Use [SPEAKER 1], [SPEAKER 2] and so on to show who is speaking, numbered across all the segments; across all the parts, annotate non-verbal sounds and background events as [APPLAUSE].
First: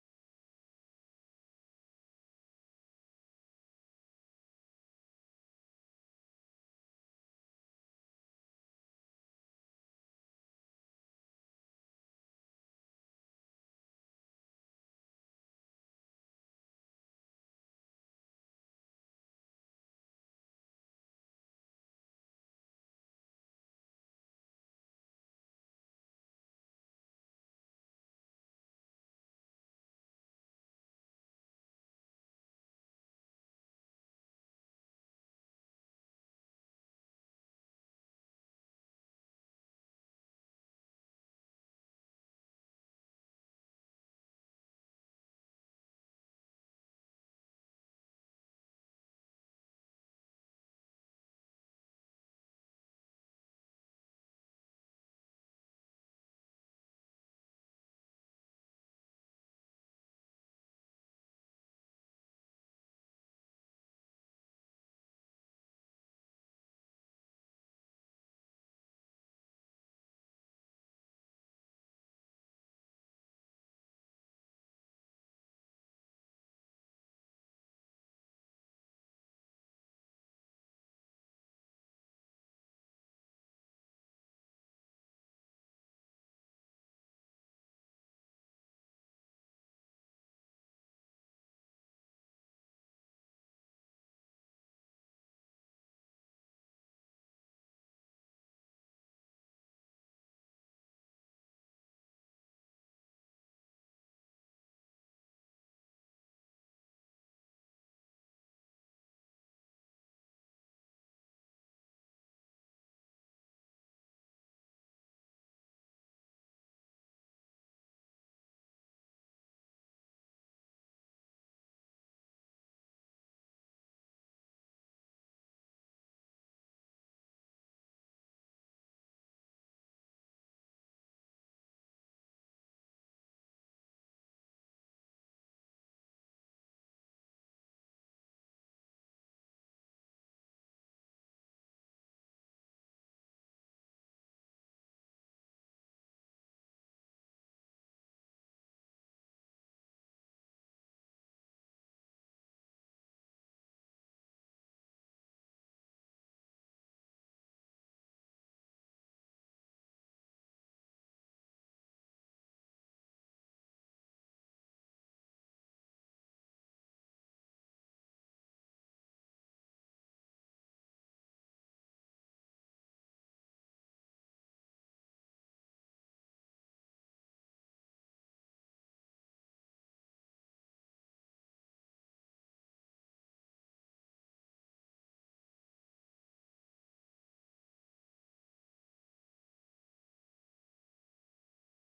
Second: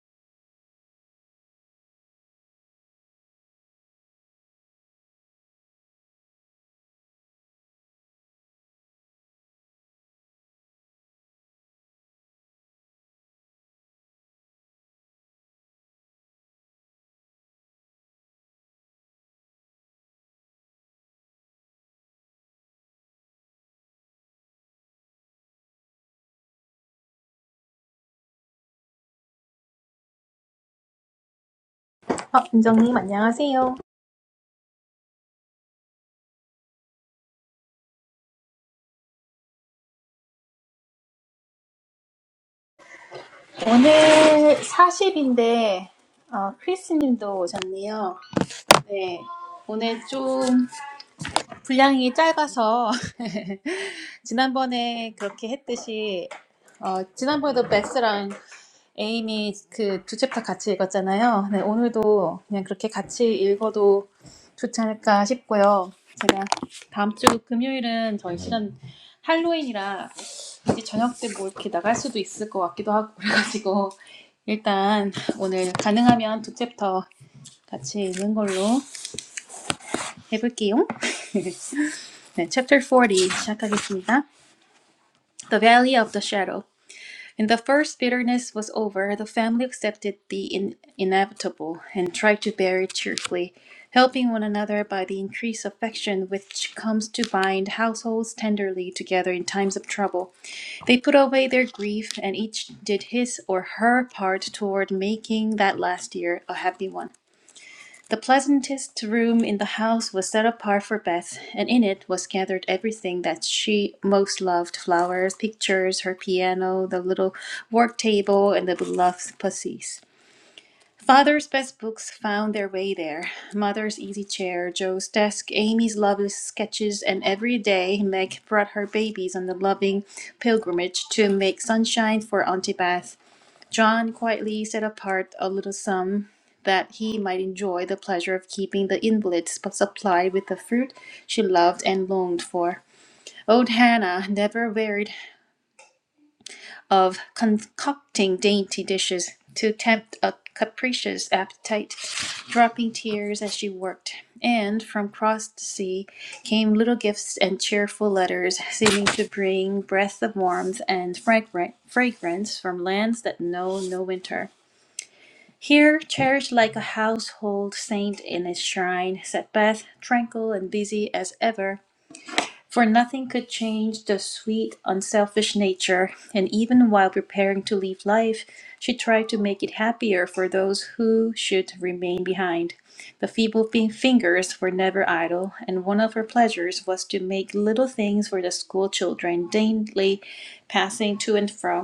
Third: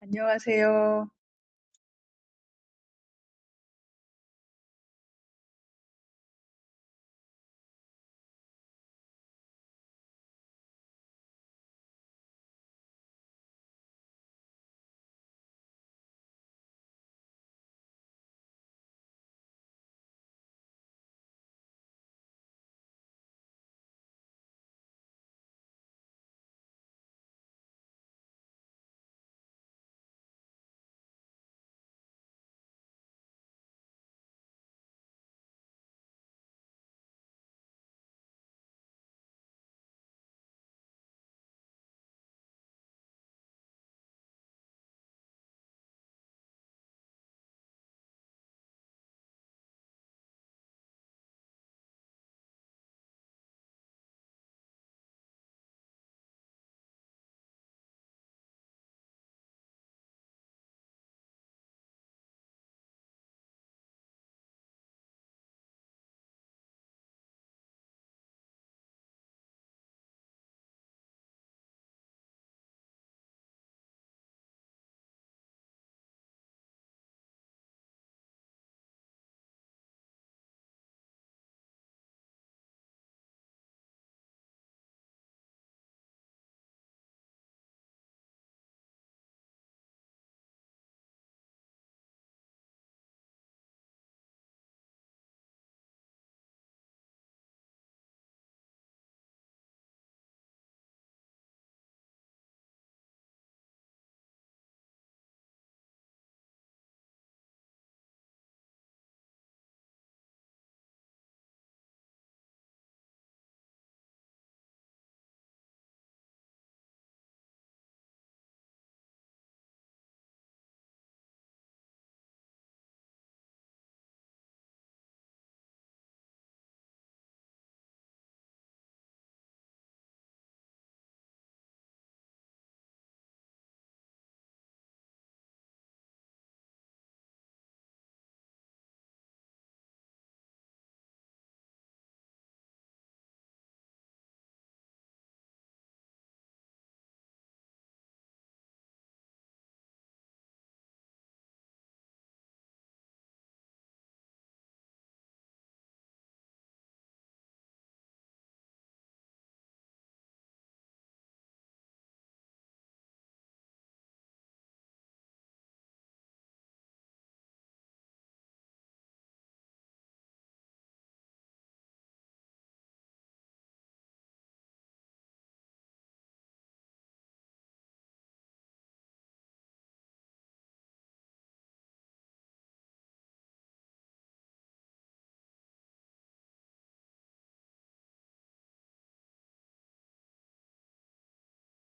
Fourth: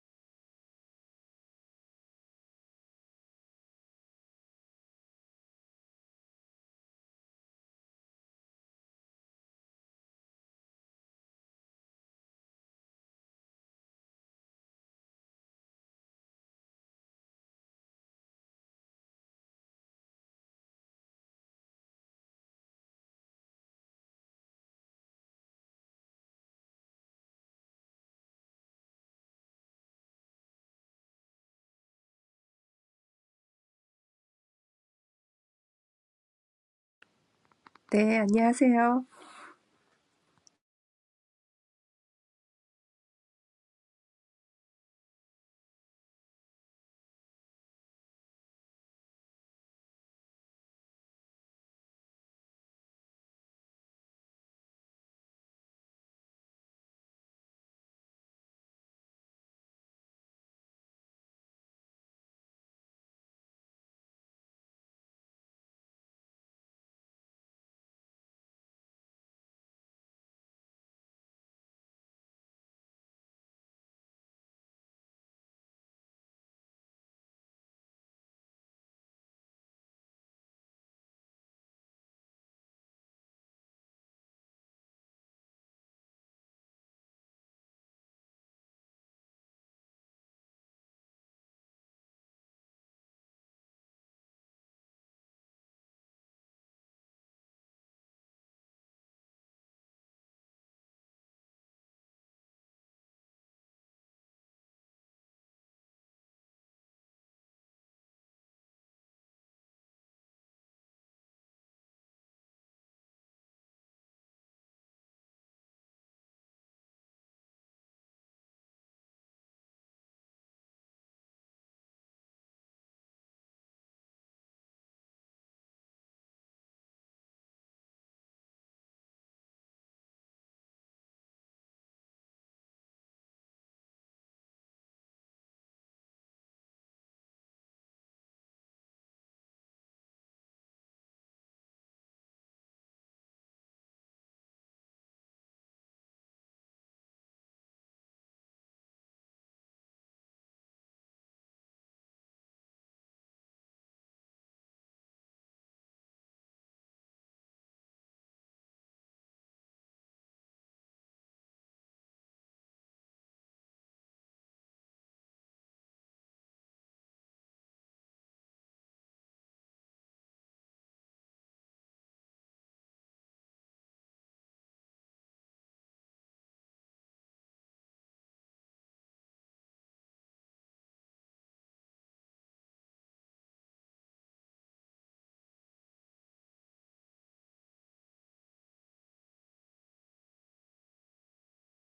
[SPEAKER 1] 안녕하세요.
[SPEAKER 2] 아, 은정님, 안녕하세요.
[SPEAKER 3] 네, 안녕하세요.
[SPEAKER 2] 오늘 40인데, 크리스님도 오셨네요. 네. 오늘 좀 분량이 짧아서 [LAUGHS] 지난번에 그렇게 했듯이 어, 지난번에도 베스랑 에임이 그 두 챕터 같이 읽었잖아요. 네, 오늘도 그냥 그렇게 같이 읽어도 좋지 않을까 싶고요. 제가 다음 주 금요일은 저희 실은 할로윈이라 이제 저녁 때 뭐 이렇게 나갈 수도 있을 것 같기도 하고 그래가지고 일단 오늘 가능하면 두 챕터 같이 읽는 걸로 해볼게요. [LAUGHS] 네, 챕터 40 시작하겠습니다. The Valley of the Shadow When the first bitterness was over, the family accepted the in- inevitable and tried to bear it cheerfully, helping one another by the increased affection which comes to bind households tenderly together in times of trouble. They put away their grief, and each did his or her part toward making that last year a happy one. The pleasantest room in the house was set apart for Beth, and in it was gathered everything that she most loved flowers, pictures, her piano, the little work table, and the beloved pussies. Father's best books found their way there mother's easy chair, Joe's desk, Amy's lovely sketches, and every day Meg brought her babies on the loving pilgrimage to make sunshine for Auntie Beth John quietly set apart a little sum that he might enjoy the pleasure of keeping the invalid sup- supplied with the fruit she loved and longed for. Old Hannah never wearied of concocting dainty dishes to tempt a capricious appetite, dropping tears as she worked. And from across the sea came little gifts and cheerful letters, seeming to bring breath of warmth and fragrant fragrance from lands that know no winter. Here, cherished like a household saint in its shrine, sat Beth, tranquil and busy as ever, for nothing could change the sweet, unselfish nature, and even while preparing to leave life, she tried to make it happier for those who should remain behind. The feeble fi- fingers were never idle, and one of her pleasures was to make little things for the school children, daintily passing to and fro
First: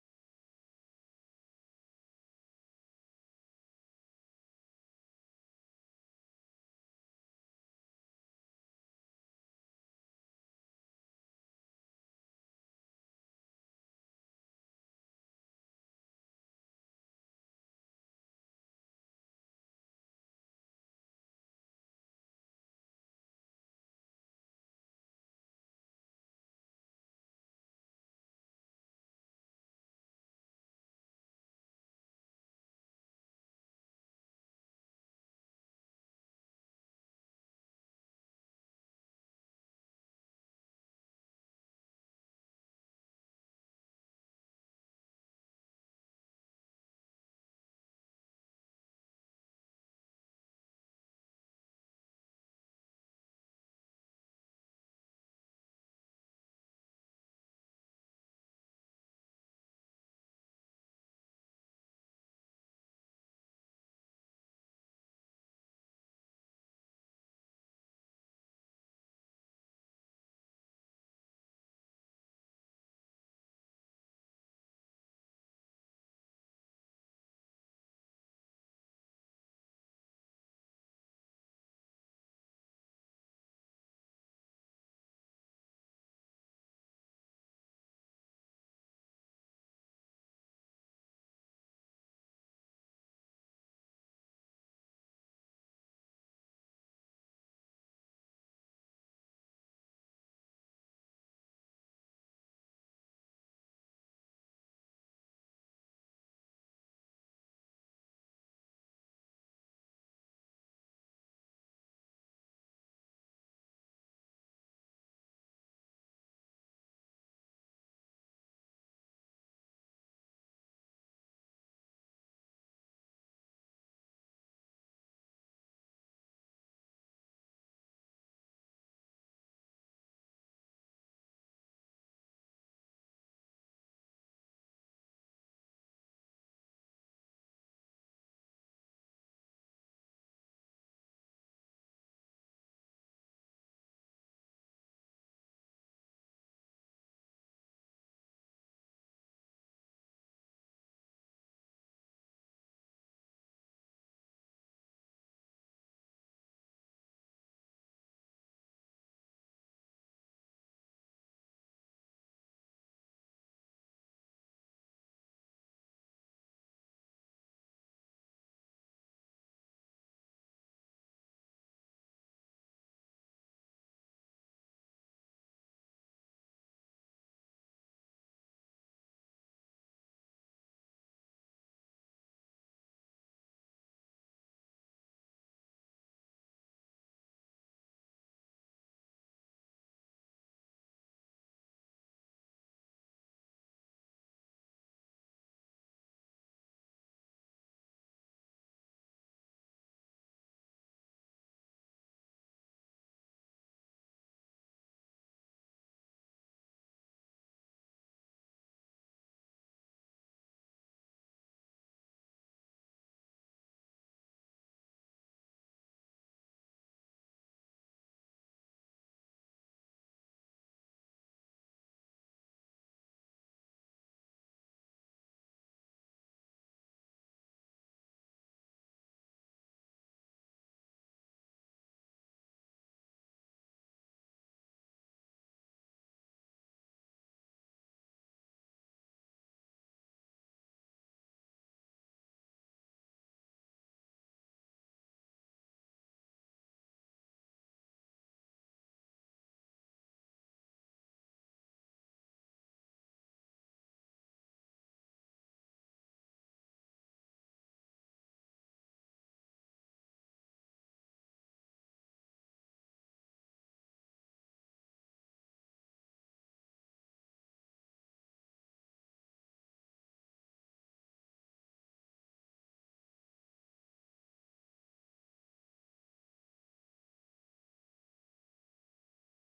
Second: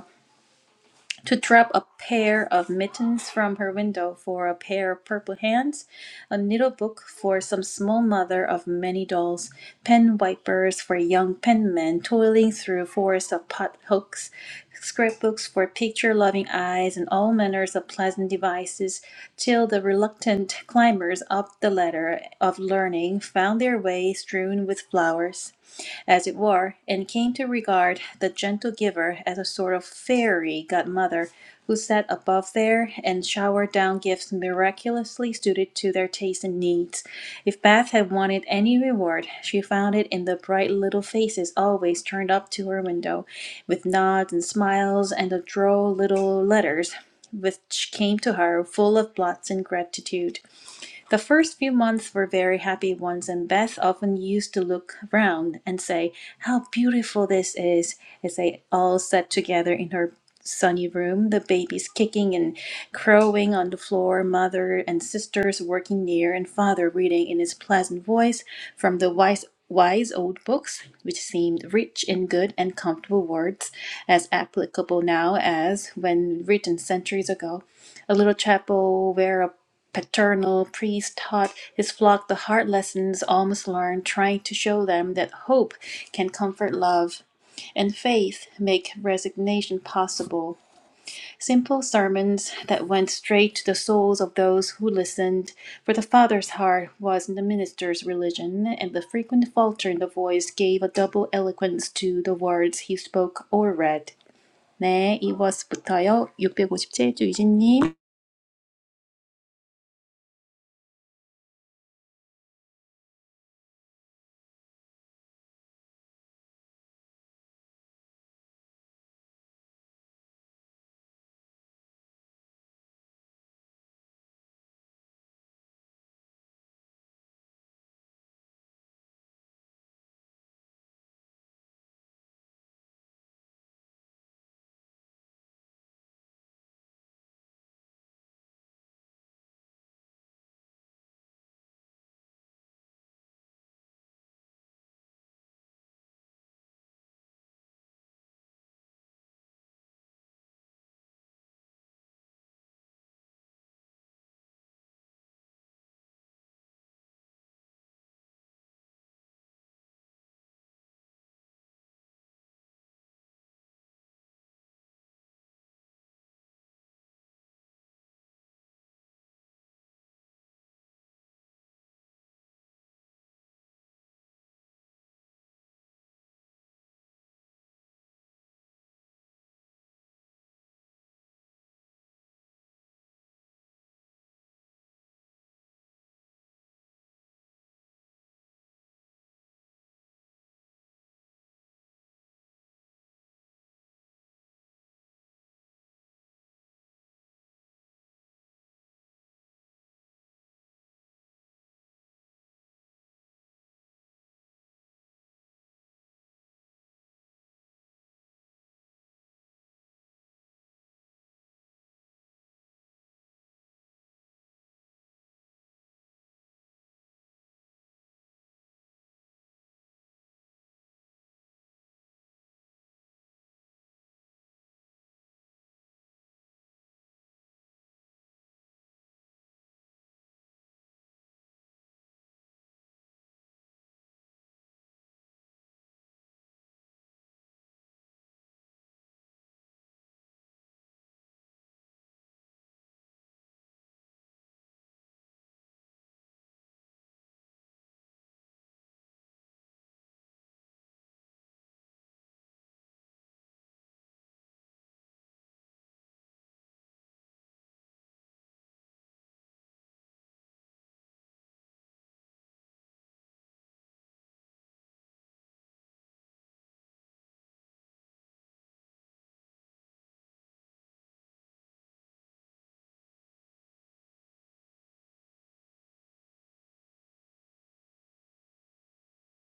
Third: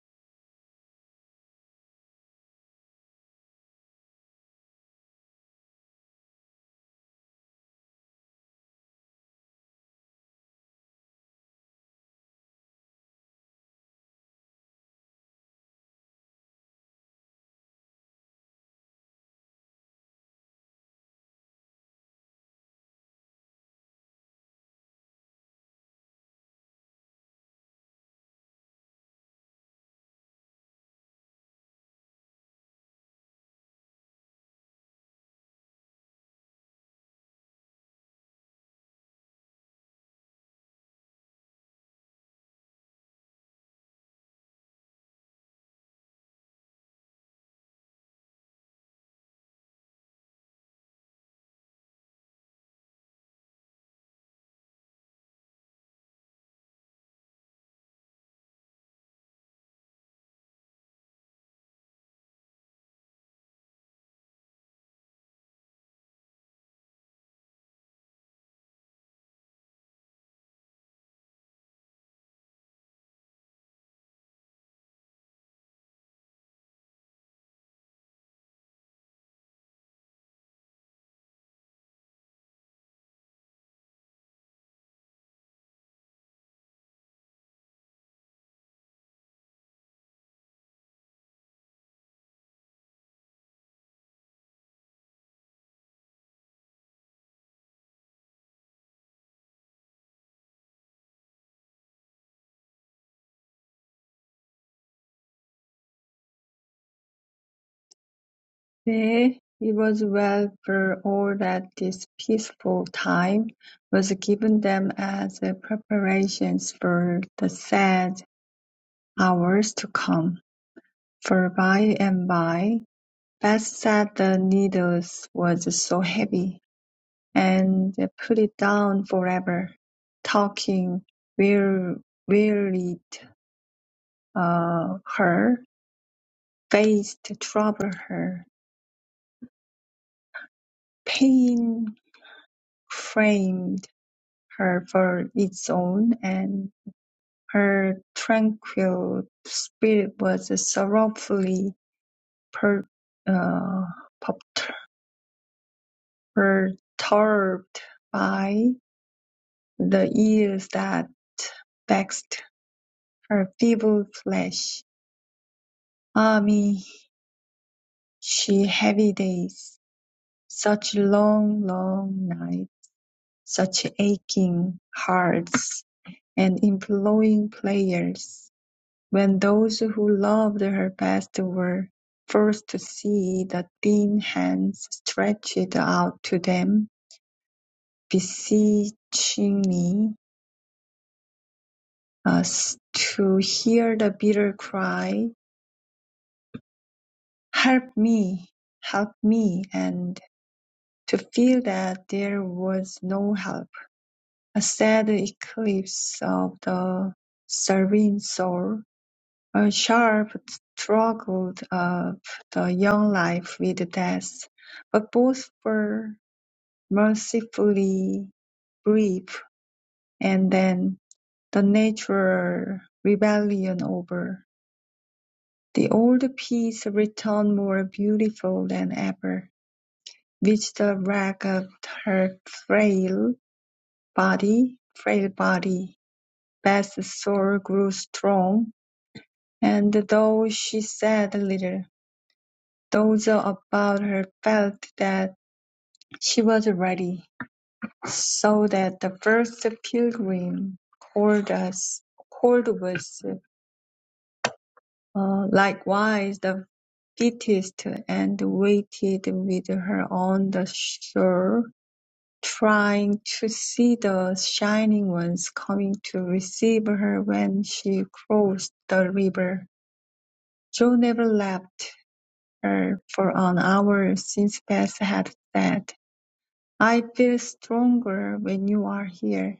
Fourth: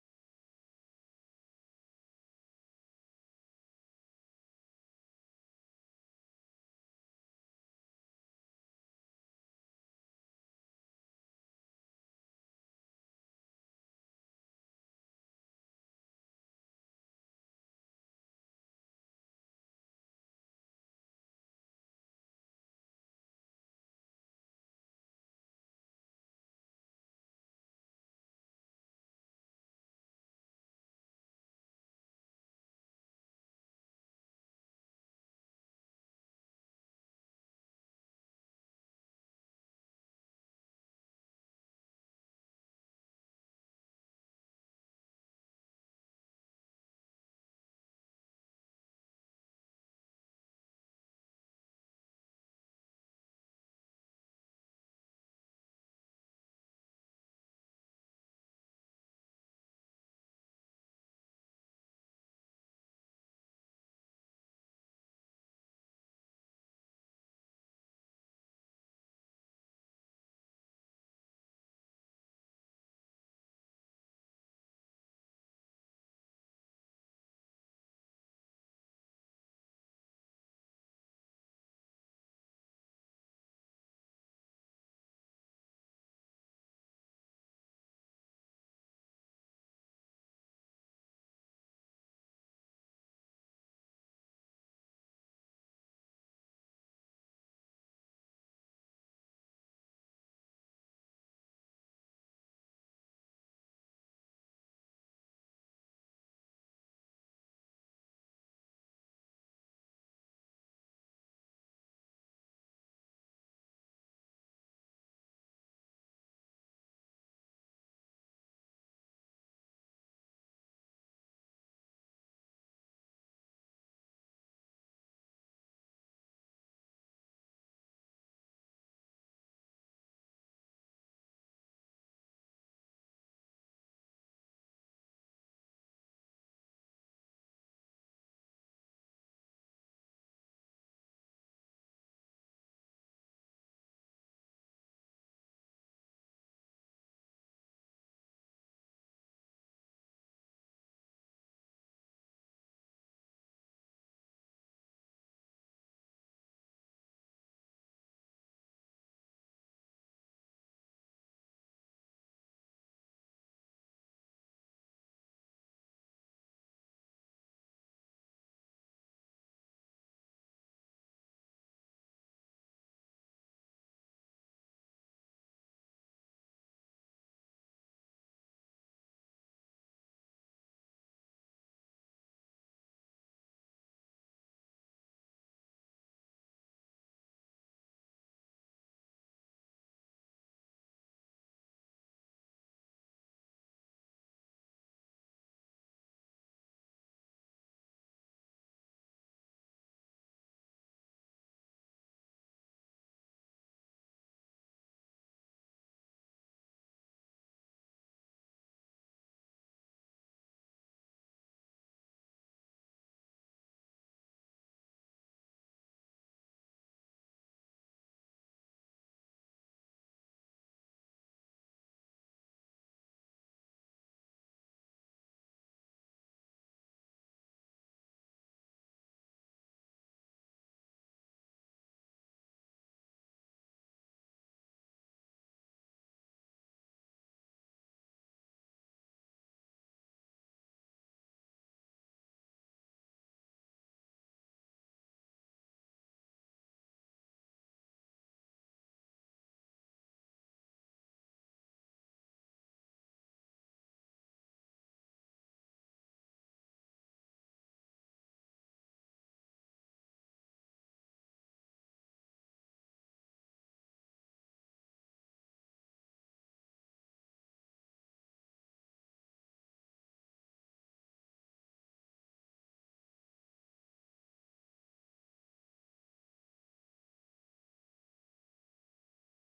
[SPEAKER 2] to drop a pair of mittens from her window for a pair of purple hands, a needle book for some small mother of many dolls, pen wipers for young penmen toiling through forests of pot hooks, scrapbooks for picture loving eyes, and all manners of pleasant devices, till the reluctant climbers up the ladder of learning found their way strewn with flowers as it were, and came to regard the gentle giver as a sort of fairy godmother who sat above there and showered down gifts miraculously suited to their tastes and needs. If Beth had wanted any reward, she found it in the bright little faces always turned up to her window, with nods and smiles and the droll little letters which came to her full of blots and gratitude. The first few months were very happy ones, and Beth often used to look round and say, How beautiful this is! as they all sat together in her sunny room, the babies kicking and crowing on the floor, mother and sisters working near, and father reading in his pleasant voice from the wise. Wise old books, which seemed rich in good and comfortable words, as applicable now as when written centuries ago, a little chapel where a paternal priest taught his flock the hard lessons almost learned, trying to show them that hope can comfort love and faith make resignation possible. Simple sermons that went straight to the souls of those who listened, for the father's heart was in the minister's religion, and the frequent falter in the voice gave a double eloquence to the words he spoke or read. 네, 이워스부터요. 육백오십칠 주 유진님.
[SPEAKER 1] 네, it was well for all that this peaceful time was given them as preparations for the sad hours to come. For by and by, Beth said the needles was so heavy and put it down forever. Talking wear- wearied uh, her, faced trouble her, pain framed. her for its own, and her tranquil spirit was sorrowfully per- uh, perturbed by the ills that vexed her feeble flesh. Ah me, she heavy days, such long, long nights, such aching hearts and imploring prayers. When those who loved her best were forced to see the thin hands stretched out to them beseechingly, us to hear the bitter cry, "Help me! Help me!" and to feel that there was no help, a sad eclipse of the serene soul. A sharp struggle of the young life with death, but both were mercifully brief, and then the natural rebellion over. The old peace returned more beautiful than ever, Which, the wreck of her frail body, frail body. Beth's soul grew strong, and though she said little, Those about her felt that she was ready, so that the first pilgrim called us called was uh, likewise the fittest, and waited with her on the shore, trying to see the shining ones coming to receive her when she crossed the river. Joe never left her for an hour since Beth had said. I feel stronger when you are here.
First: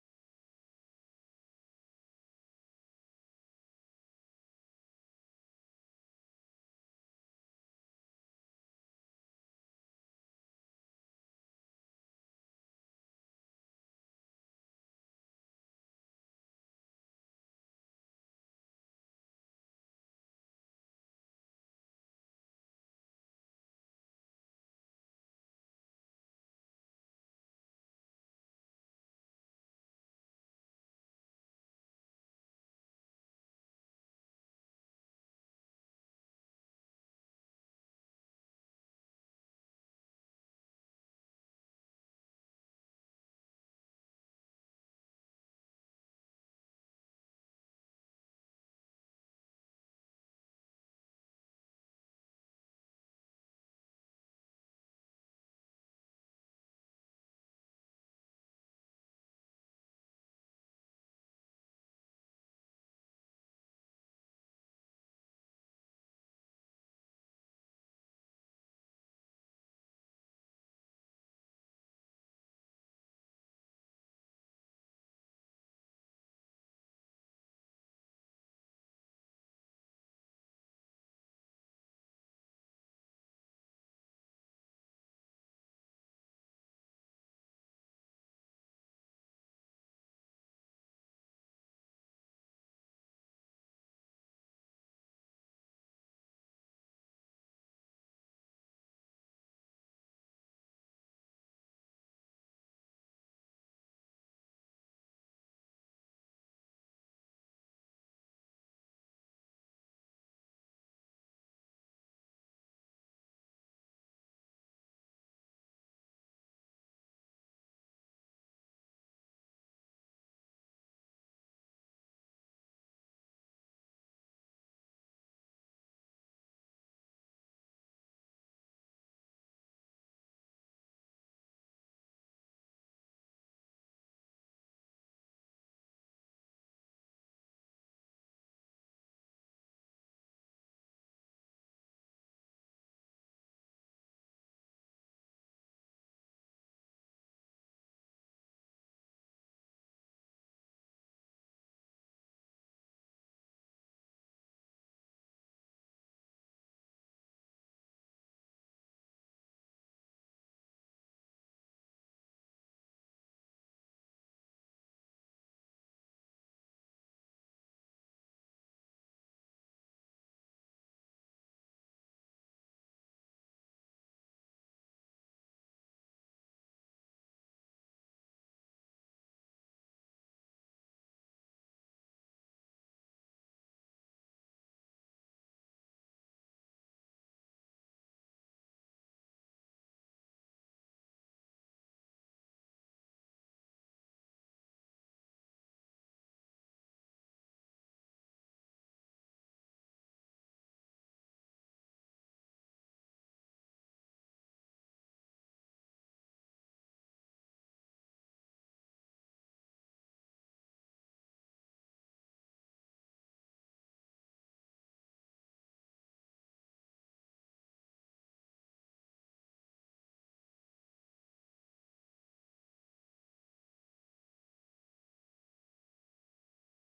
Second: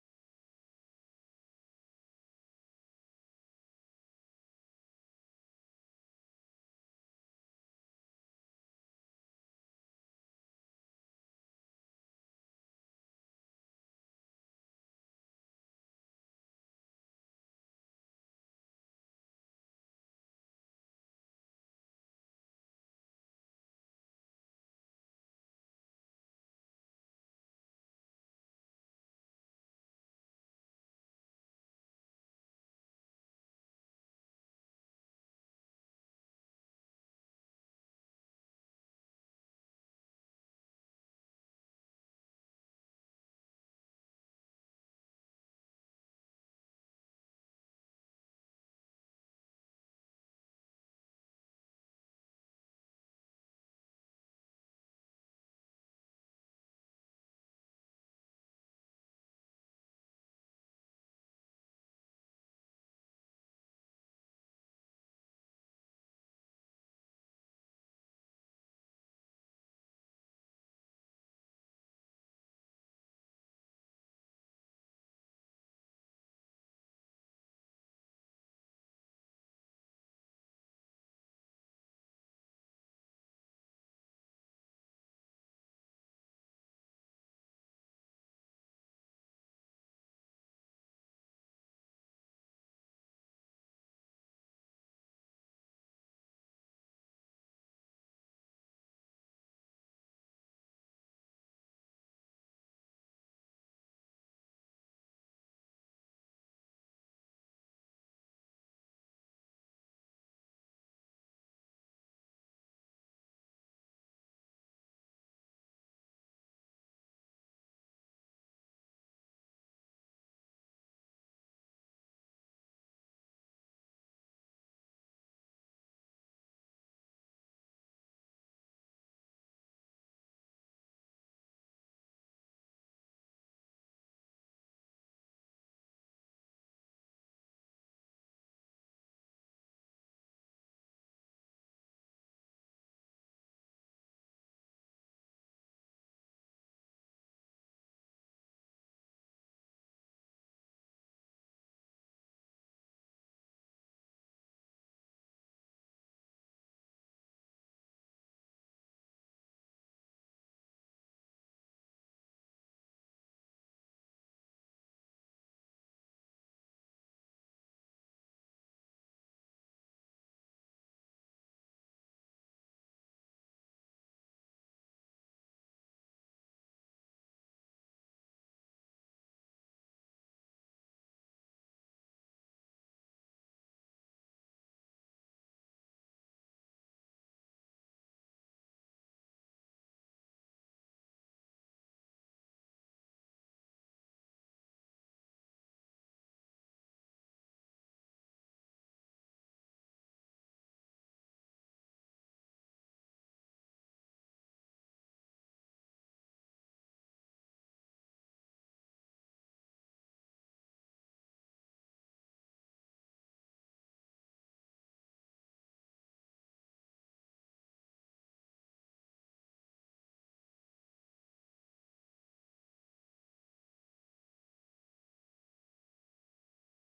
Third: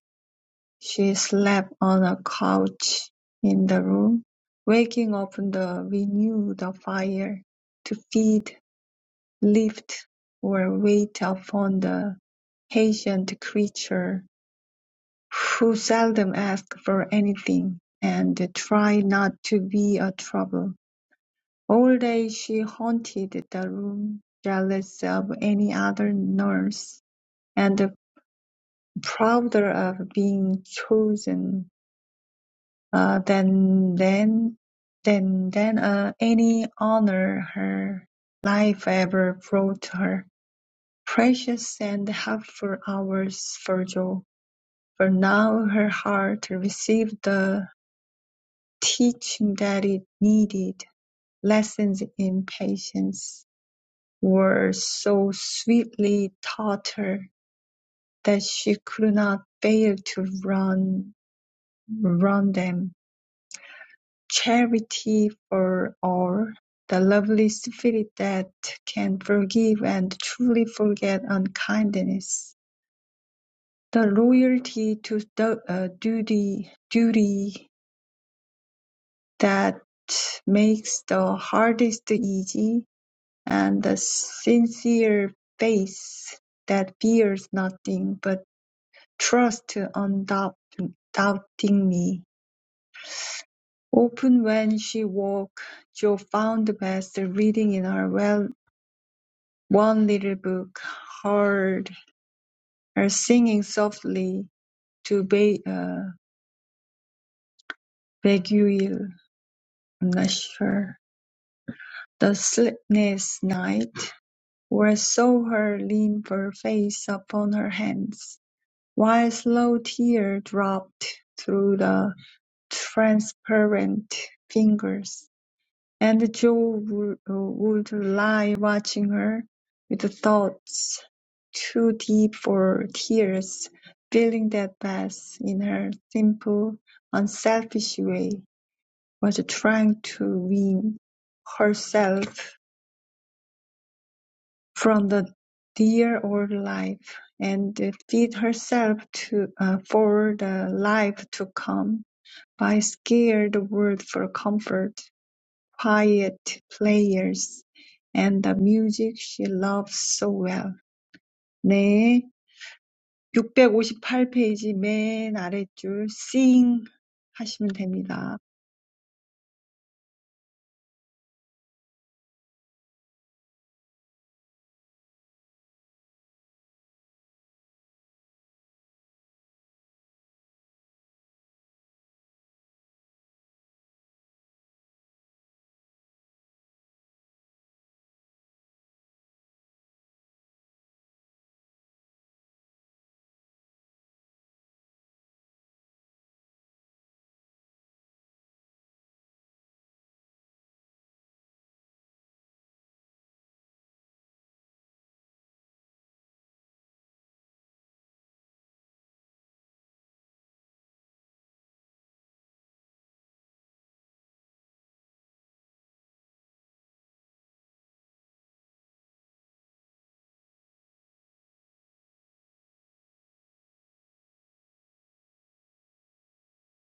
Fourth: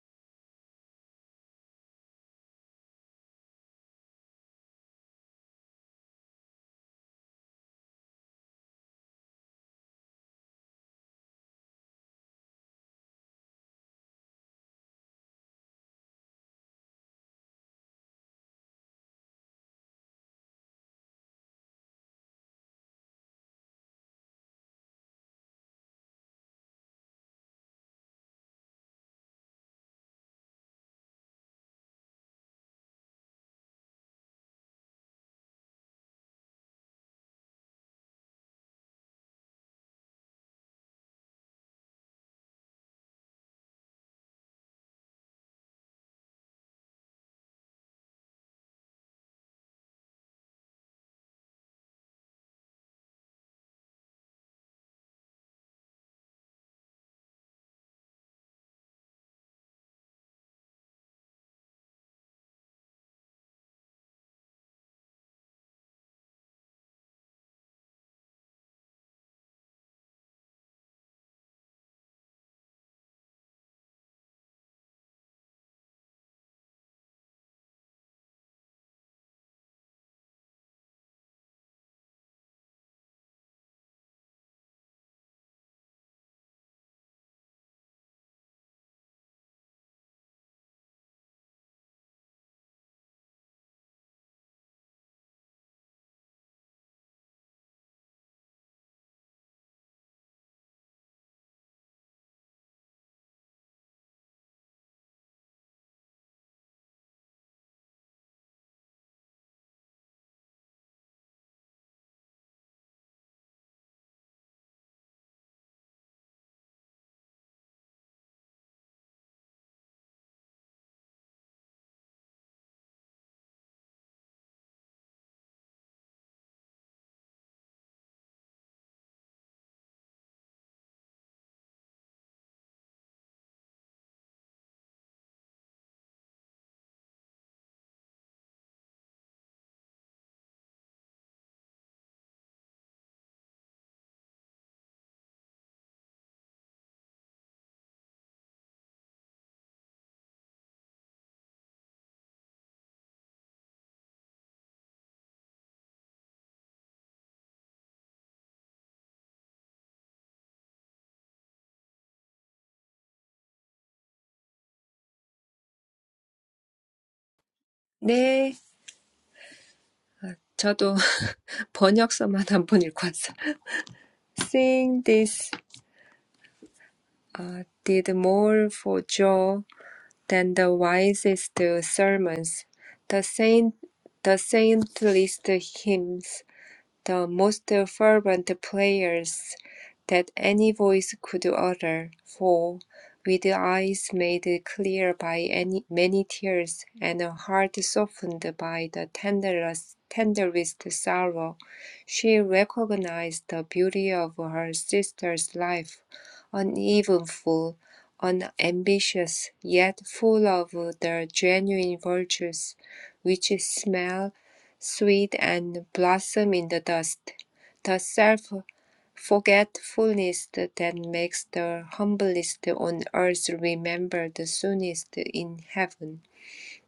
[SPEAKER 1] She slept on a couch in the room, waking up to renew the fire, to feed, lift, or wait upon the patient creature who seldom asked for anything and tried not to be a trouble. All day she haunted the room, jealous of any other nurse, and Prouder of being chosen uh, than than than than uh, any honor her life ever brought her. Precious and helpful hours, for Virgil, for now her heart received the teaching that it needed. Lessons in patience were so sweetly taught her that she could not fail to run run them. Charity for all, the lovely spirit that can forgive and truly forget unkindness, the loyalty to the, uh, duty, duty that makes the hardest easy, and the sincere faith that fears nothing but trust undoubting me. Often when she woke, Joe found Beth reading in her well One little book, heard her singing softly to Be- uh, Beguile, I'm not sure, the sleepless night, or saw her lean her face upon her hands, while slow tears dropped through the transparent fingers. And Joe would would lie watching her, with thoughts too deep for tears, feeling that Beth, in her simple, unselfish way, was trying to wean herself from the dear old life and feed herself to uh, for the life to come by scared word for comfort. quiet players and the music she loves so well. 네, 658 페이지 맨 아랫줄 sing 하시면 됩니다.
[SPEAKER 3] 네, 저도 [LAUGHS] 번역서만 한번 읽고 왔어요. Seeing this uh, did more for Joe than the wisest sermons, the saint, the saintliest hymns, the most fervent prayers that any voice could utter, for, with eyes made clear by any, many tears, and a heart softened by the tenderest, tenderest sorrow, she recognized the beauty of her sister's life, unevenful, unambitious, yet full of the genuine virtues which smell sweet and blossom in the dust. The self forgetfulness that makes the humblest on earth remembered soonest in heaven.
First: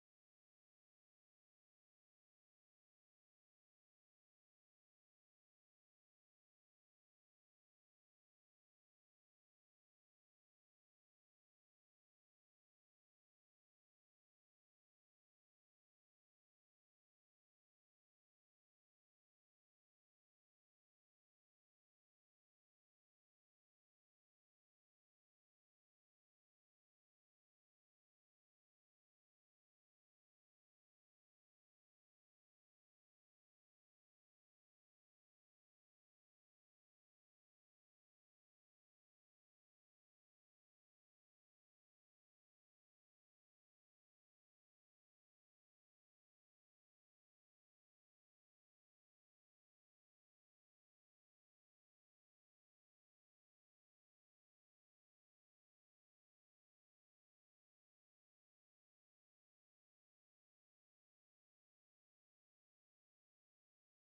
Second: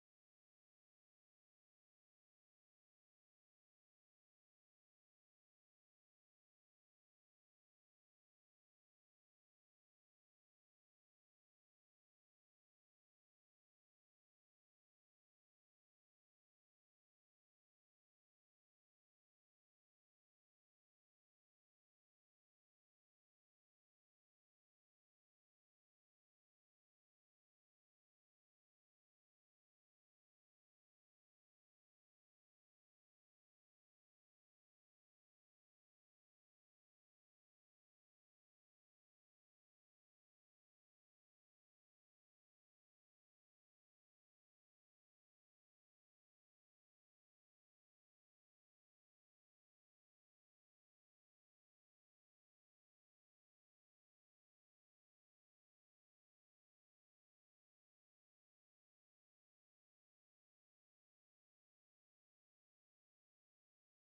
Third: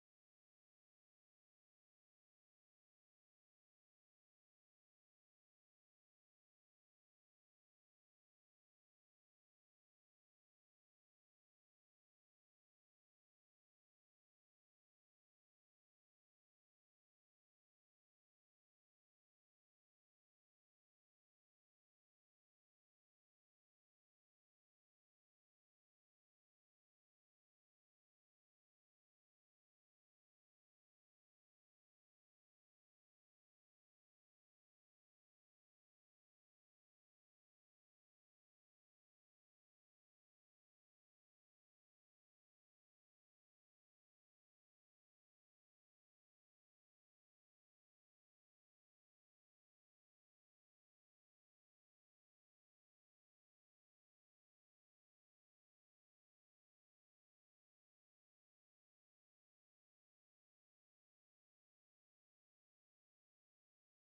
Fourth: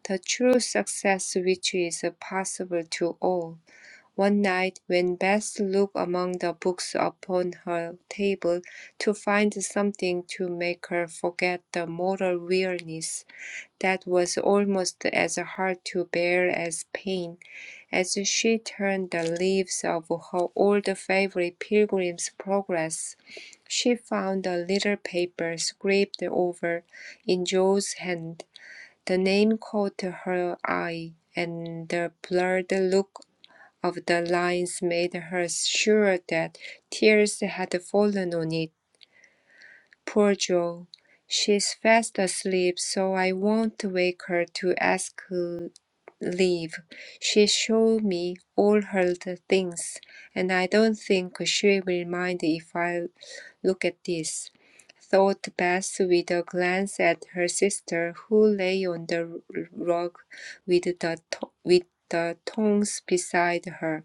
[SPEAKER 3] The true success which is possible to all. One night, when Beth looked among the books upon her table to find something to make her forget the moral weariness, that was almost as hard to bear as pain, as she turned the leaves of her old favorite Pilgrim's Progress. She found a little paper scribbled over in Joe's hand. The name caught her eye, and the blurred look of the lines made her sure that tears had fallen on it. Poor Jo! She's fast asleep, so I won't wake her to ask leave. She showed me all her things, and I don't think she will mind if I look at this, thought Beth, with a glance at her sister, who lay on the rug with the, with the tongs beside her,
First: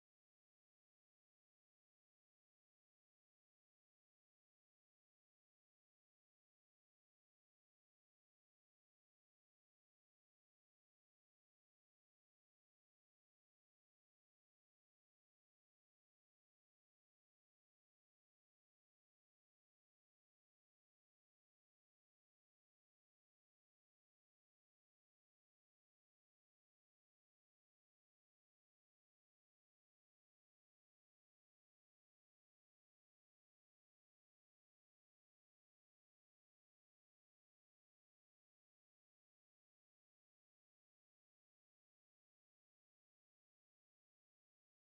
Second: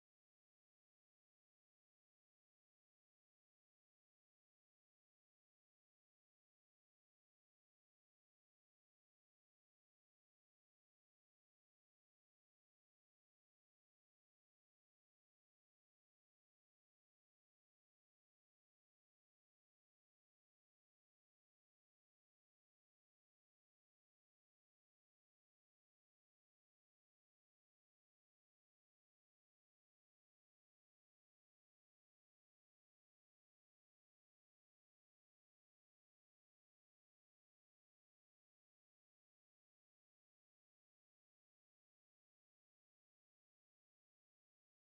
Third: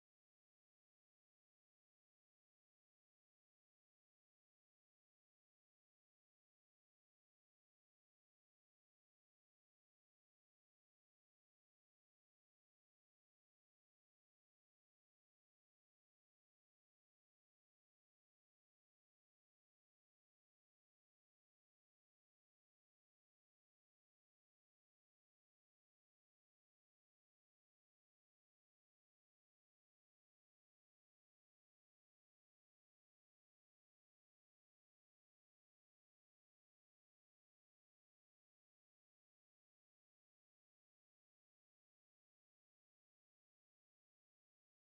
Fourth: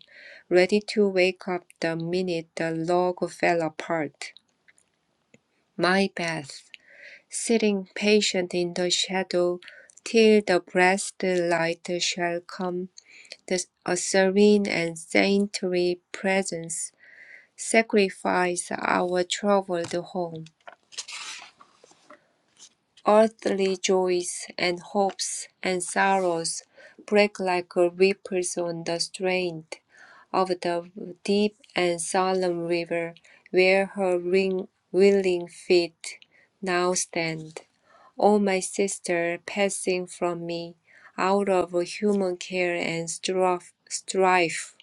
[SPEAKER 3] ready to wake up the minute the log fell apart. My Beth! sitting patient in the shadow till the blessed light shall come, the, a serene and saintly presence sacrifice our troubled home. Earthly joys and hopes and sorrows break like ripples on the strand of the deep and solemn river where her ring, willing feet now stand. O my sister, passing from me, out of human care and strife, strife,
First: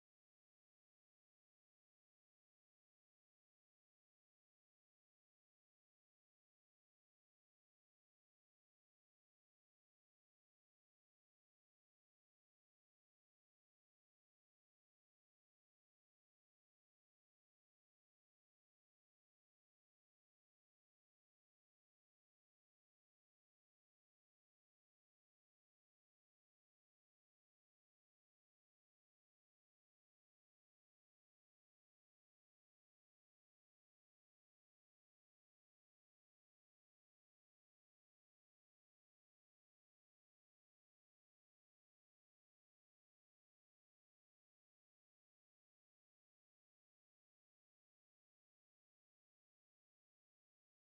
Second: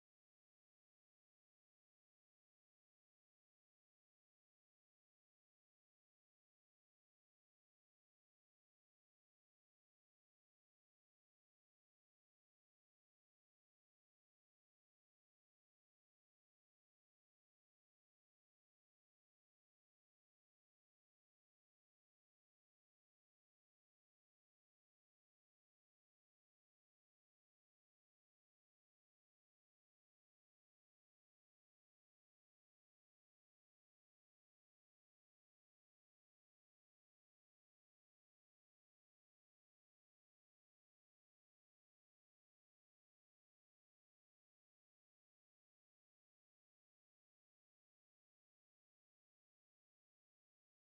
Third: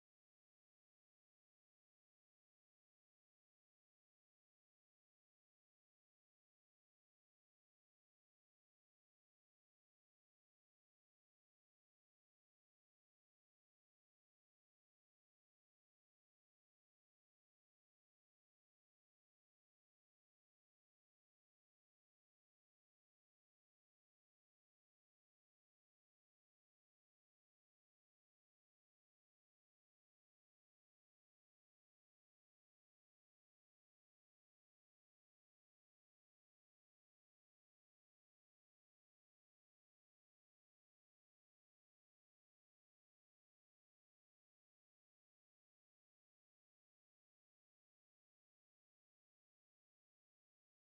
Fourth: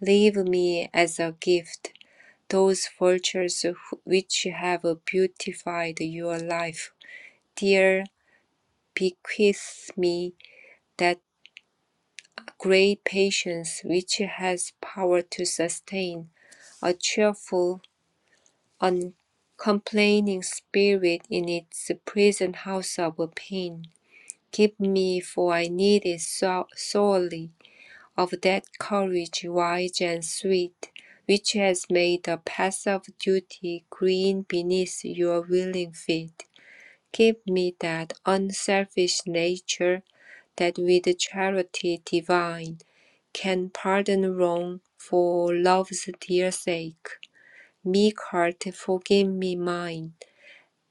[SPEAKER 3] leave me as a gift those virtues wh- which have beautified your life. Dear bequeaths me that great patience which has power to sustain, a cheerful, uncomplaining spirit in its prison house of pain. Give me, for I need it so sorely, of that courage wise and sweet, which has made the path of duty green beneath your willing feet. Give me that unselfish nature that with charity divine can pardon wrong for love's dear sake. Meek heart, forgive me mine.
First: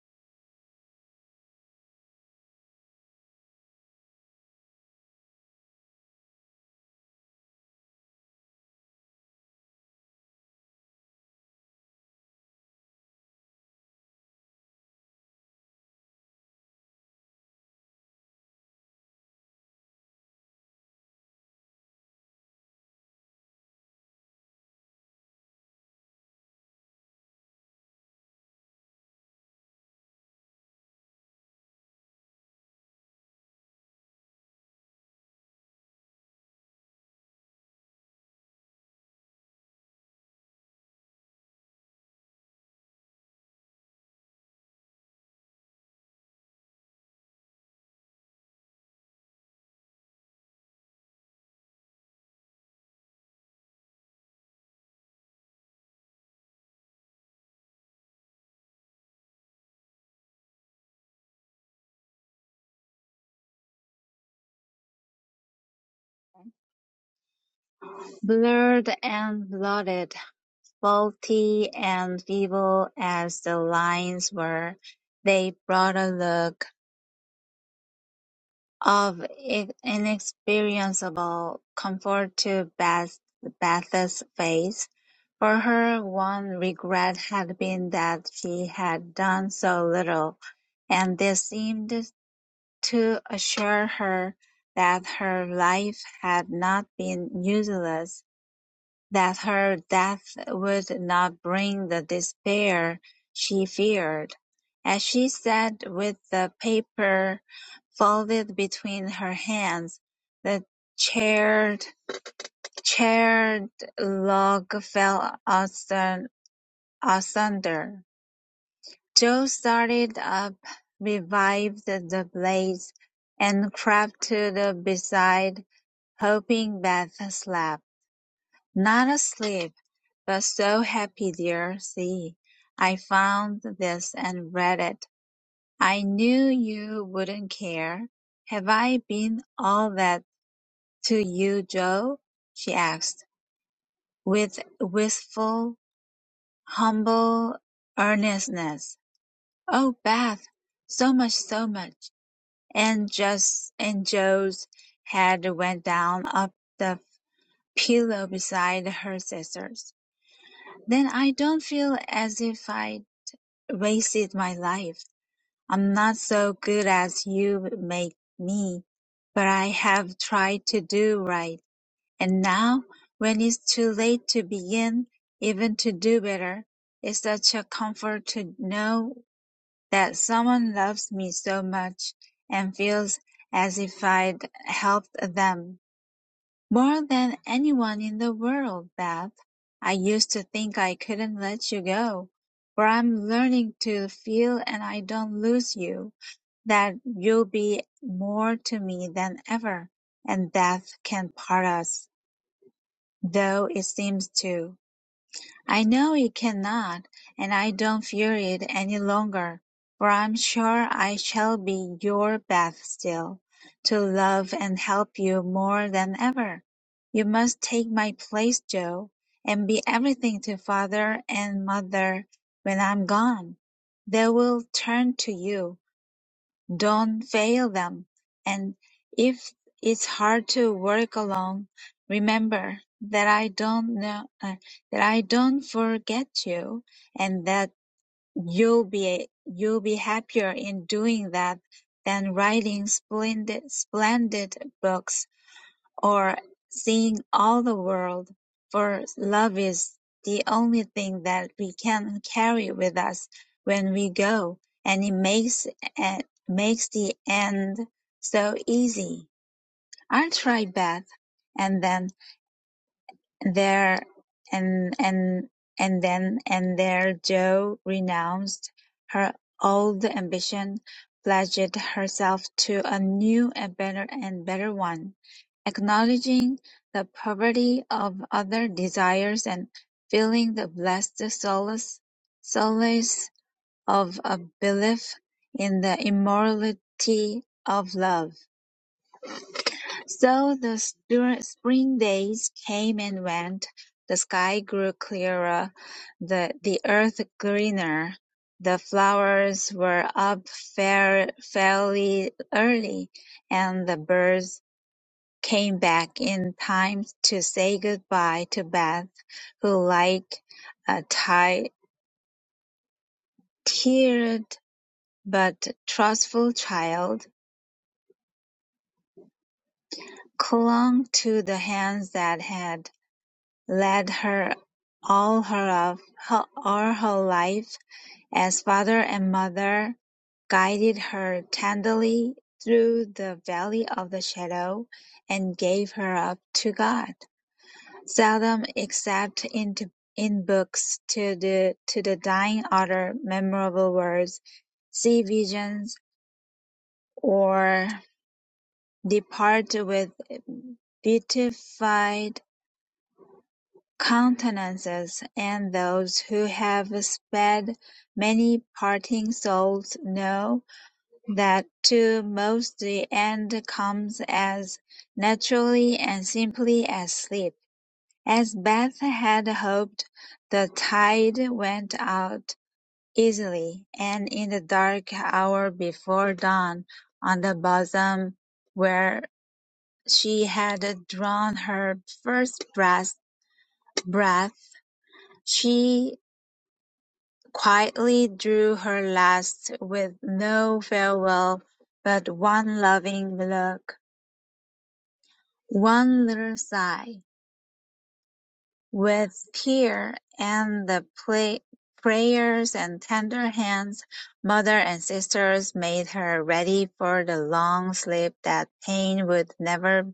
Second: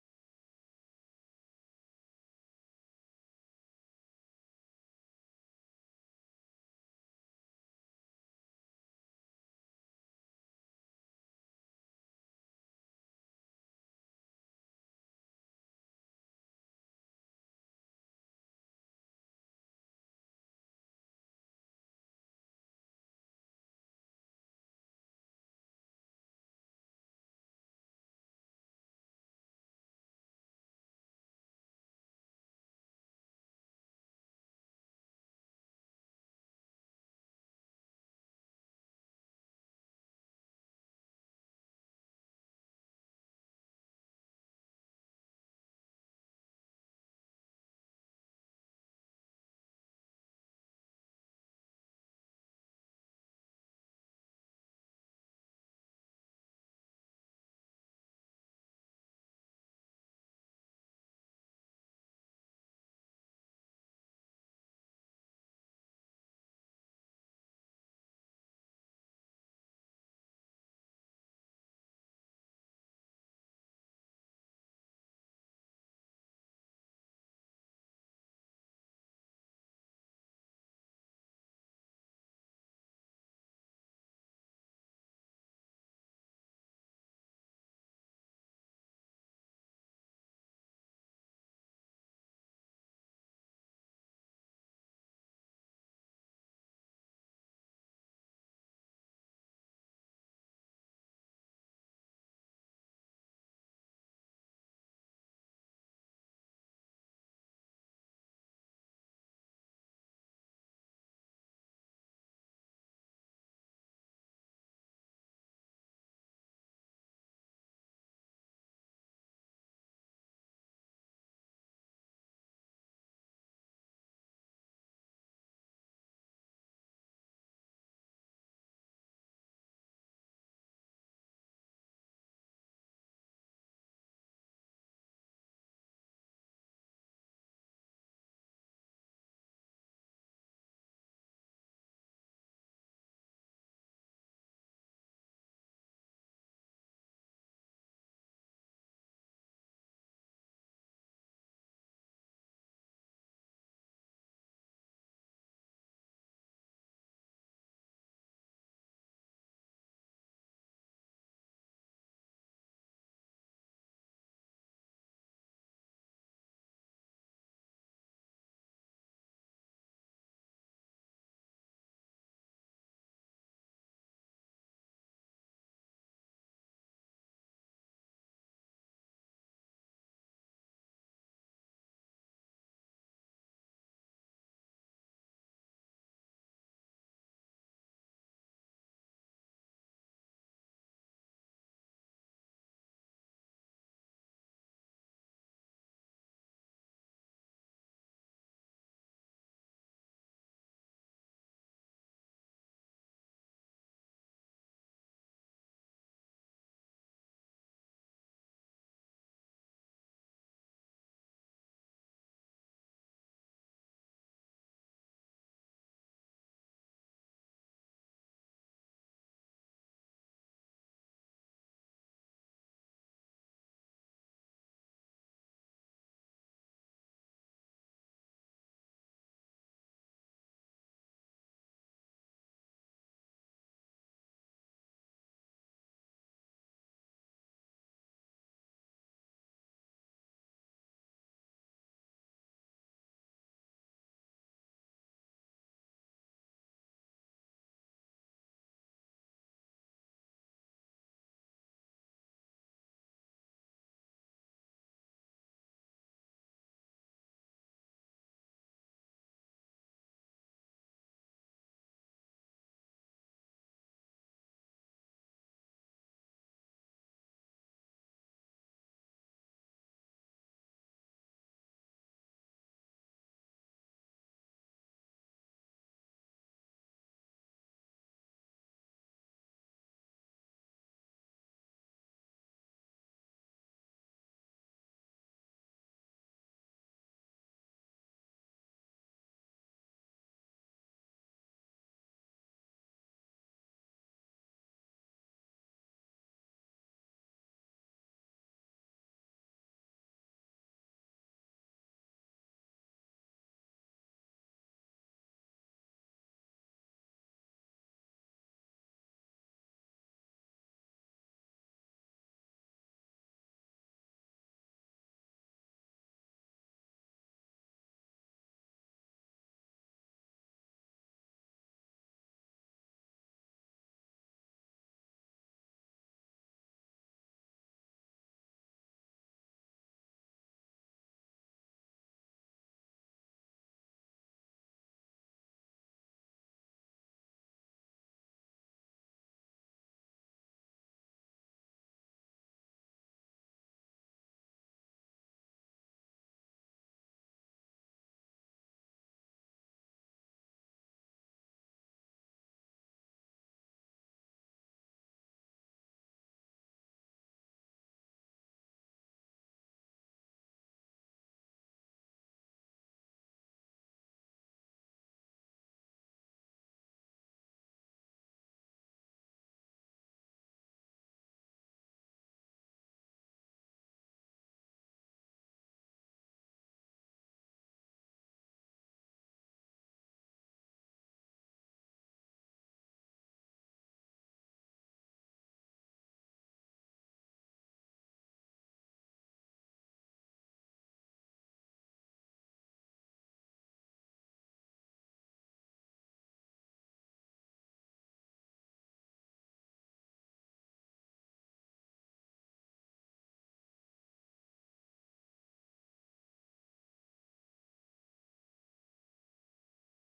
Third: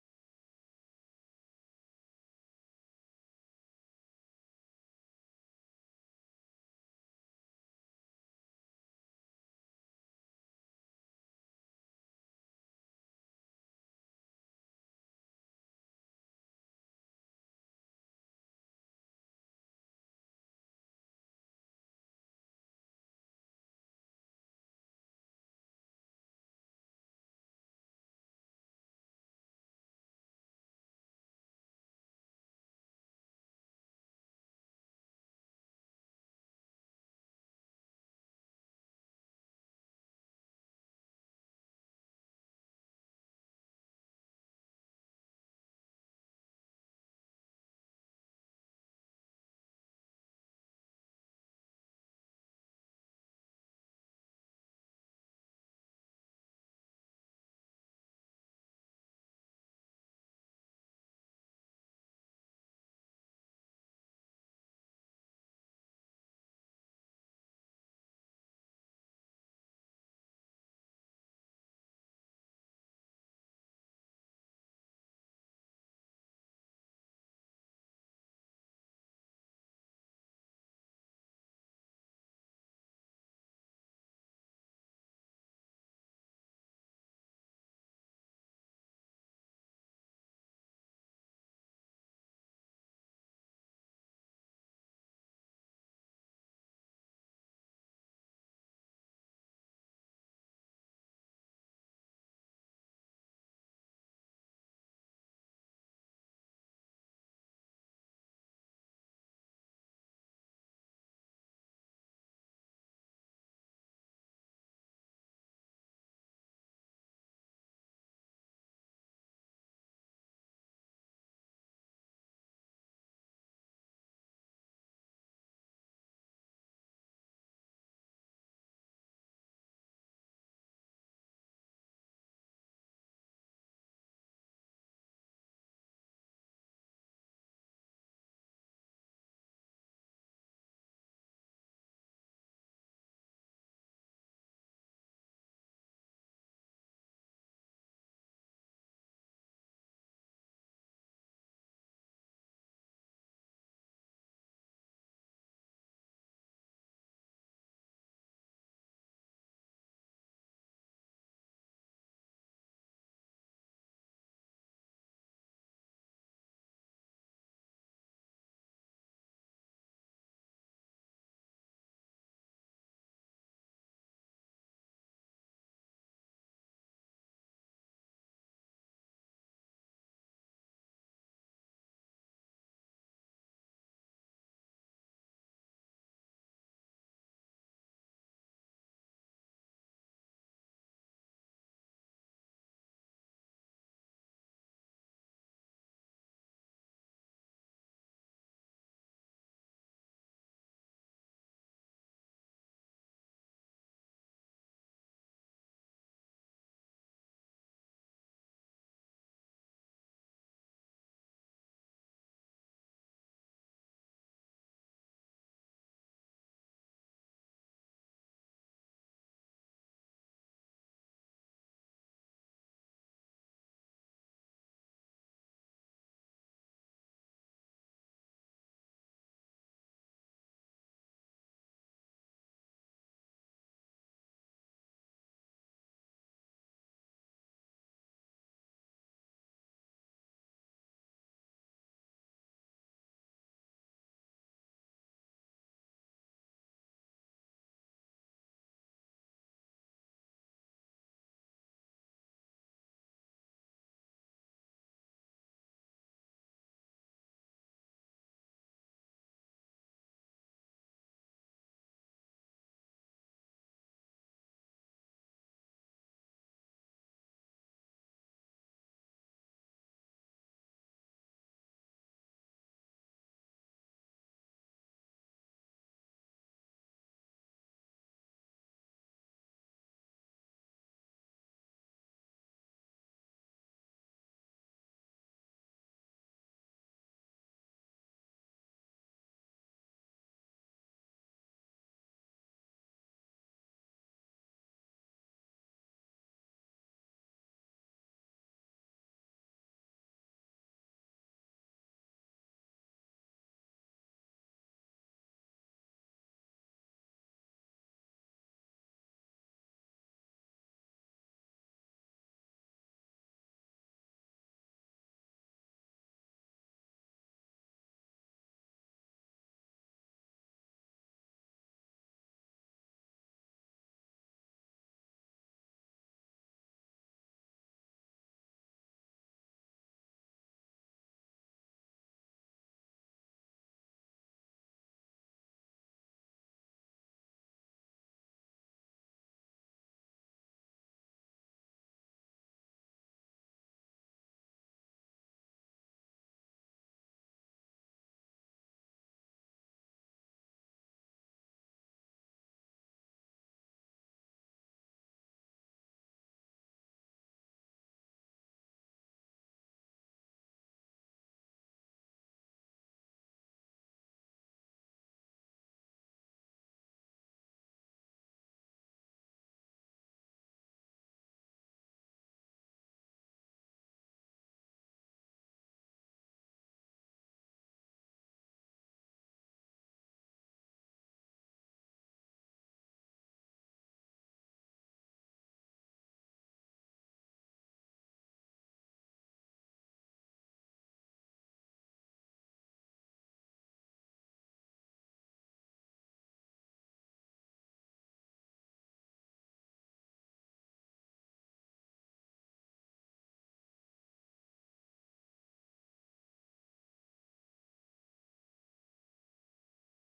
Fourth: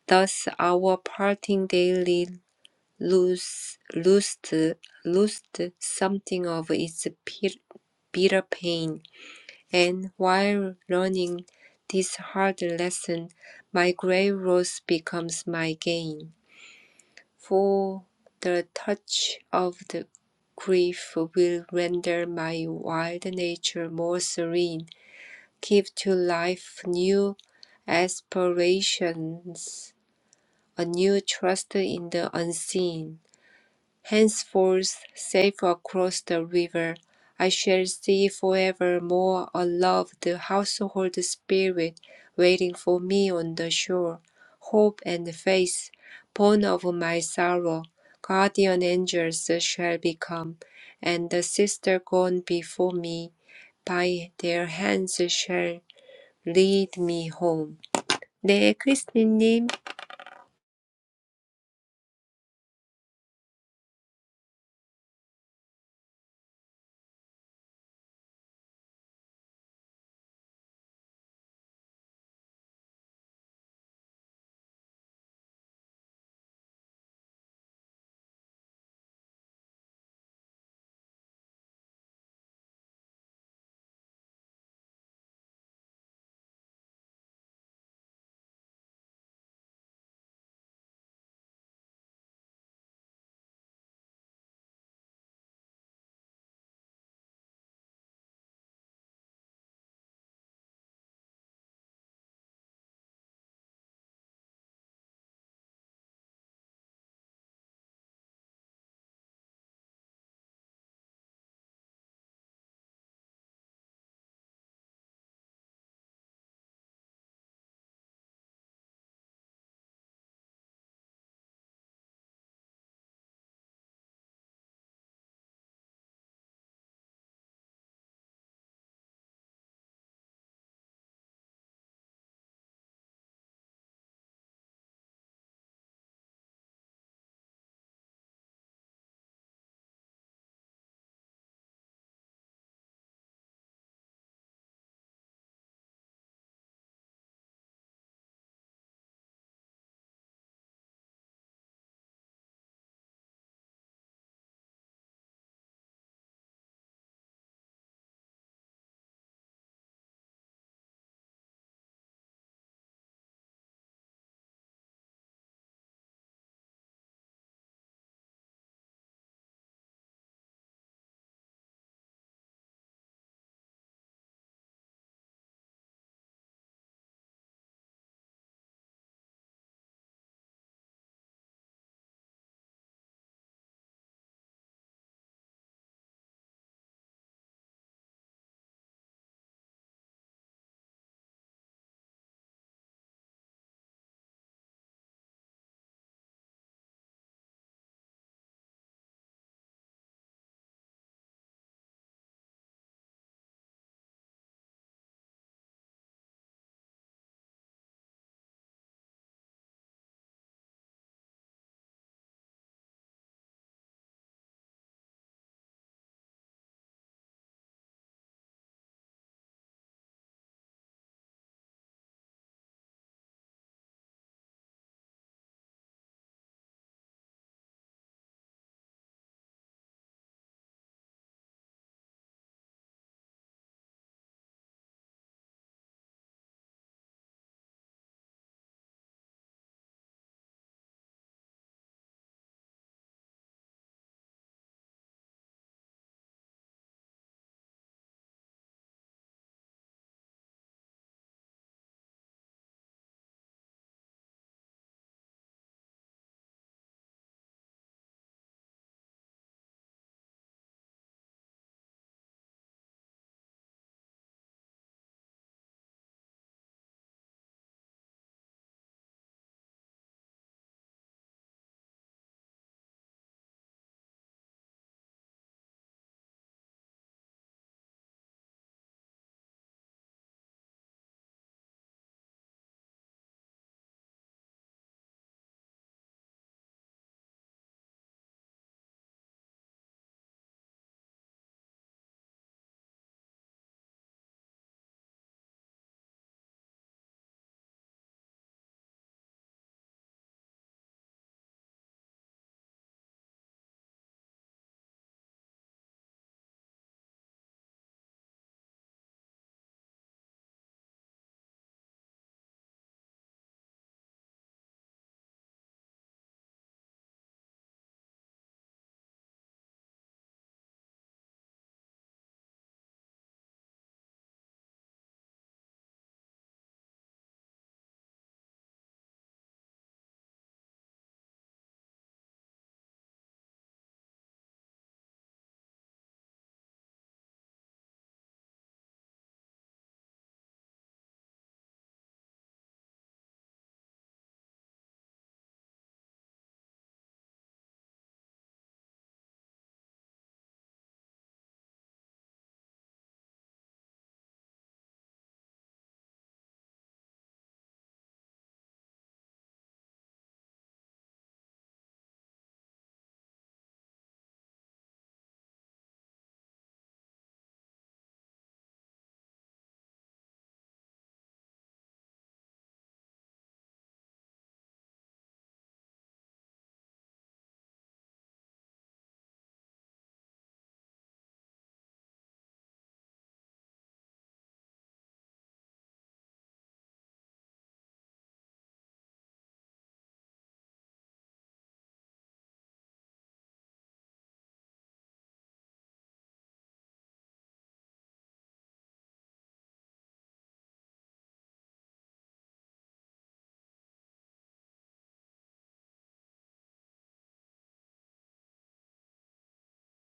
[SPEAKER 3] Thus our parting daily lose, lost, lost something of its bitter pain. And while learning this hard lesson, my grey rose becomes my gain. For the touch of the grief will render my wild nature more serene, give to life new aspirations, a new trust in the unseen. Henceforth, safe across the river, I shall see forevermore a loved household spirit waiting for me on the shore, hope and faith, born of my sorrow, guardian angels shall become, and the sister gone before me, by their hands shall lead me home. 네, 크리스티님.
[SPEAKER 4] Blurred and bloated, faulty and feeble as the lines were, they brought a look of i- inexpressible comfort to Beth, Beth's face. For her one regret had been that she had done so little, and this seemed to assure her that her life had not been useless. that her death would not bring the despair she feared, as she sat with the paper folded between her hands. The charred, charred log fell asun- asunder. Joe started up, revived the blaze, and crept to the bedside, hoping Beth slept. Not asleep. But so happy, dear C. I found this and read it. I knew you wouldn't care. Have I been all that to you, Joe? she asked, with wistful, humble earnestness. Oh, Beth, so much, so much. And just and Joe's head went down up the pillow beside her sister's. Then I don't feel as if I wasted my life. I'm not so good as you make me, but I have tried to do right. And now, when it's too late to begin, even to do better, it's such a comfort to know that someone loves me so much and feels as if I'd helped them. More than anyone in the world, Beth. I used to think I couldn't let you go, but I'm learning to feel and I don't lose you, that you'll be more to me than ever, and death can part us, though it seems to. I know you cannot, and I don't fear it any longer, for I'm sure I shall be your Beth still, to love and help you more than ever. You must take my place, Joe, and be everything to father and mother when I'm gone. They will turn to you. Don't fail them, and if it's hard to work alone, remember that I don't know, uh, that I don't forget you, and that you'll be you'll be happier in doing that than writing splendid splendid books or seeing all the world, for love is the only thing that we can carry with us when we go, and it makes it makes the end so easy. I'll try Beth, and then there and and and then and there Jo renounced her old ambition, pledged herself to a new and better and better one, acknowledging the poverty of other desires and feeling the blessed solace solace of a belief in the immortality of love. So the stir- spring days came and went, the sky grew clearer, the, the earth greener, the flowers were up fair, fairly early, and the birds came back in time to say goodbye to Beth, who like a ti- tired but trustful child clung to the hands that had. led her all her of her, all her life as father and mother guided her tenderly through the valley of the shadow and gave her up to God, seldom except in, in books to the, to the dying utter memorable words, see visions, or depart with beatified countenances, and those who have sped many parting souls know that to most the end comes as naturally and simply as sleep. As Beth had hoped, the tide went out easily, and in the dark hour before dawn, on the bosom where she had drawn her first breath, breath she quietly drew her last with no farewell but one loving look, one little sigh, with tear and the play- prayers and tender hands mother and sisters made her ready for the long sleep that pain would never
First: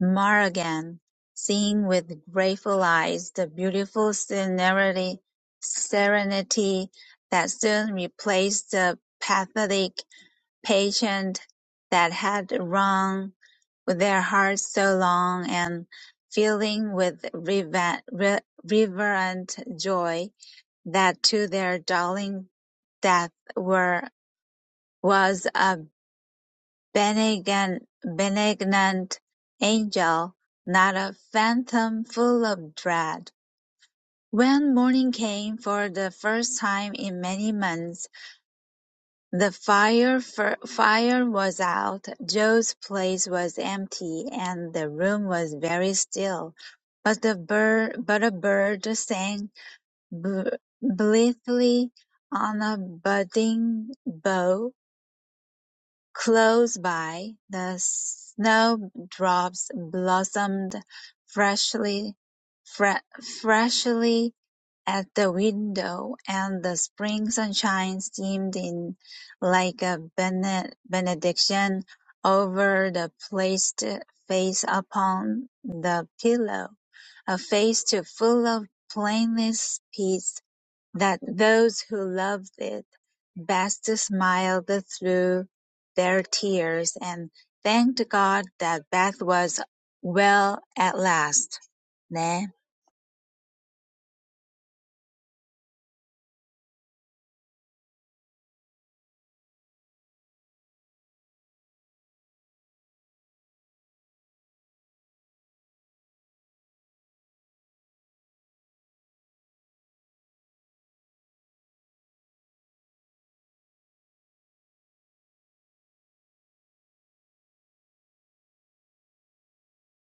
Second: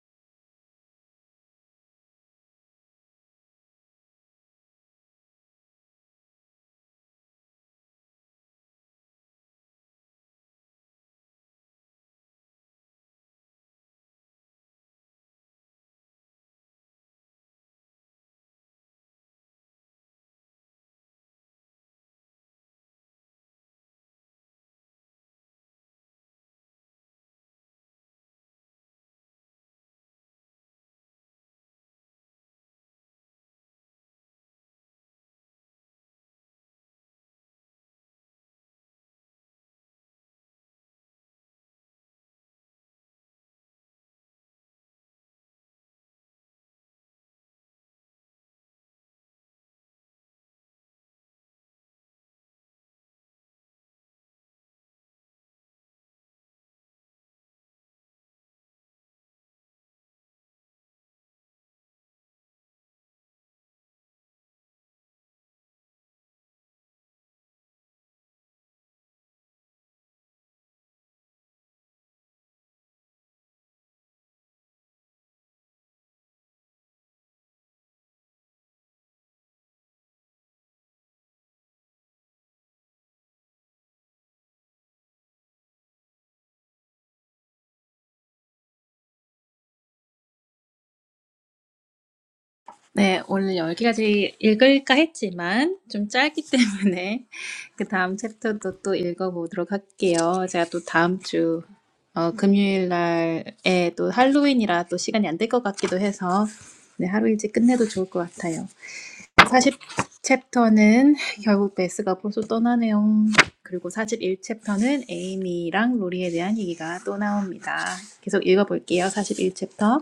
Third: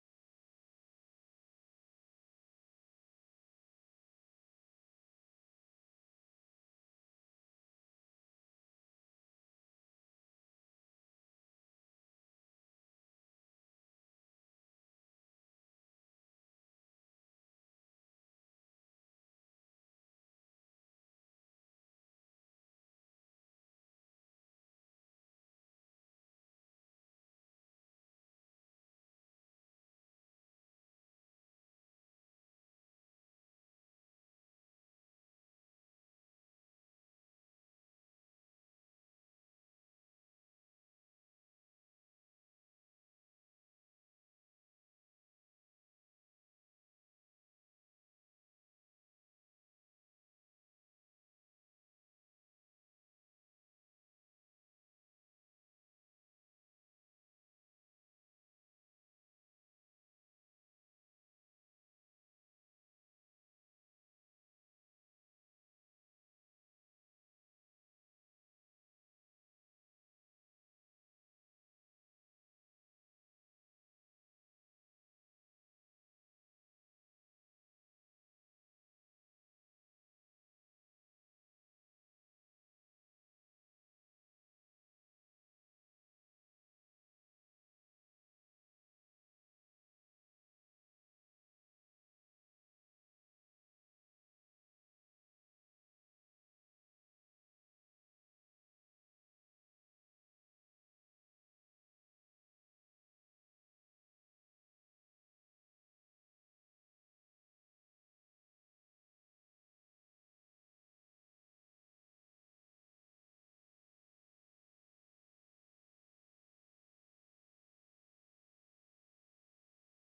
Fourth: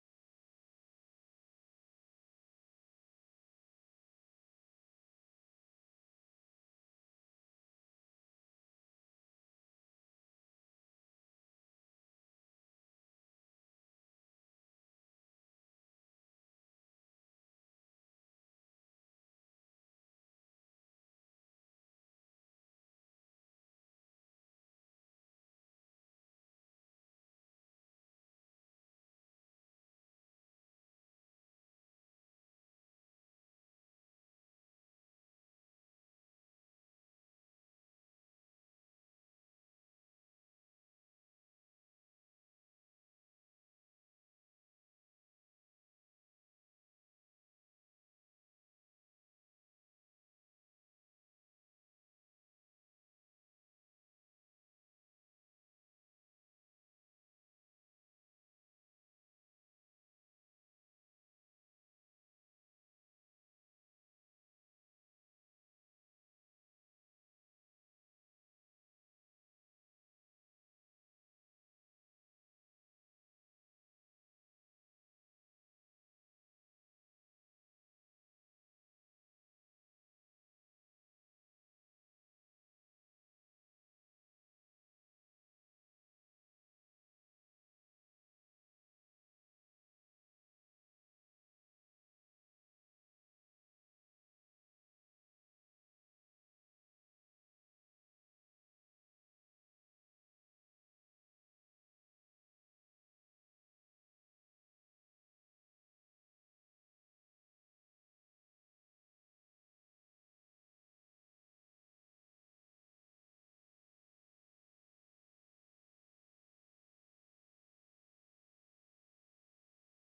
[SPEAKER 4] Morrigan, seeing with grateful eyes the beautiful serenity, serenity that soon replaced the pathetic patient that had wrung their hearts so long, and feeling with reva- re- reverent joy that to their darling death were was a. Benignant angel, not a phantom full of dread. When morning came for the first time in many months, the fire fire was out, Joe's place was empty, and the room was very still. But the bird, but a bird sang bl- blithely on a budding bough Close by, the snowdrops blossomed freshly fre- freshly at the window, and the spring sunshine streamed in like a bene- benediction over the placed face upon the pillow, a face too full of plainest peace that those who loved it best smiled through their tears and thanked God that Beth was well at last. 네.
[SPEAKER 2] 네, 오늘 여기까지 읽을까 했지만 좀 짧기 때문에 [LAUGHS] 그 다음 챕터도 또 읽어보도록 할게요. 제가 또 다음 주 어, 금요일 날에 또 할로윈이라 또 시간이 안 될 것 같기도 해서 네, 하루 일찍 끝내도 좋을 것 같아요. 40 챕터는 결국 베스가 벌써 떠나네요. 그리고 41 챕터는 에이미랑 로리에 대한 얘기가 또 나옵니다. 계속 읽어볼게요. 41 챕터.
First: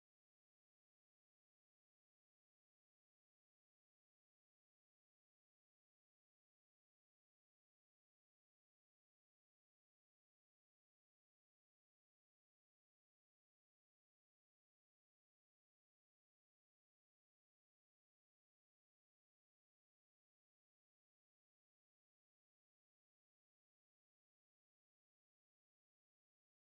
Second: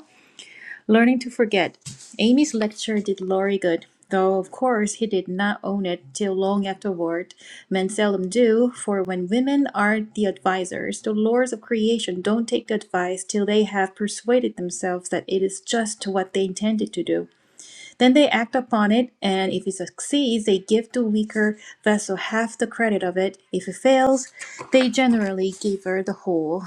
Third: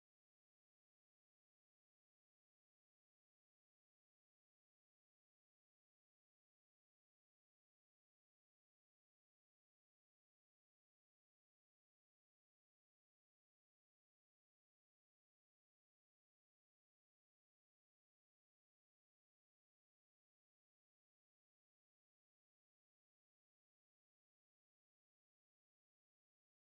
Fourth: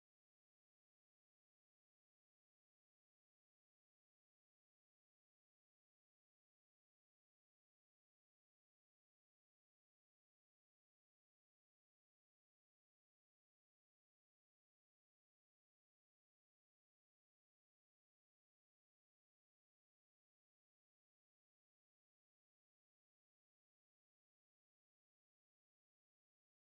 [SPEAKER 2] Learning to forget. Amy's lecture did Laurie good, though of course he did not own it till long afterward. Men seldom do, for when women are the advisers, the lords of creation don't take the advice till they have persuaded themselves that it is just what they intended to do. Then they act upon it, and if it succeeds, they give the weaker vessel half the credit of it. If it fails, they generally give her the whole.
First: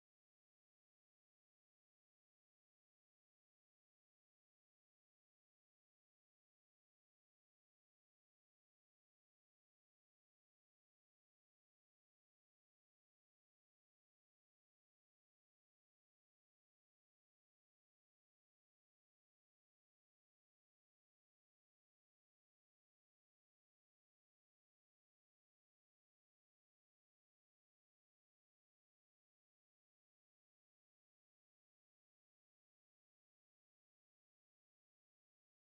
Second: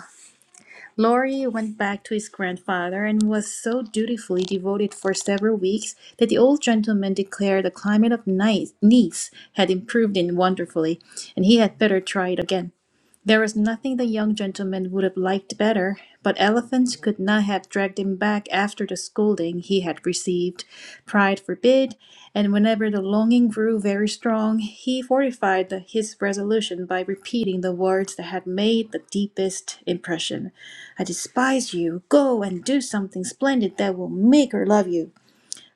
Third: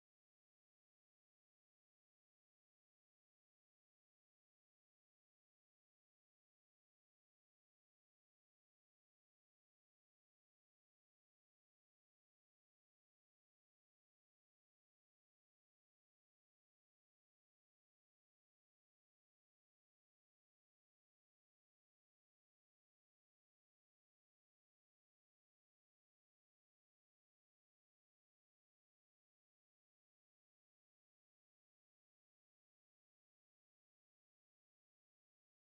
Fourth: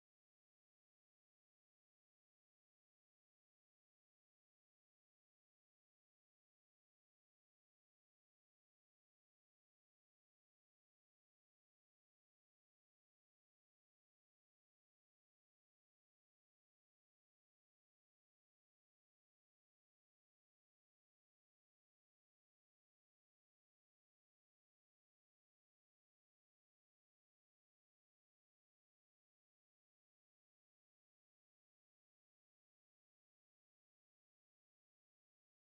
[SPEAKER 2] Laurie went back to his grandfather and was so dutifully devoted for several weeks that the old gentleman declared the climate of Ni- Nice had improved in wonderfully, and he had better try it again. There was nothing the young gentleman would have liked better, but elephants could not have dragged him back after the scolding he had received. Pride forbid, and whenever the longing grew very strong, he fortified the- his resolution by repeating the words that had made the deepest impression. I despise you. Go and do something splendid that will make her love you.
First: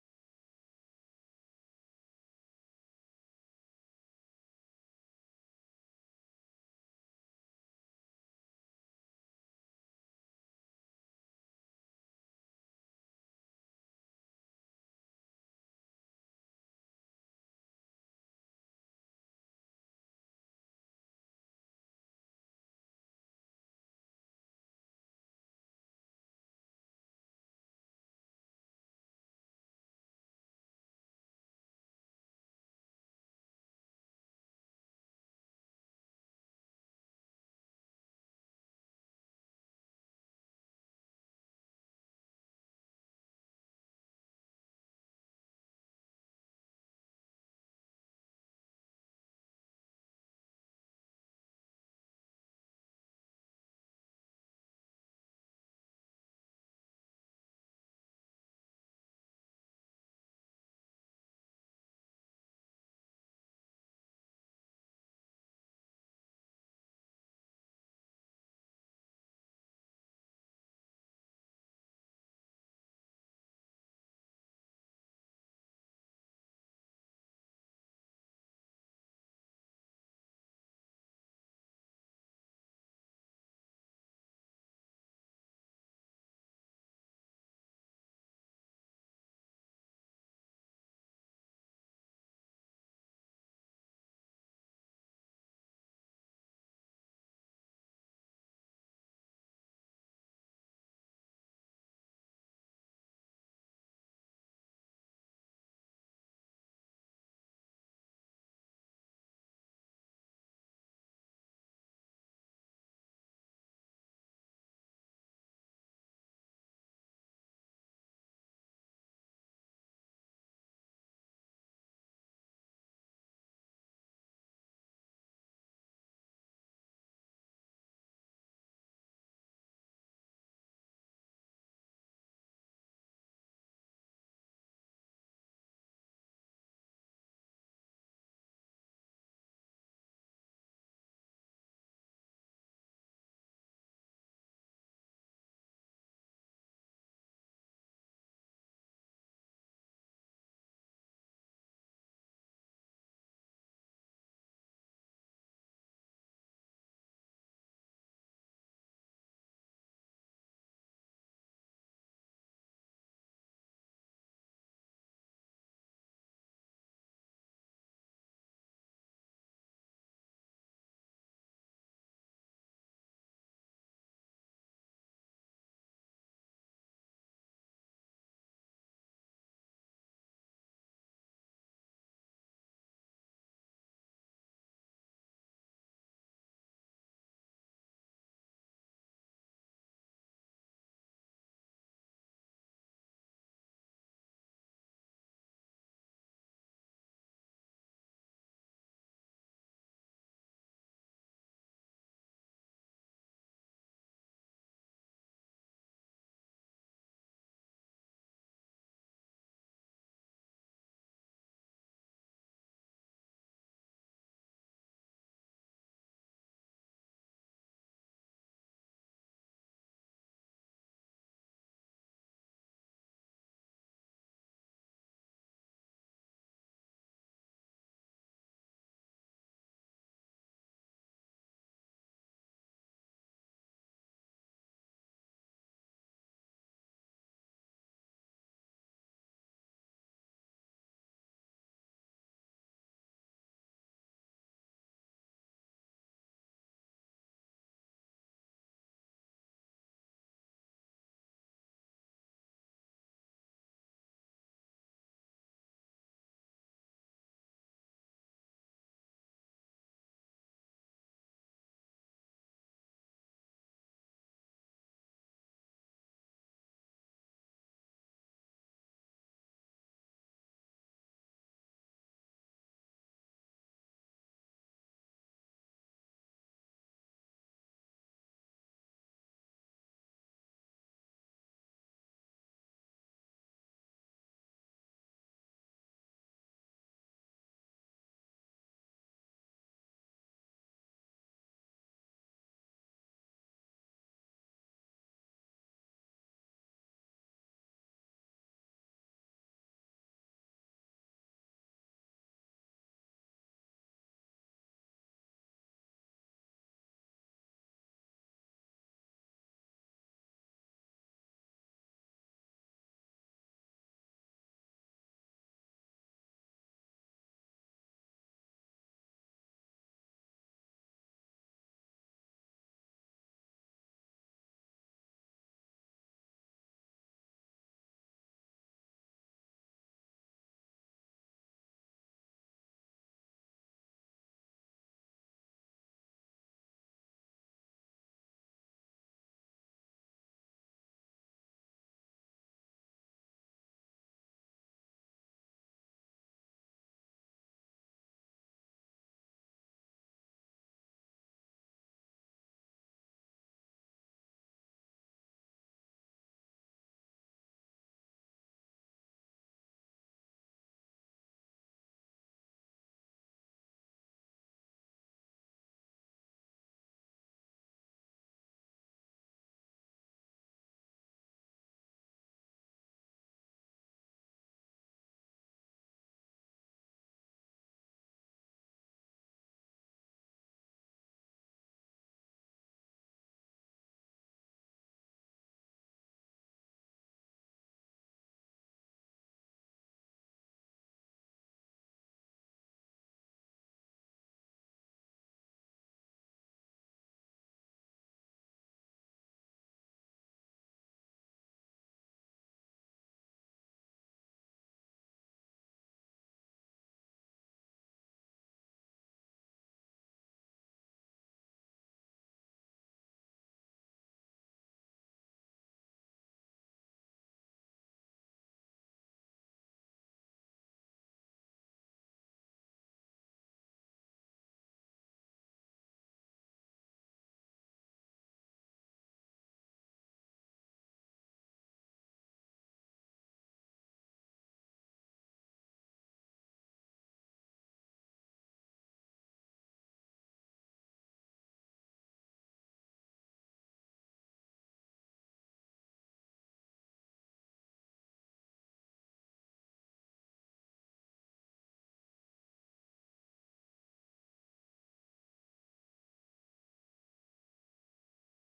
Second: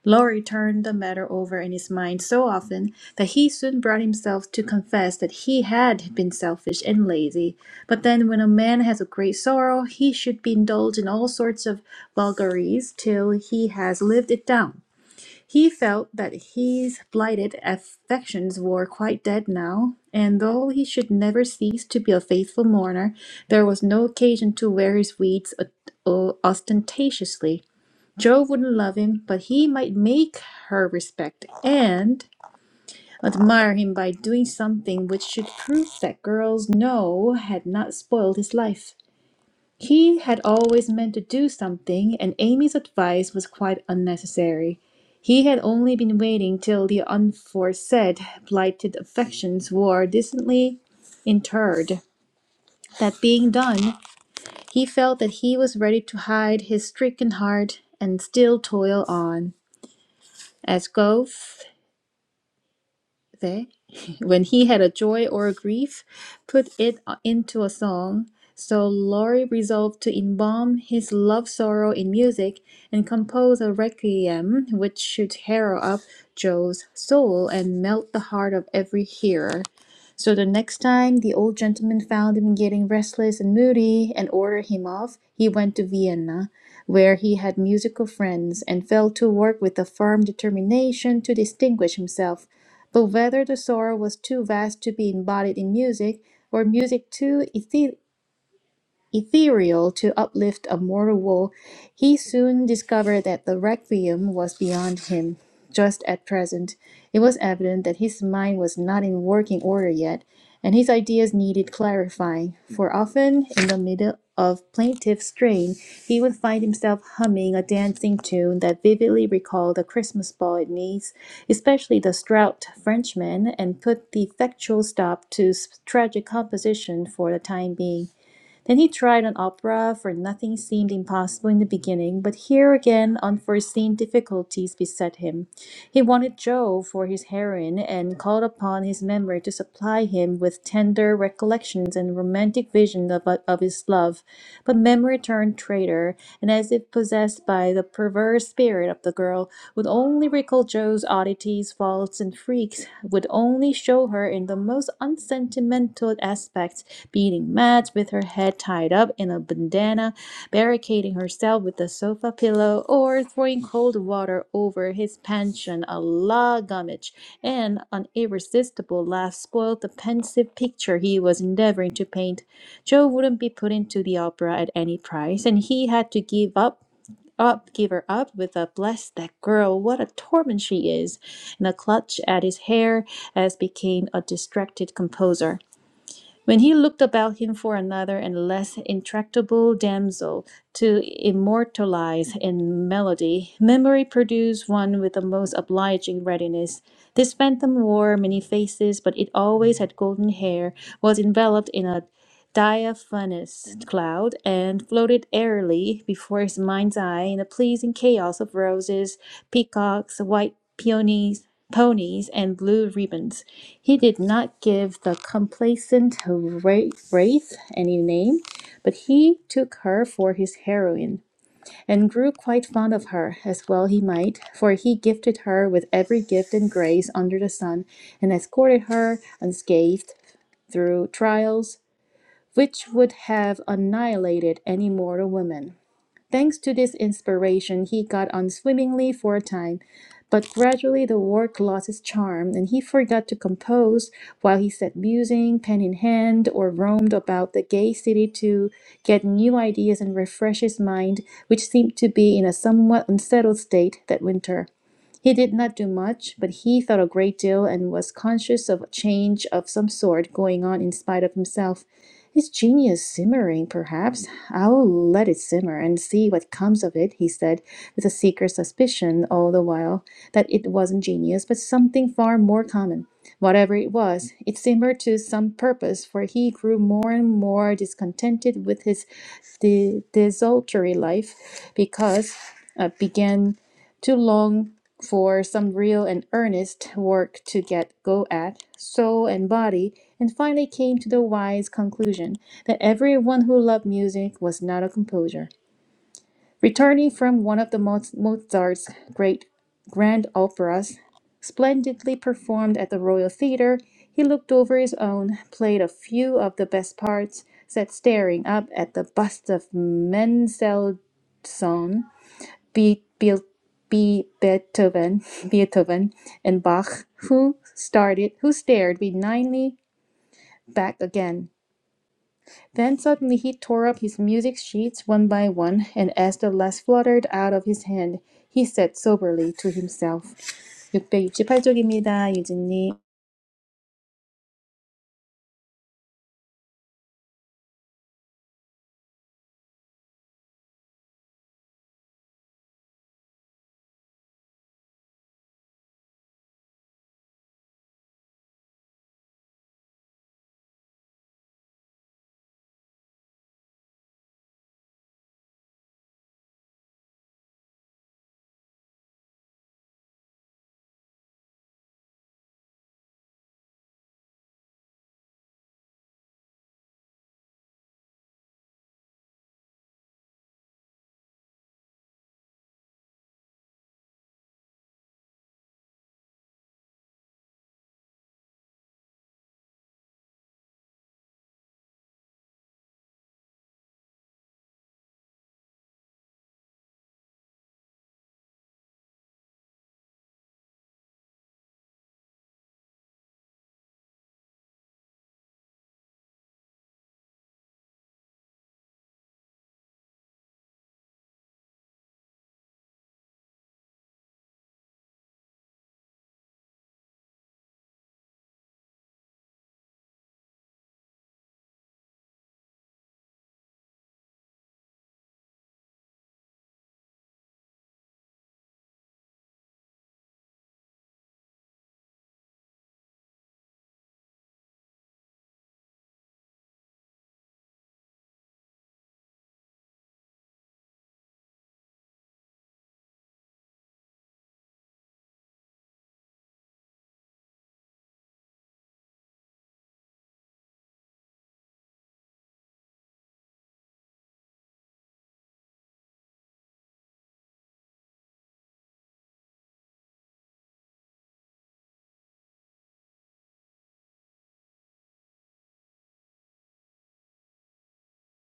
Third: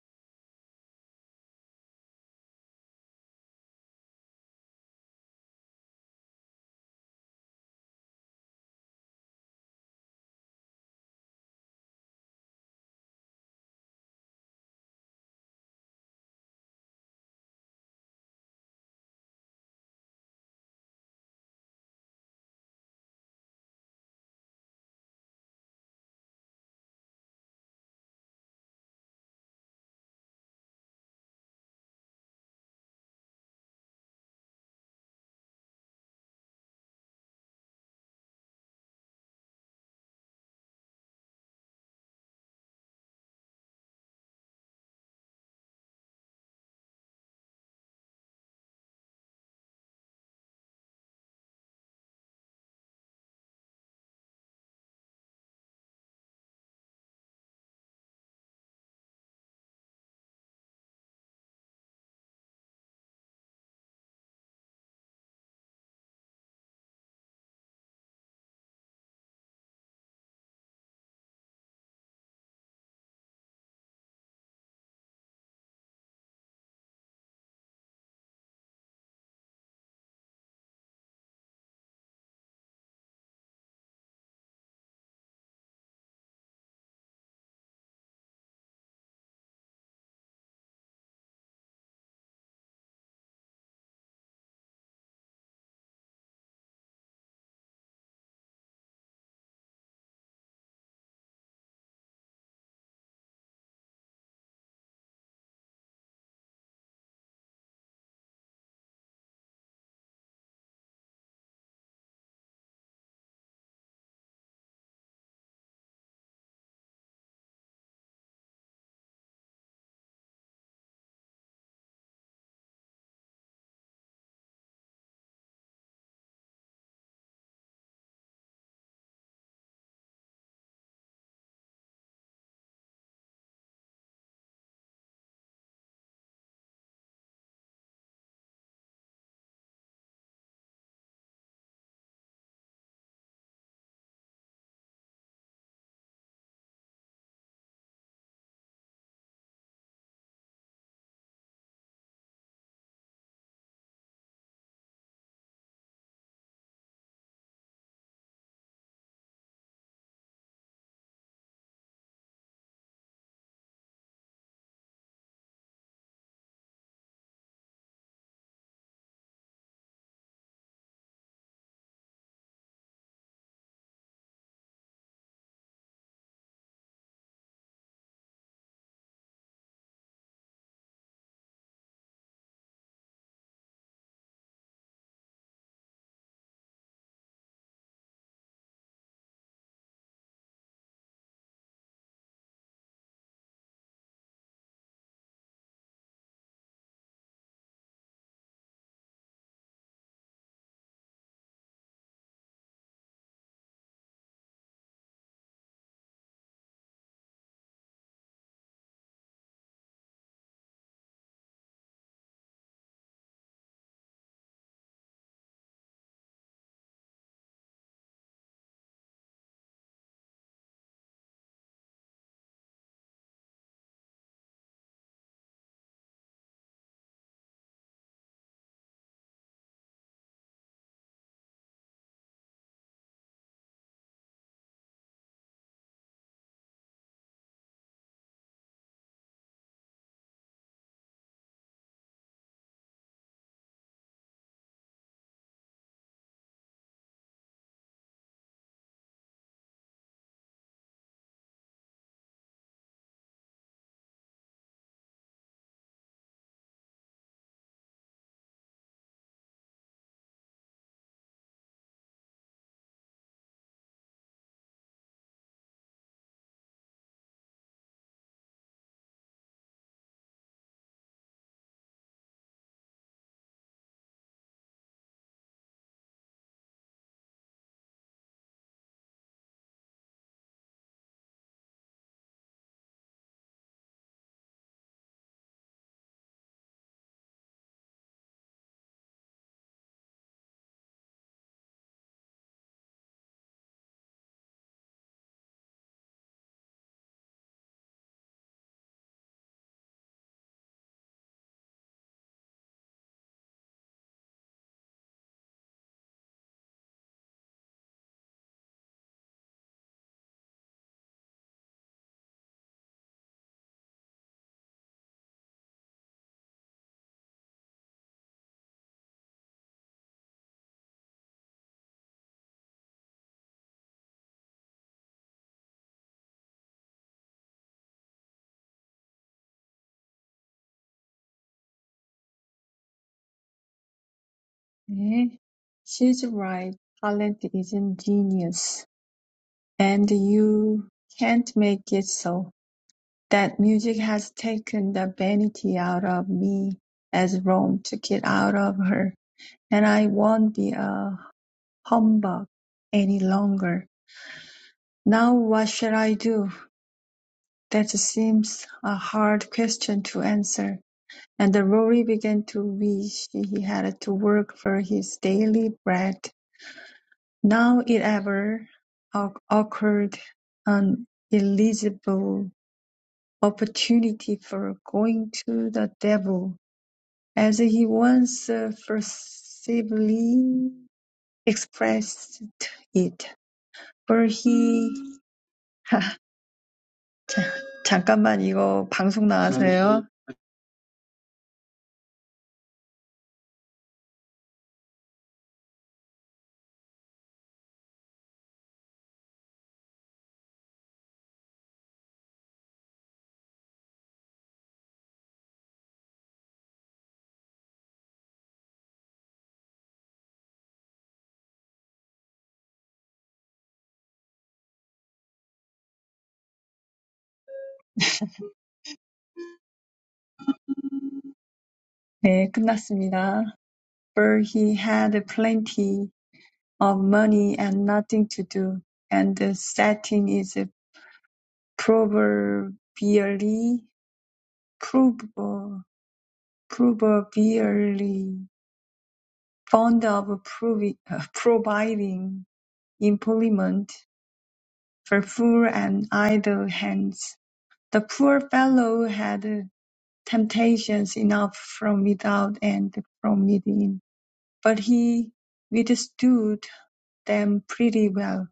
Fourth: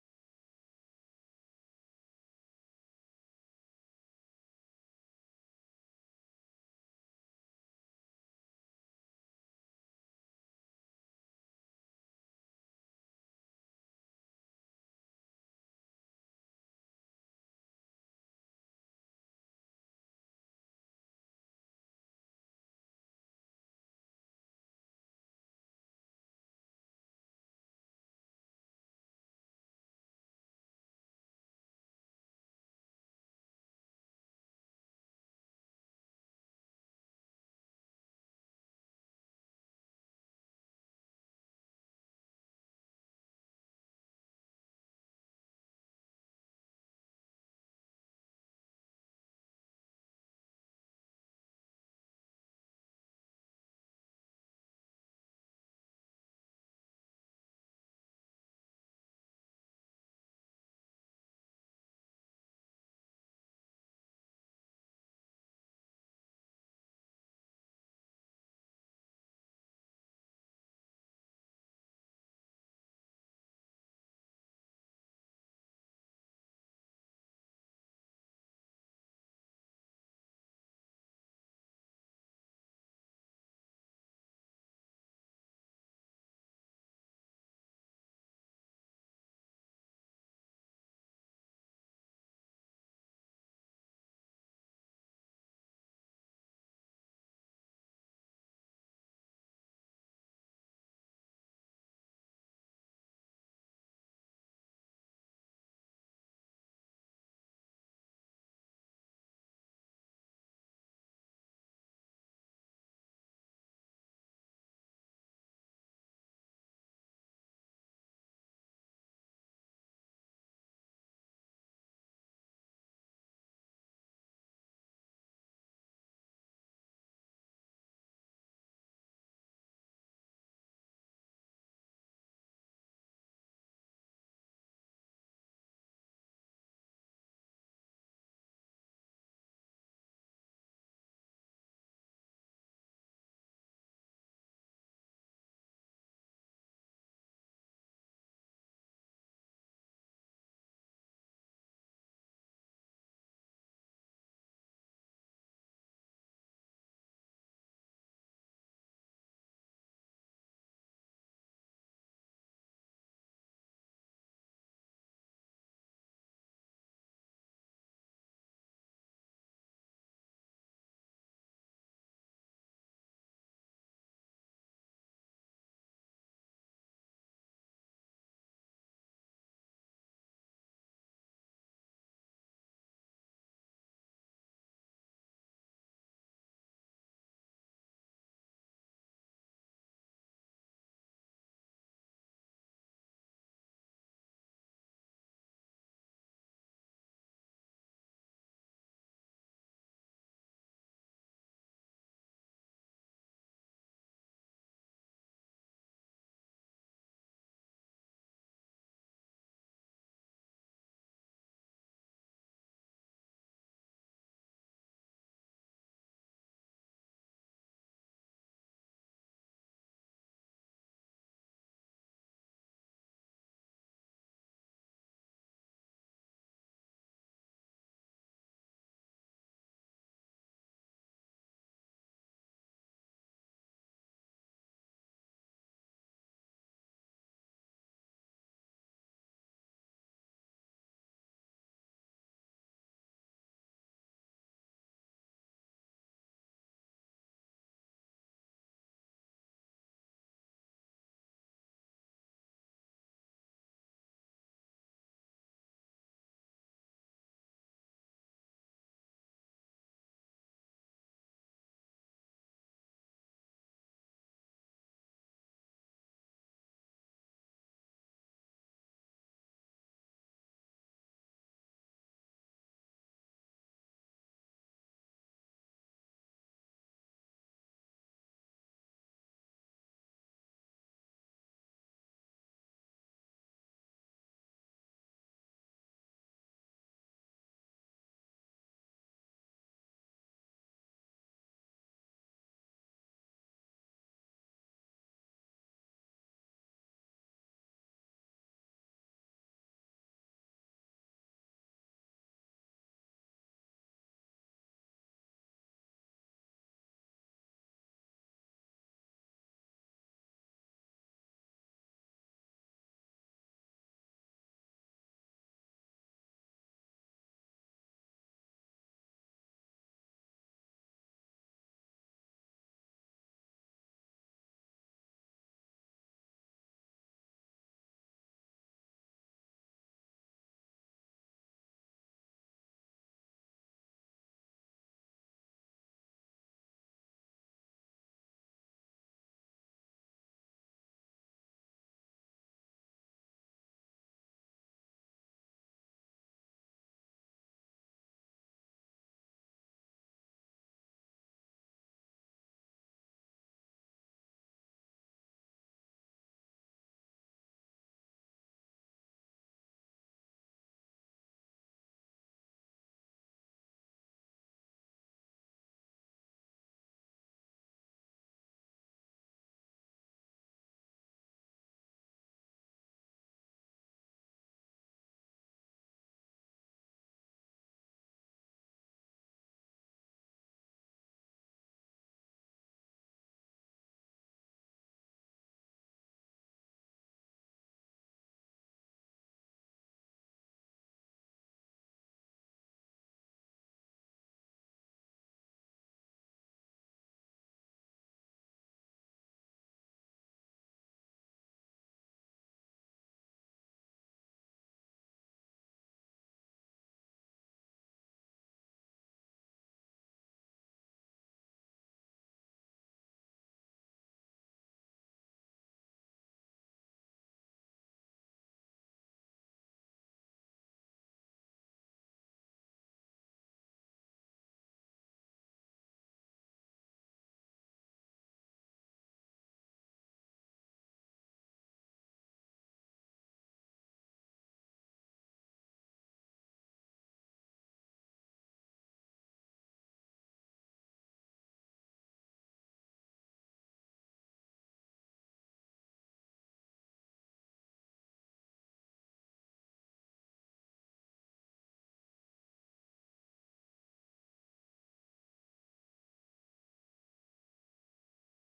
[SPEAKER 2] Lorry turned the matter over in his mind so often that he soon brought himself to confess that he had been selfish and lazy. But then, when a man has a great sorrow, he should be indulged in all sorts of vulgaries till he has lived it down. He felt that his blighted affections were quite dead now, and though he should never cease to be a faithful mourner, there was no occasion to wear his weeds o- o- ostentatiously. Jove wouldn't love him, but he might make her respect and admire him by doing something which should prove that girls know had not spoiled his life. He had always meant to do something, and Amy's advice was quite unnecessary. He had only been waiting till the unforesaid blighted affections were decently interred. That being done, he felt that he was ready to hide his stricken heart and still toil on. as Gove there, [LAUGHS] when he had a joy or a grief, put it into a song. So Laurie resolved to embalm his love sorrow in music and compose a requiem which should harrow up Joe's soul and melt the heart of every hearer. So the next time the old gentleman found him getting restless and moody and ordered him off, he went to Vienna, where he had musical friends and fell to work with a firm determination to distinguish himself but whether the sorrow was too vast to be embodied in music, or music too ethi- ethereal to uplift a mortal woe, he soon discovered that the requiem was beyond him. Just at present, it was evident that his mind was not in working order yet, and his ideas needed clarifying, for often in the middle of plaintive strain, he would find himself humming a dancing tune that vividly recalled the Christmas ball at Nice, especially the Strout Frenchman, and put the effectual stop to s- tragic composition for the time being. Then he tried an opera, for nothing seemed impossible in the beginning, but here again unforeseen difficulties beset him. He wanted Jo for his heroine, and called upon his memory to supply him with tender recollections and romantic visions of, of his love. But memory turned traitor, and as if possessed by the perverse spirit of the girl, would only recall Joe's oddities, faults, and freaks, would only show her in the most unsentimental aspects, beating mats with her head tied up in a bandana, barricading herself with a sofa pillow, or throwing cold water over his pension a la gummidge and an irresistible laugh spoiled the pensive picture he was endeavoring to paint. Joe wouldn't be put into the opera at any price, and he had to give up up give her up with a bless that girl what a torment she is and a clutch at his hair as became a distracted composer when he looked about him for another and less intractable damsel to immortalize in melody memory produced one with the most obliging readiness this phantom wore many faces but it always had golden hair was enveloped in a diaphanous cloud and floated airily before his mind's eye in a pleasing chaos of roses, peacocks, white peonies, ponies, and blue ribbons. He did not give the complacent wra- wraith any name, but he took her for his heroine, and grew quite fond of her, as well he might, for he gifted her with every gift and grace under the sun, and escorted her unscathed through trials which would have annihilated any mortal woman. Thanks to this inspiration, he got on swimmingly for a time, but gradually the work lost its charm, and he forgot to compose while he sat musing, pen in hand, or roamed about the gay city to get new ideas and refresh his mind, which seemed to be in a somewhat unsettled state that winter. He did not do much, but he thought a great deal and was conscious of a change of some sort going on in spite of himself. His genius simmering, perhaps. I'll let it simmer and see what comes of it, he said, with a secret suspicion all the while that it wasn't genius, but something far more common. Whatever it was, it simmered to some purpose, for he grew more and more discontented with his de- desultory life because uh, began to long for some real and earnest work to get go at, soul and body, and finally came to the wise conclusion that everyone who loved music was not a composer. Returning from one of the Mo- Mozart's great grand operas, splendidly performed at the Royal Theatre, he looked over his own, played a few of the best parts, sat staring up at the bust of Mendelssohn be, Be, Be Beethoven, [LAUGHS] Beethoven and Bach, who started, who stared benignly back again. Then suddenly he tore up his music sheets one by one, and as the last fluttered out of his hand, he said soberly to himself. 668쪽입니다, 유진님.
[SPEAKER 1] 네, she's right. Talent isn't genius, and you can't make it so. That music has taken the vanity out of me, as Rome took it out of her, and I won't be a humbug any longer. Now what shall I do? That seems a hard question to answer. And Rory began to wish he had to work for his daily bread. Now it ever oc- occurred an eligible opportunity for going to the devil, as he once uh, forcibly expressed it. For he [LAUGHS] 잠깐만 이거 방송 나가세요. 네, 끝났습니다. For he had plenty of money and nothing to do, and the setting is proverbially, proverb- proverbially fond of provi- uh, providing employment for poor and idle hands. The poor fellow had temptations enough from without and from within, but he withstood them pretty well.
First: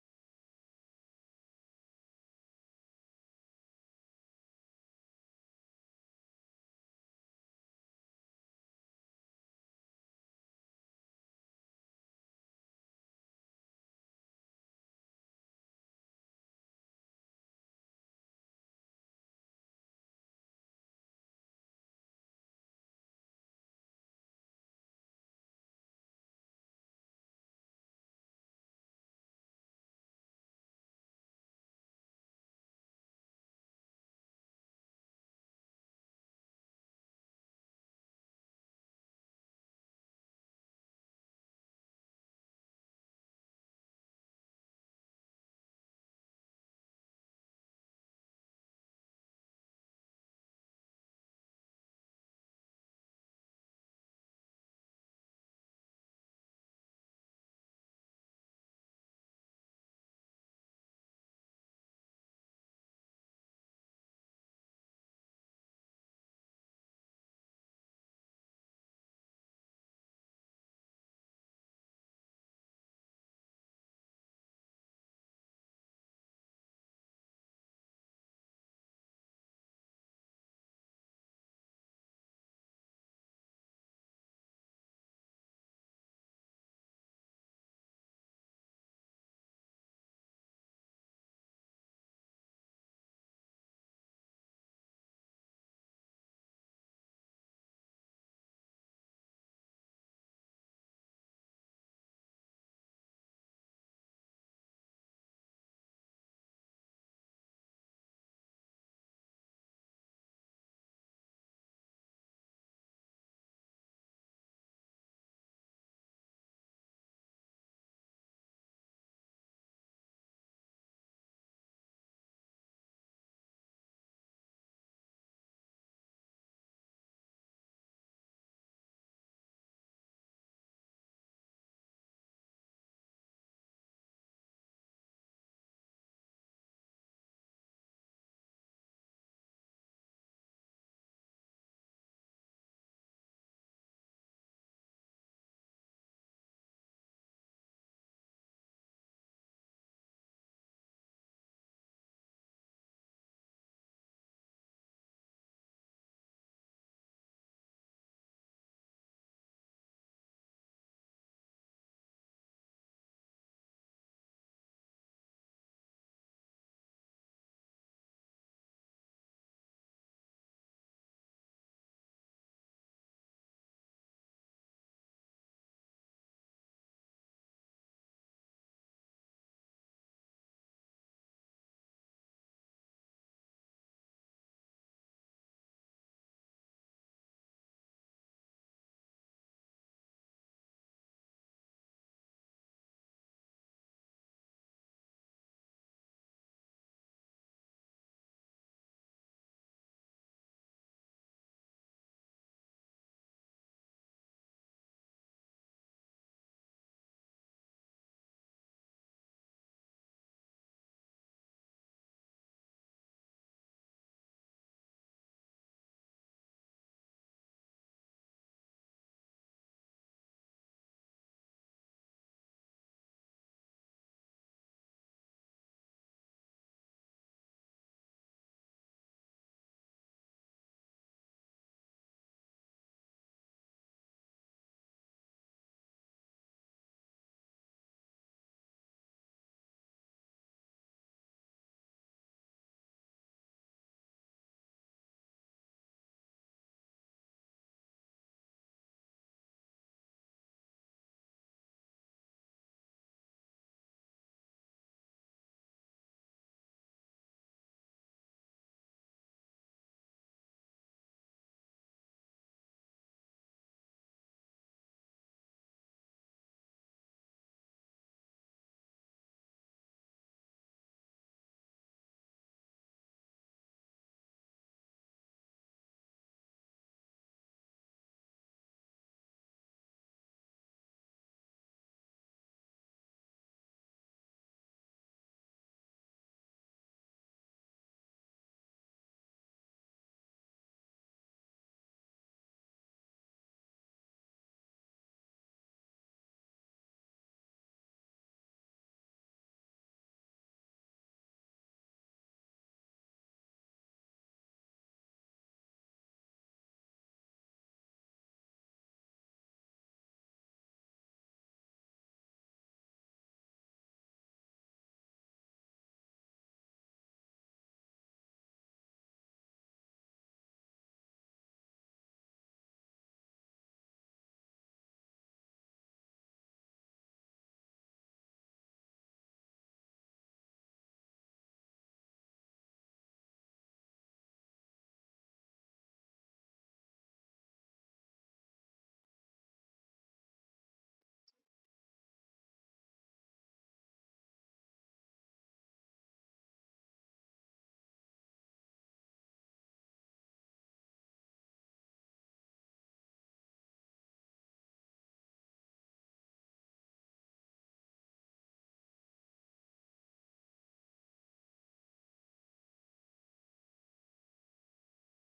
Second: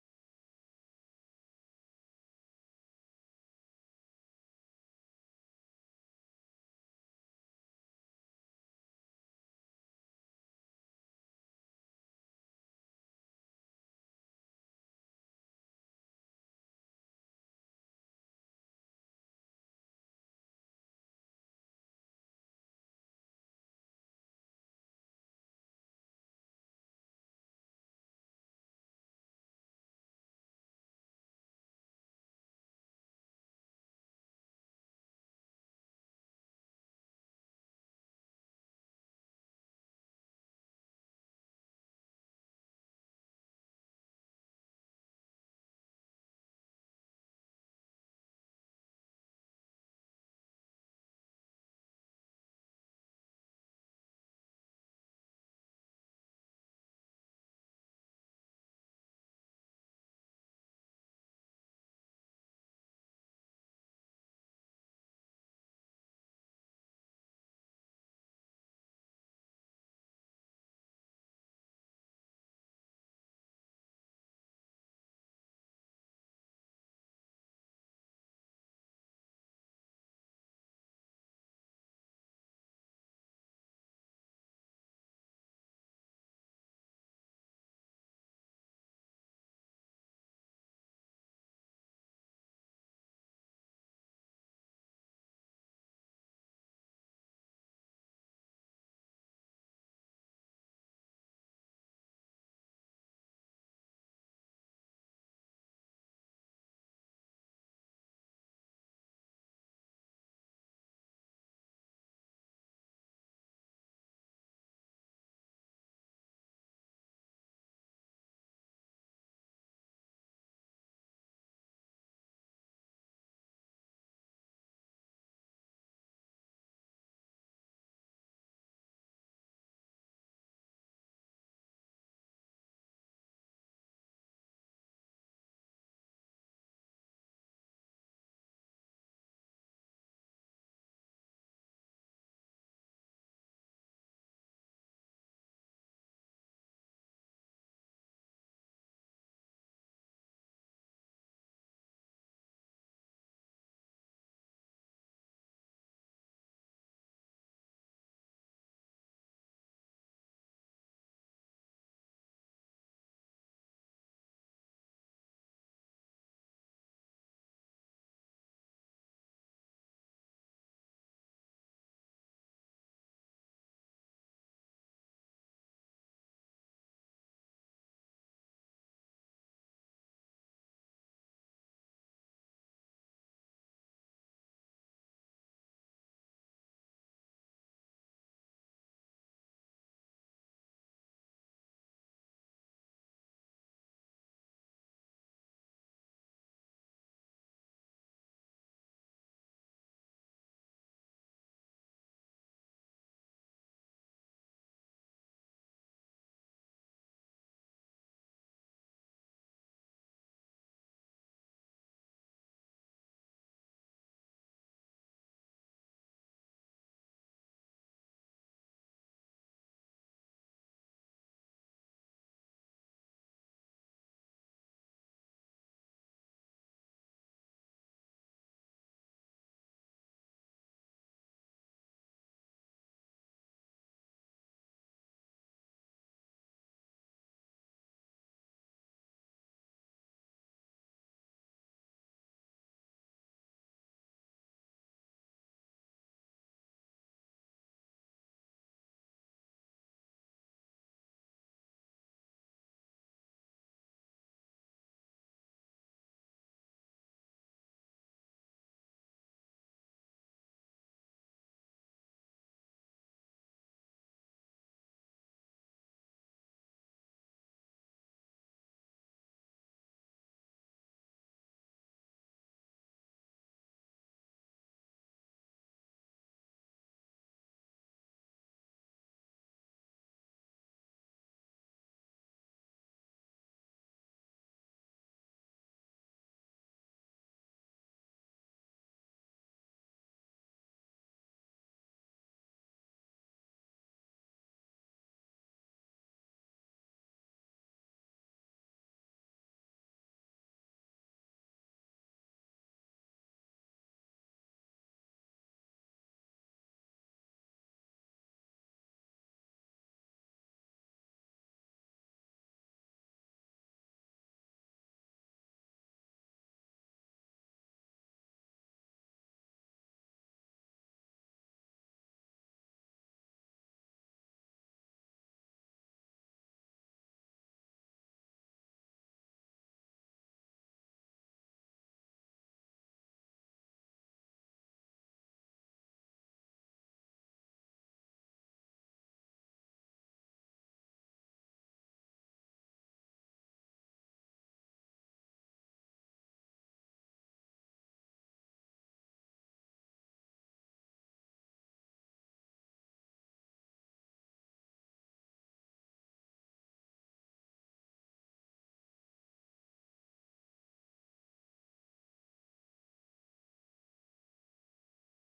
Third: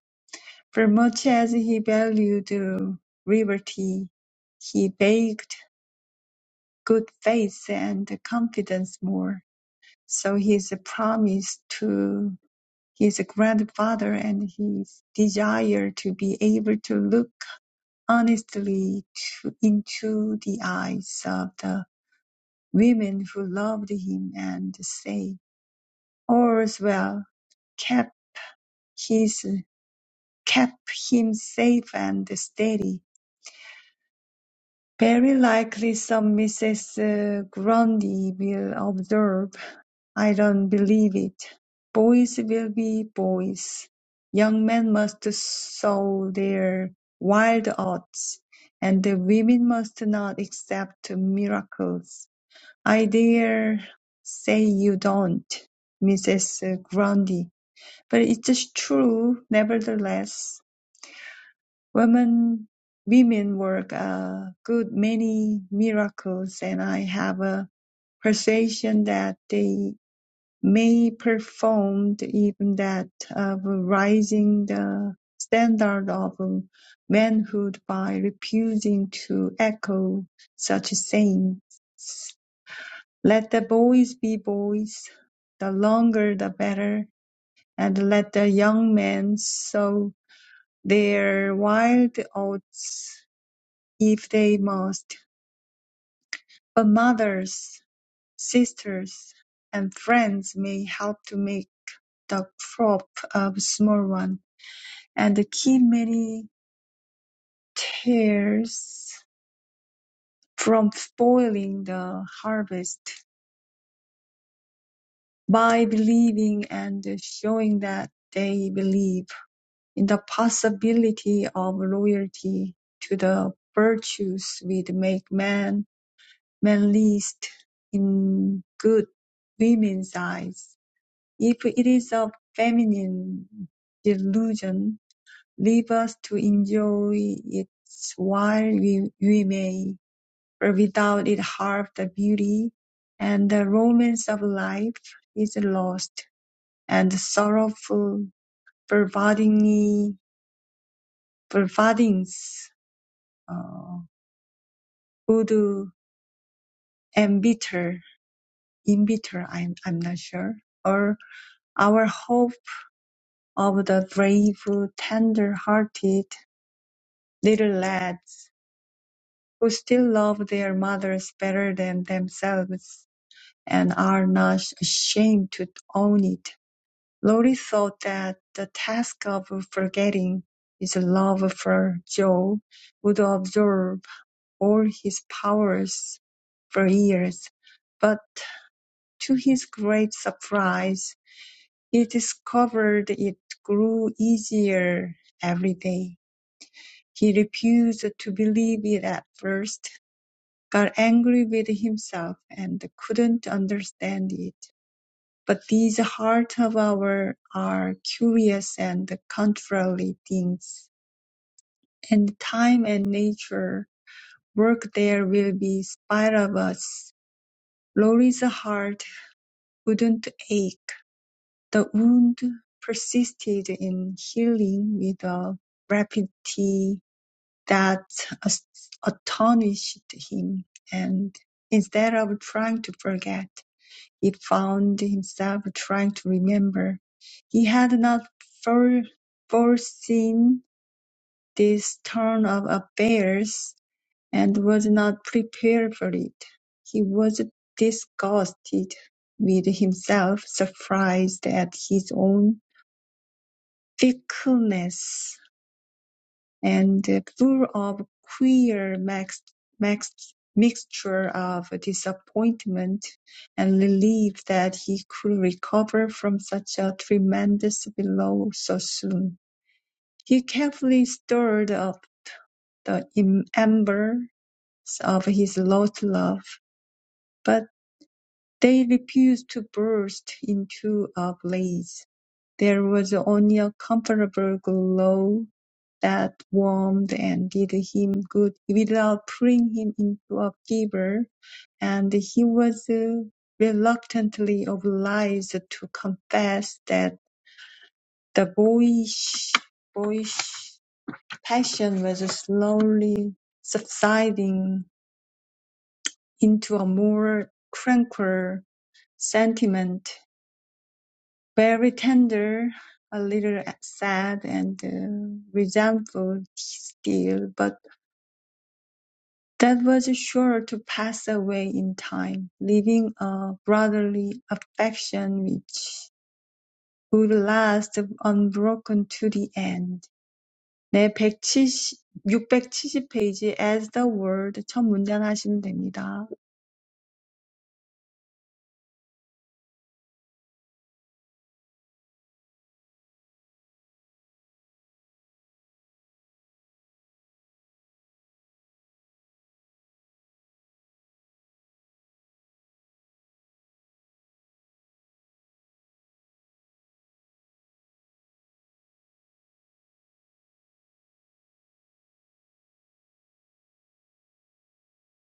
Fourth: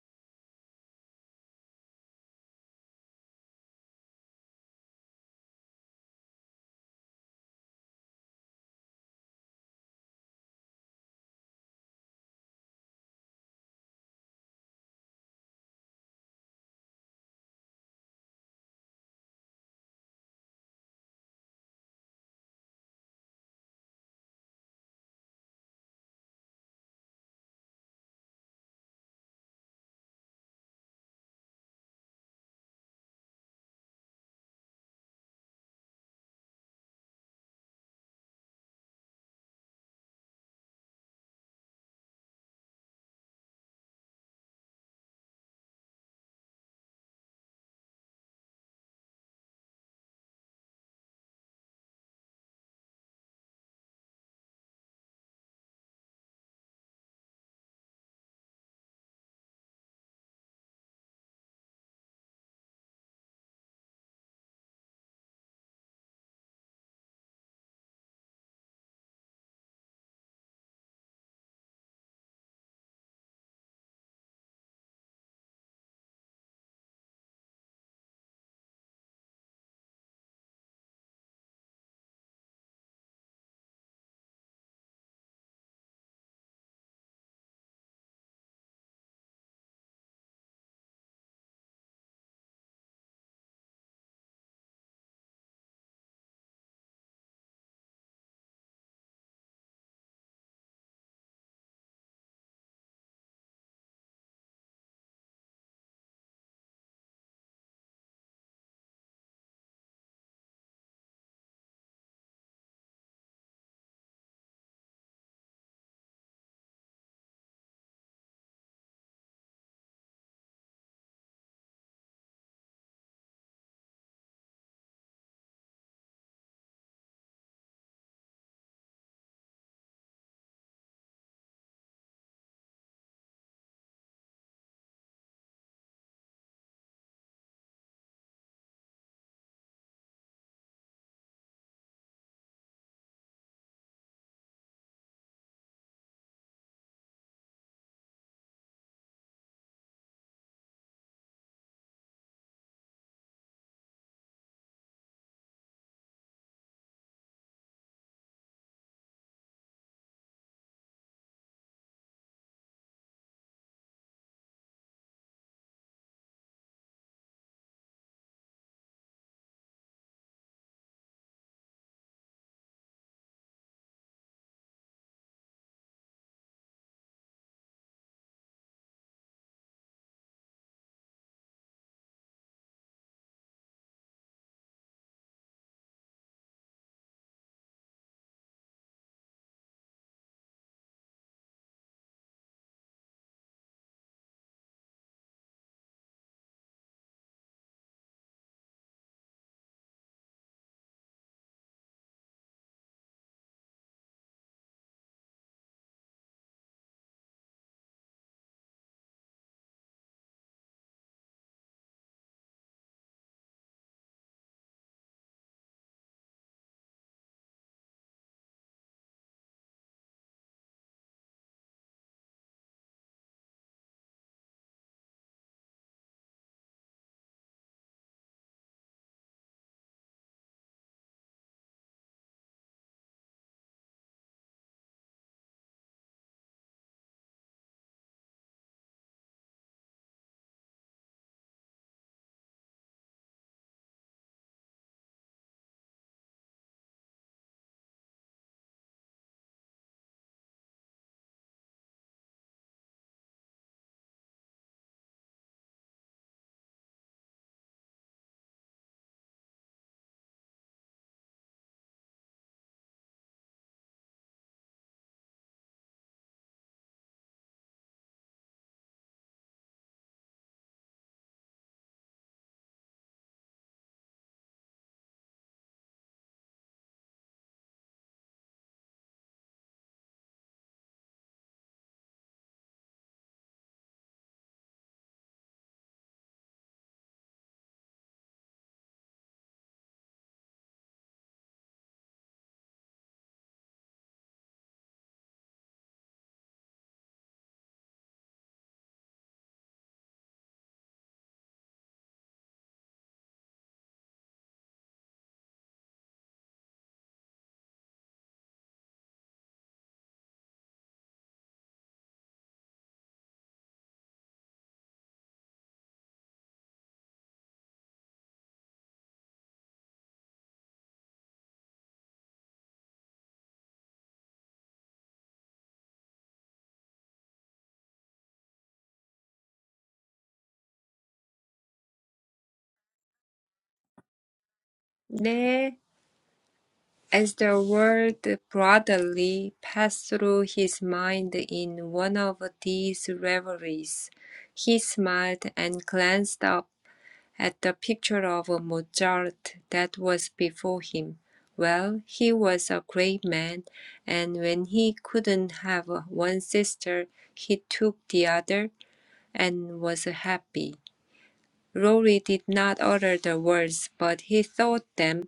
[SPEAKER 1] For much as he valued liberty, he valued good faith and confidence more. So his promise to his grandfather and his desire to be able to look honestly to, into the eyes of the women who loved him and say, all's well, kept his, kept him safe and steady Very likely some Mrs. Grundy will observe, "I don't believe it; boys will be boys; young men must sow their wild oats, and the women must not accept miracles." I dare say you don't, Mrs. Grundy, but it's true nevertheless. Women women work a good many miracles, and I have a perception that they may perform even that of rising the standard of manhood by refusing to echo such sayings: Let the boys be boys, the longer the better, and let the young men sow their wild oats if they must, but mothers, sisters, and friends may help to make the crop of small one, and keep many tares from spoiling the harvest by believing and showing that they believe in the possibility of loyalty to the virtues which make man, man least in good women's eyes. If it is a feminine delusion, leave us to enjoy it while we, we may, for without it half the beauty and the romance of life is lost, and the sorrowful pervading, pervadings uh, would embitter, embitter, I'm, I'm not sure, or our hope of the brave, tender-hearted little lads who still love their mothers better than themselves and are not ashamed to own it. Lori thought that the task of forgetting his love for Joe would absorb all his powers for years, but to his great surprise, he discovered it grew easier every day. He refused to believe it at first got angry with himself and couldn't understand it. But these hearts of ours are curious and contrary things, and time and nature work there will be spite of us. Lori's heart wouldn't ache. The wound persisted in healing with a rapidity that astonished him, and instead of trying to forget. It found himself trying to remember. He had not fore- foreseen this turn of affairs and was not prepared for it. He was disgusted with himself, surprised at his own fickleness. and uh, full of queer max, max, mixture of disappointment and relief that he could recover from such a tremendous blow so soon. He carefully stirred up the embers of his lost love, but. They refused to burst into a blaze. There was only a comfortable glow that warmed and did him good without putting him into a fever, and he was uh, reluctantly obliged to confess that the boyish, boyish passion was slowly subsiding into a more tranquil sentiment very tender, a little sad and uh, resentful still, but that was sure to pass away in time, leaving a brotherly affection which would last unbroken to the end. 네, 170, 670 페이지 as the world 첫 문장 하시면
[SPEAKER 3] 네.
[SPEAKER 1] 됩니다.
[SPEAKER 3] As the word "brotherly" passed through his mind in one of these reveries, he smiled and glanced up at the picture of Mozart that was before him. Well, he was a great man, and when he couldn't have one sister, he took the other, and was happy. Rory did not utter the words, but he thought them,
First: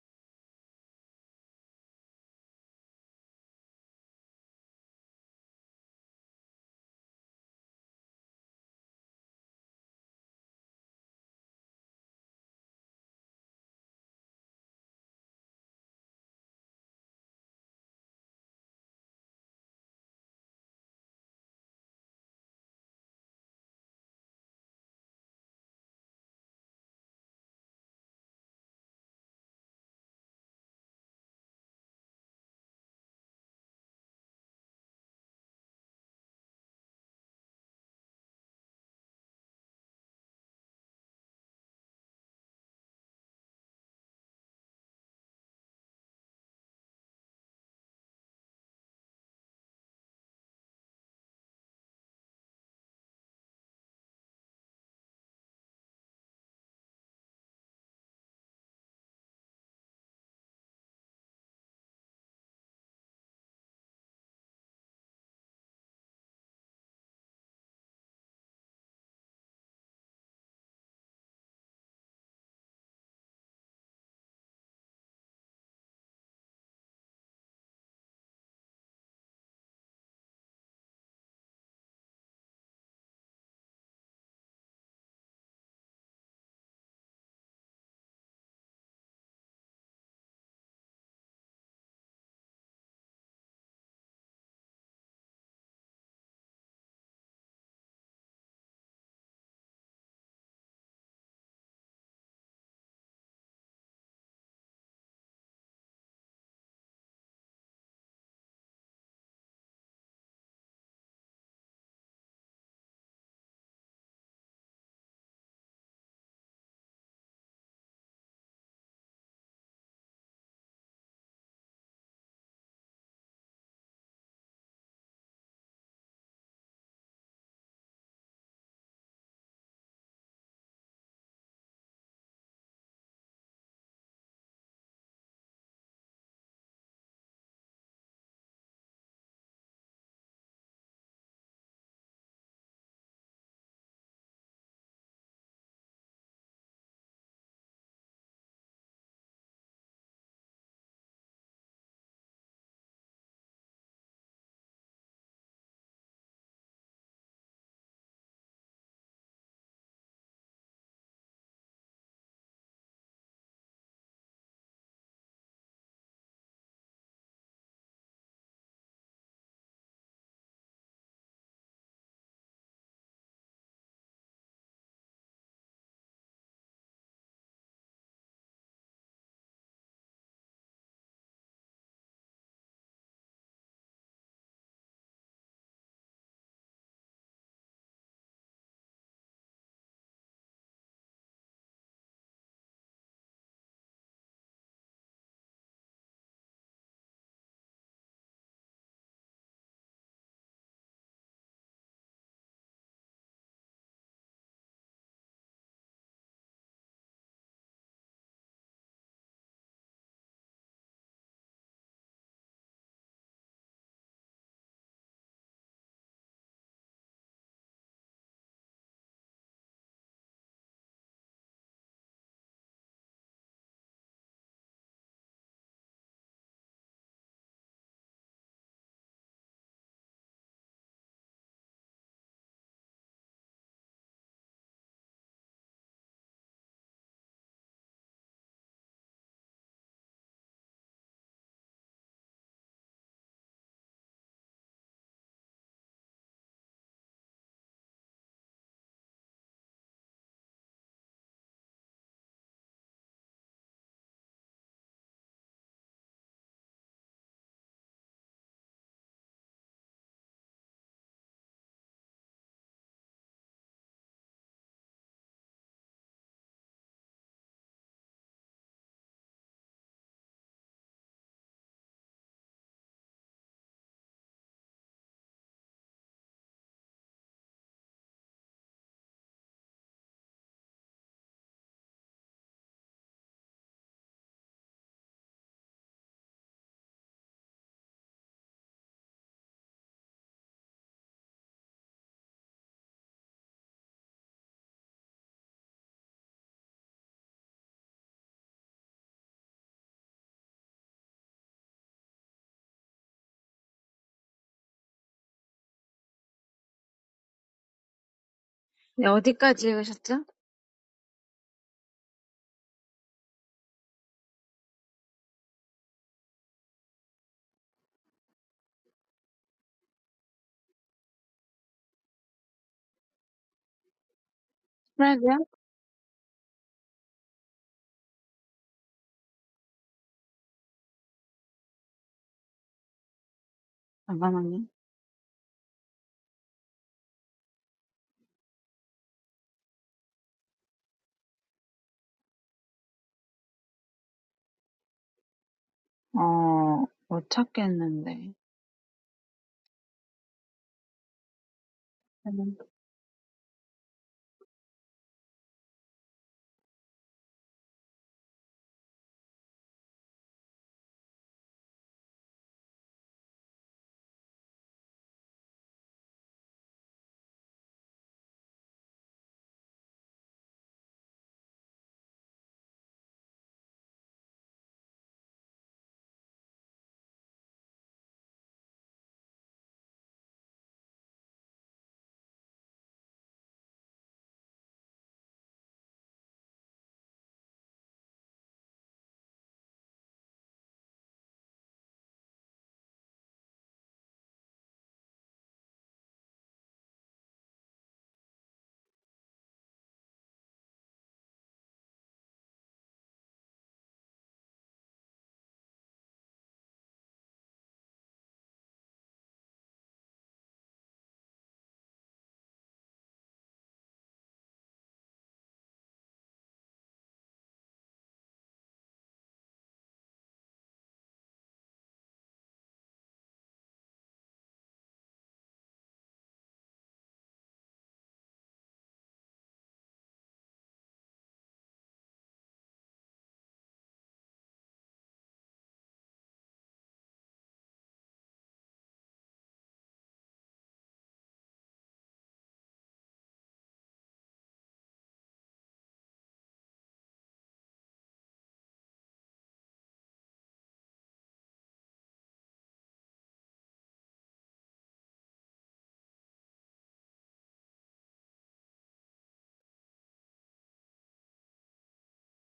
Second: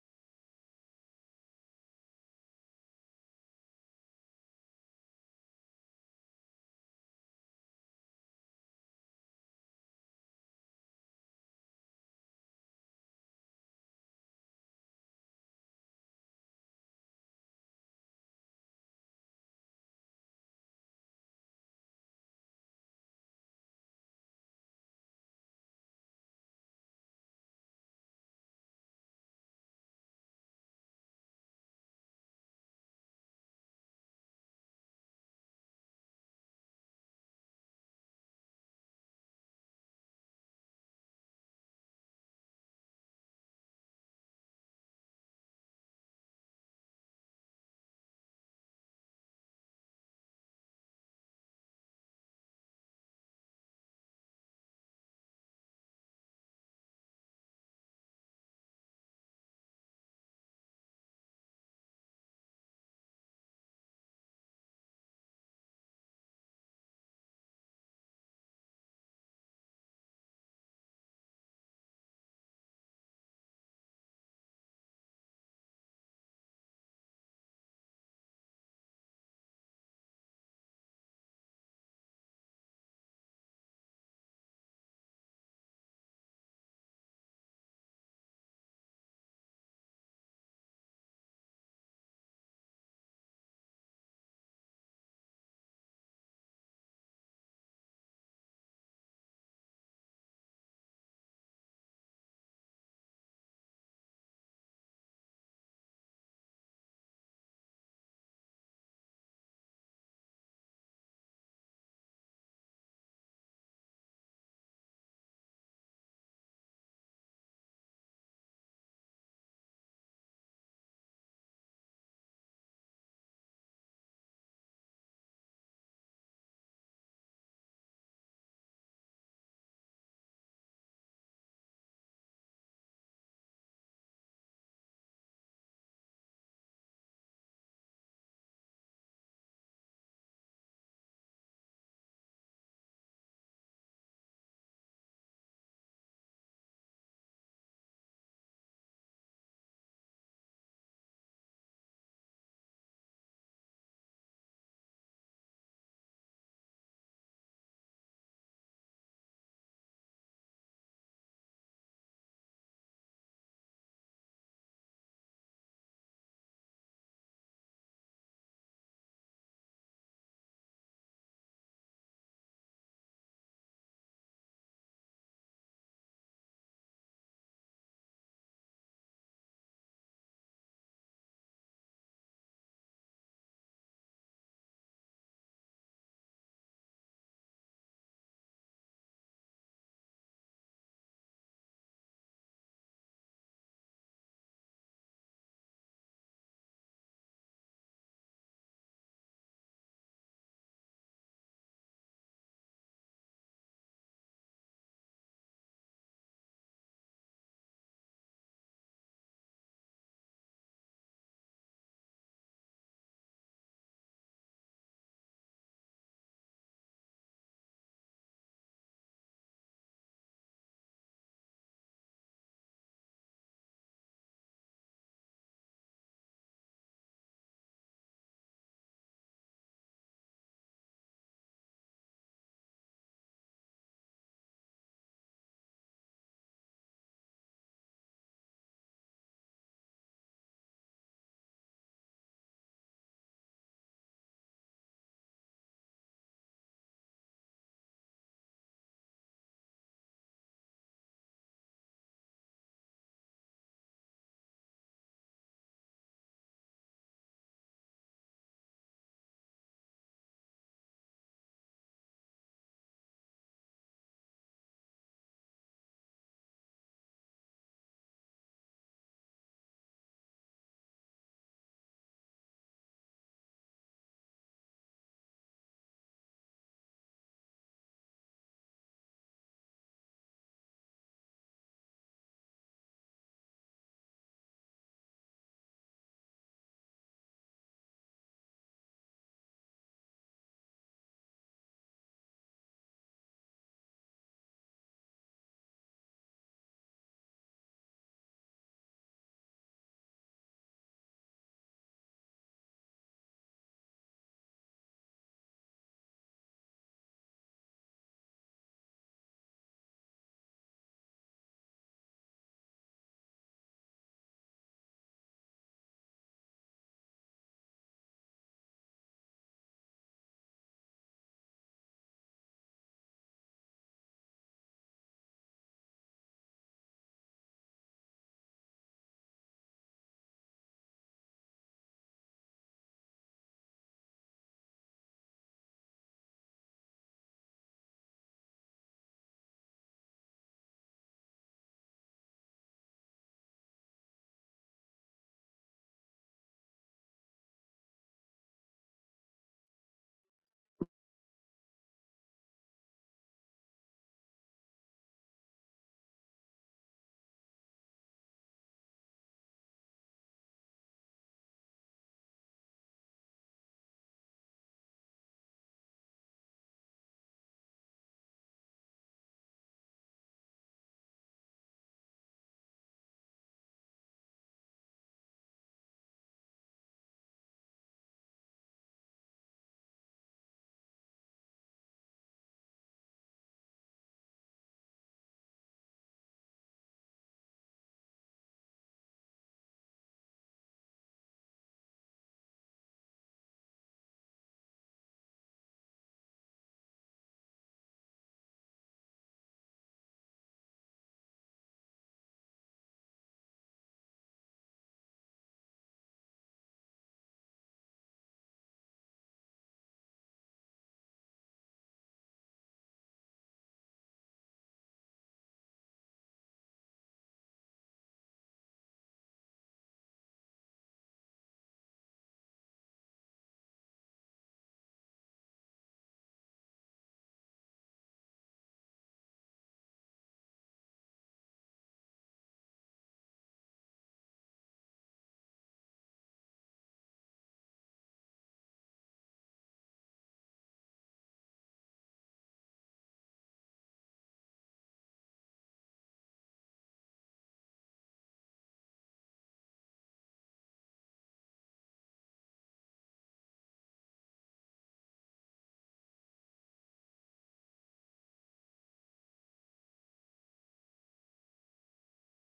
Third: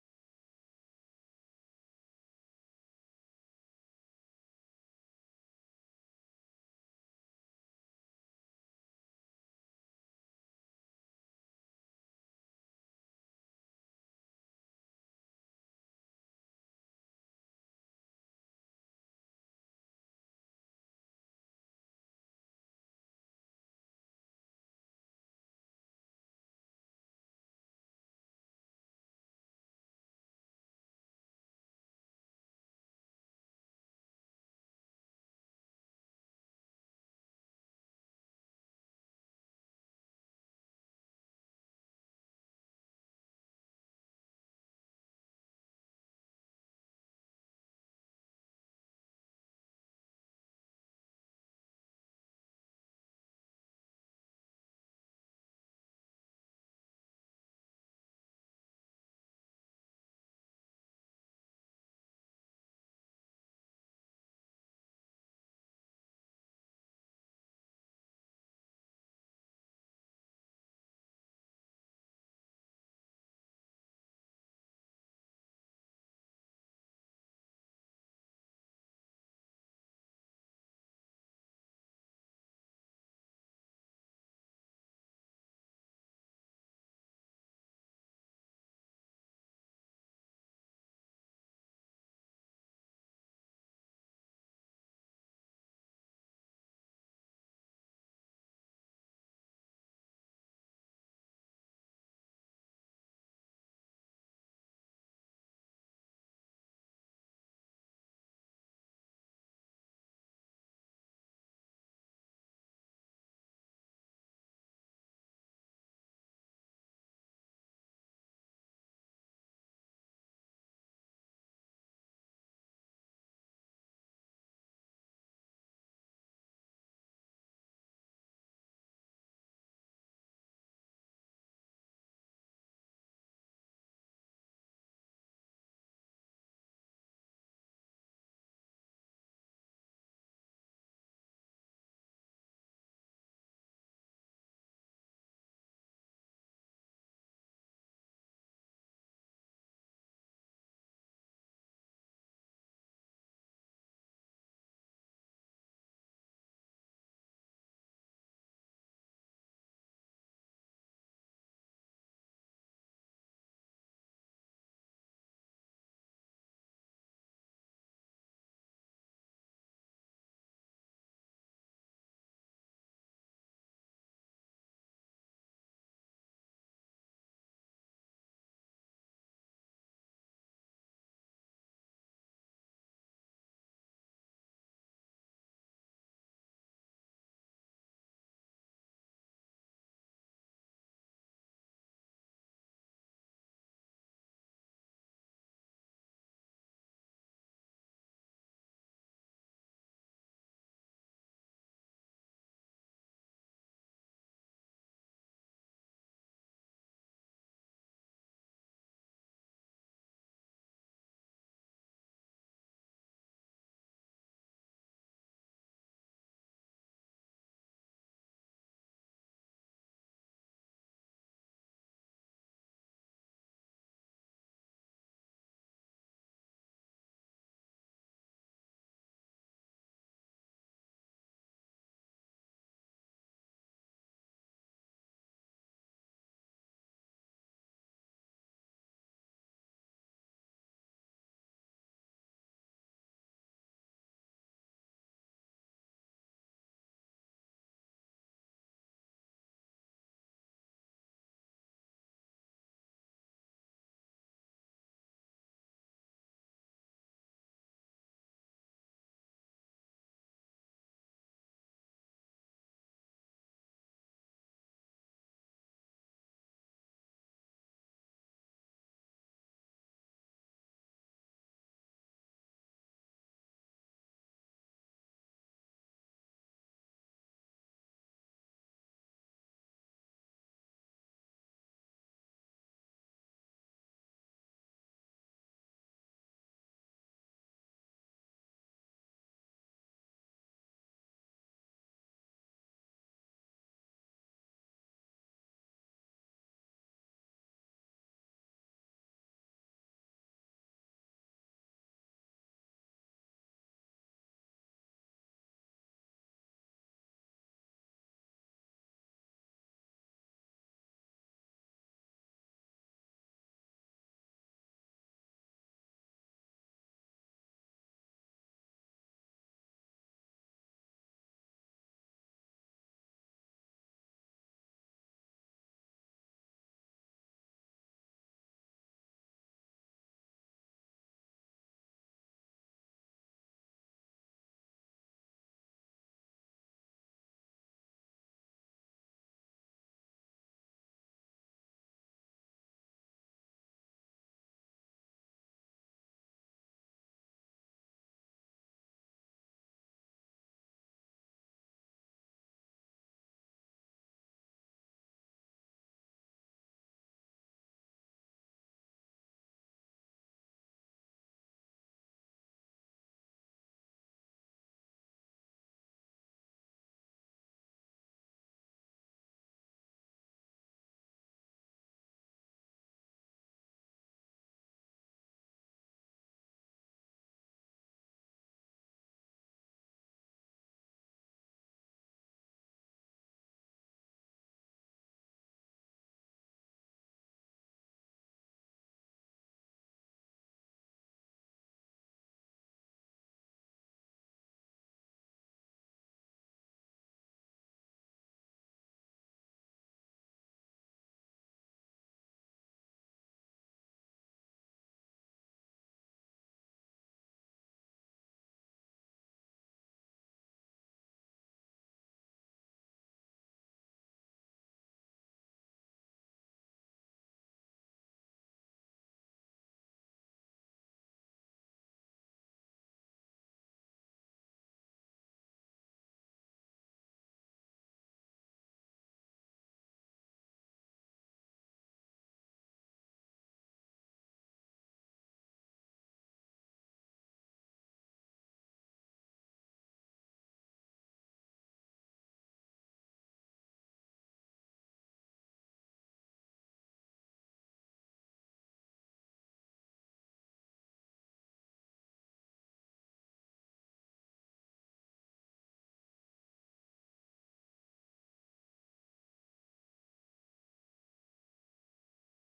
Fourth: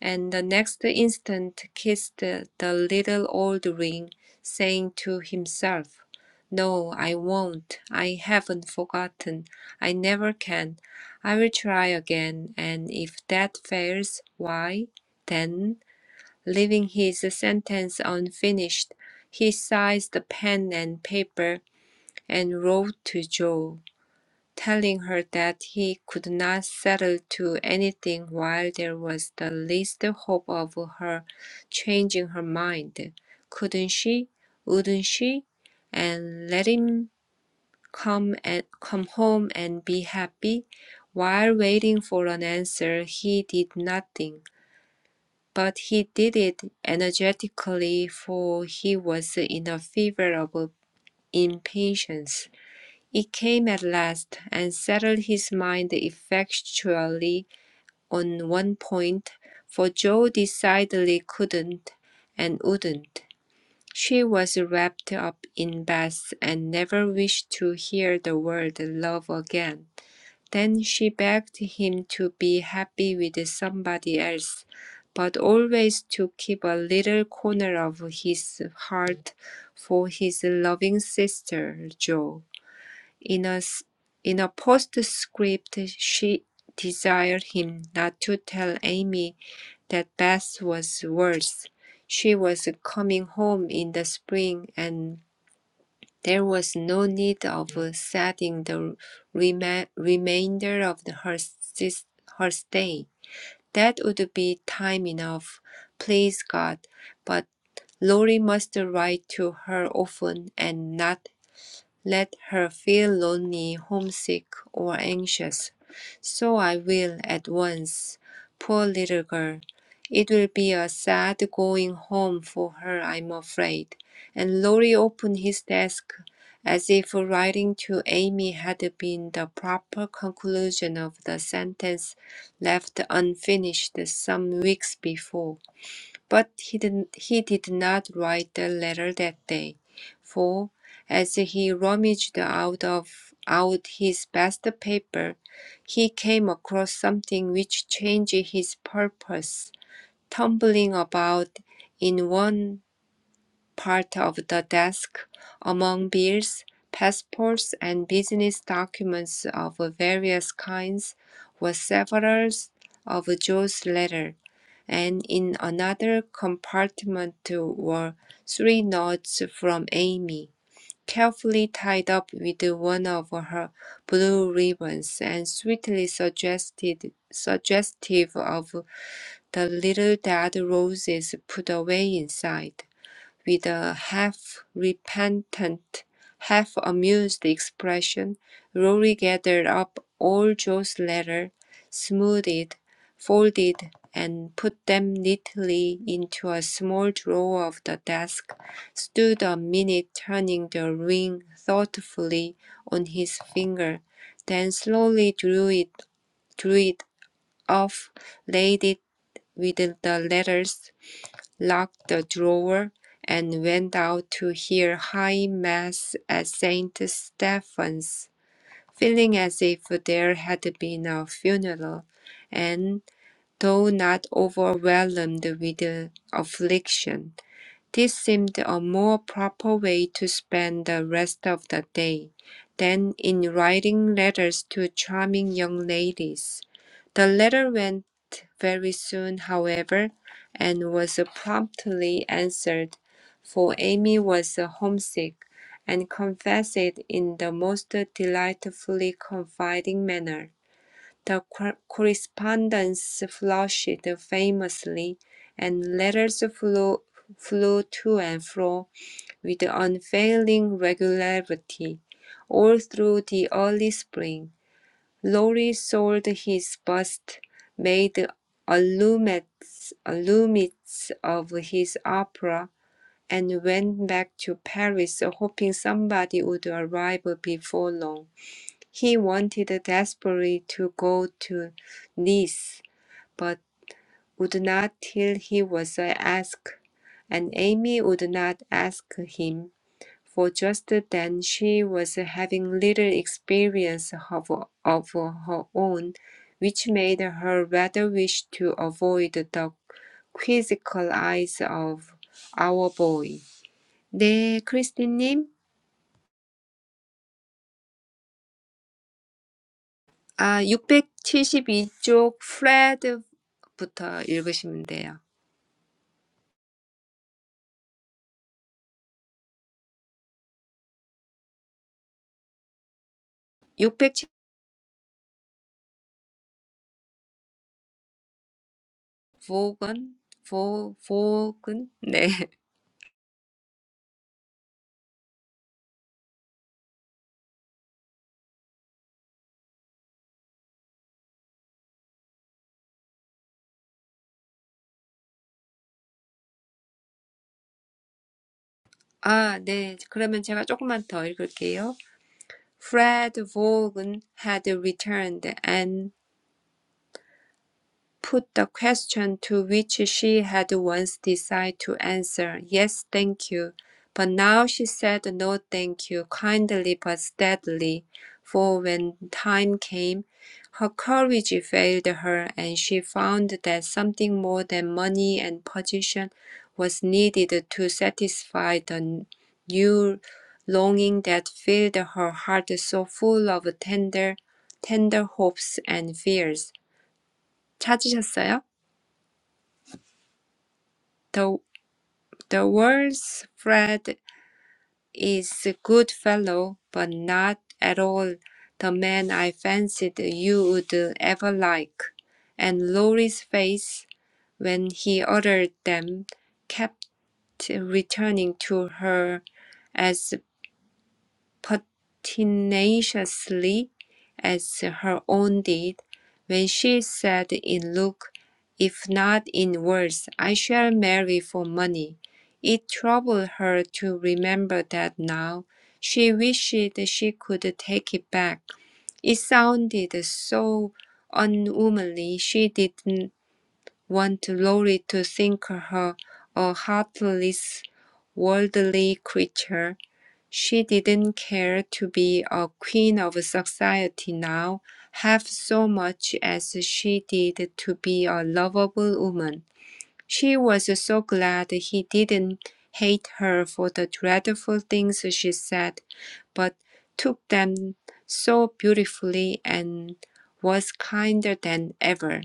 [SPEAKER 3] and the next instant kissed the little old ring, saying to himself, No, I won't. I haven't forgotten. I never can. I will try again, and if that fails, why, then, leaving his sentence unfinished, he seized the pen and paper and wrote to Joe telling her that he could not settle to anything while there was the least hope of her changing her mind. Couldn't she? Wouldn't she? And let him come and come home and be happy. While waiting for an answer, he did nothing, but he did it energetically, for he was in a fever of impatience. It came at last, and settled his mind effectually on one point, for Joe decidedly couldn't and wouldn't. She was wrapped up in Beth and never wished to hear the word love again. Then she begged him to be happy with somebody else, but always to keep a little corner of his heart for his loving sister, Jo. In a in a postscript, she desired him not to tell Amy that Beth was worse. She was coming home in the spring, and there was no need of setting the rema- remainder of her, her stay. That would be time enough, please God. But Lori must write to her often and not let her feel lonely, homesick, or anxious. So I will at once. Poor little girl. It will be a sad going home for her, I'm afraid. And Lorry opened his desk as if writing to Amy had been the proper conclusion of the sentence left unfinished some weeks before. But he did, he did not write the letter that day, for as he rummaged out of out his best paper, he came across something which changed his purpose. Tumbling about in one part of the desk, among bills, passports, and business documents of various kinds, were several of Joe's letters, and in another compartment were three notes from Amy, carefully tied up with one of her blue ribbons, and sweetly suggested, suggestive of the little dead roses put away inside with a half repentant, half amused expression, Rory gathered up all Joe's letters, smoothed it, folded, and put them neatly into a small drawer of the desk, stood a minute turning the ring thoughtfully on his finger, then slowly drew it, drew it off, laid it with the letters locked the drawer, and went out to hear High Mass at St. Stephen's, feeling as if there had been a funeral, and, though not overwhelmed with affliction, this seemed a more proper way to spend the rest of the day than in writing letters to charming young ladies. The letter went very soon, however, and was promptly answered, for Amy was homesick and confessed it in the most delightfully confiding manner. The cor- correspondence flourished famously, and letters flew, flew to and fro with unfailing regularity. All through the early spring, Lorry sold his bust, made allumettes allurements of his opera, and went back to Paris, hoping somebody would arrive before long. He wanted desperately to go to Nice, but would not till he was asked, and Amy would not ask him, for just then she was having little experience of, of her own, which made her rather wish to avoid the quizzical eyes of our boy. 네, 크리스티님.
[SPEAKER 4] 네, 어디까지 읽으셨죠?
[SPEAKER 3] 아, 672쪽 Fred 부터 읽으시면 돼요. 육백칠십오
[SPEAKER 4] 프레드요?
[SPEAKER 3] 권, Vaughan? 네.
[SPEAKER 4] 잠깐만요. 어, 못 찾겠는데.
[SPEAKER 3] 아, 네. 그러면 제가 조금만 더 읽을게요. Fred Vaughan had returned, and. put the question to which she had once decided to answer, Yes, thank you. But now she said no, thank you, kindly but steadily, for when time came, her courage failed her and she found that something more than money and position was needed to satisfy the new longing that filled her heart so full of tender, tender hopes and fears. 찾으셨어요? The, the world's Fred is a good fellow, but not at all the man I fancied you would ever like. And Laurie's face, when he uttered them, kept returning to her as pertinaciously as her own did, when she said in look, if not in words, I shall marry for money. It troubled her to remember that now. She wished she could take it back. It sounded so unwomanly. She didn't want Lori to think her a heartless, worldly creature she didn't care to be a queen of society now half so much as she did to be a lovable woman. She was so glad he didn't hate her for the dreadful things she said, but took them so beautifully and was kinder than ever.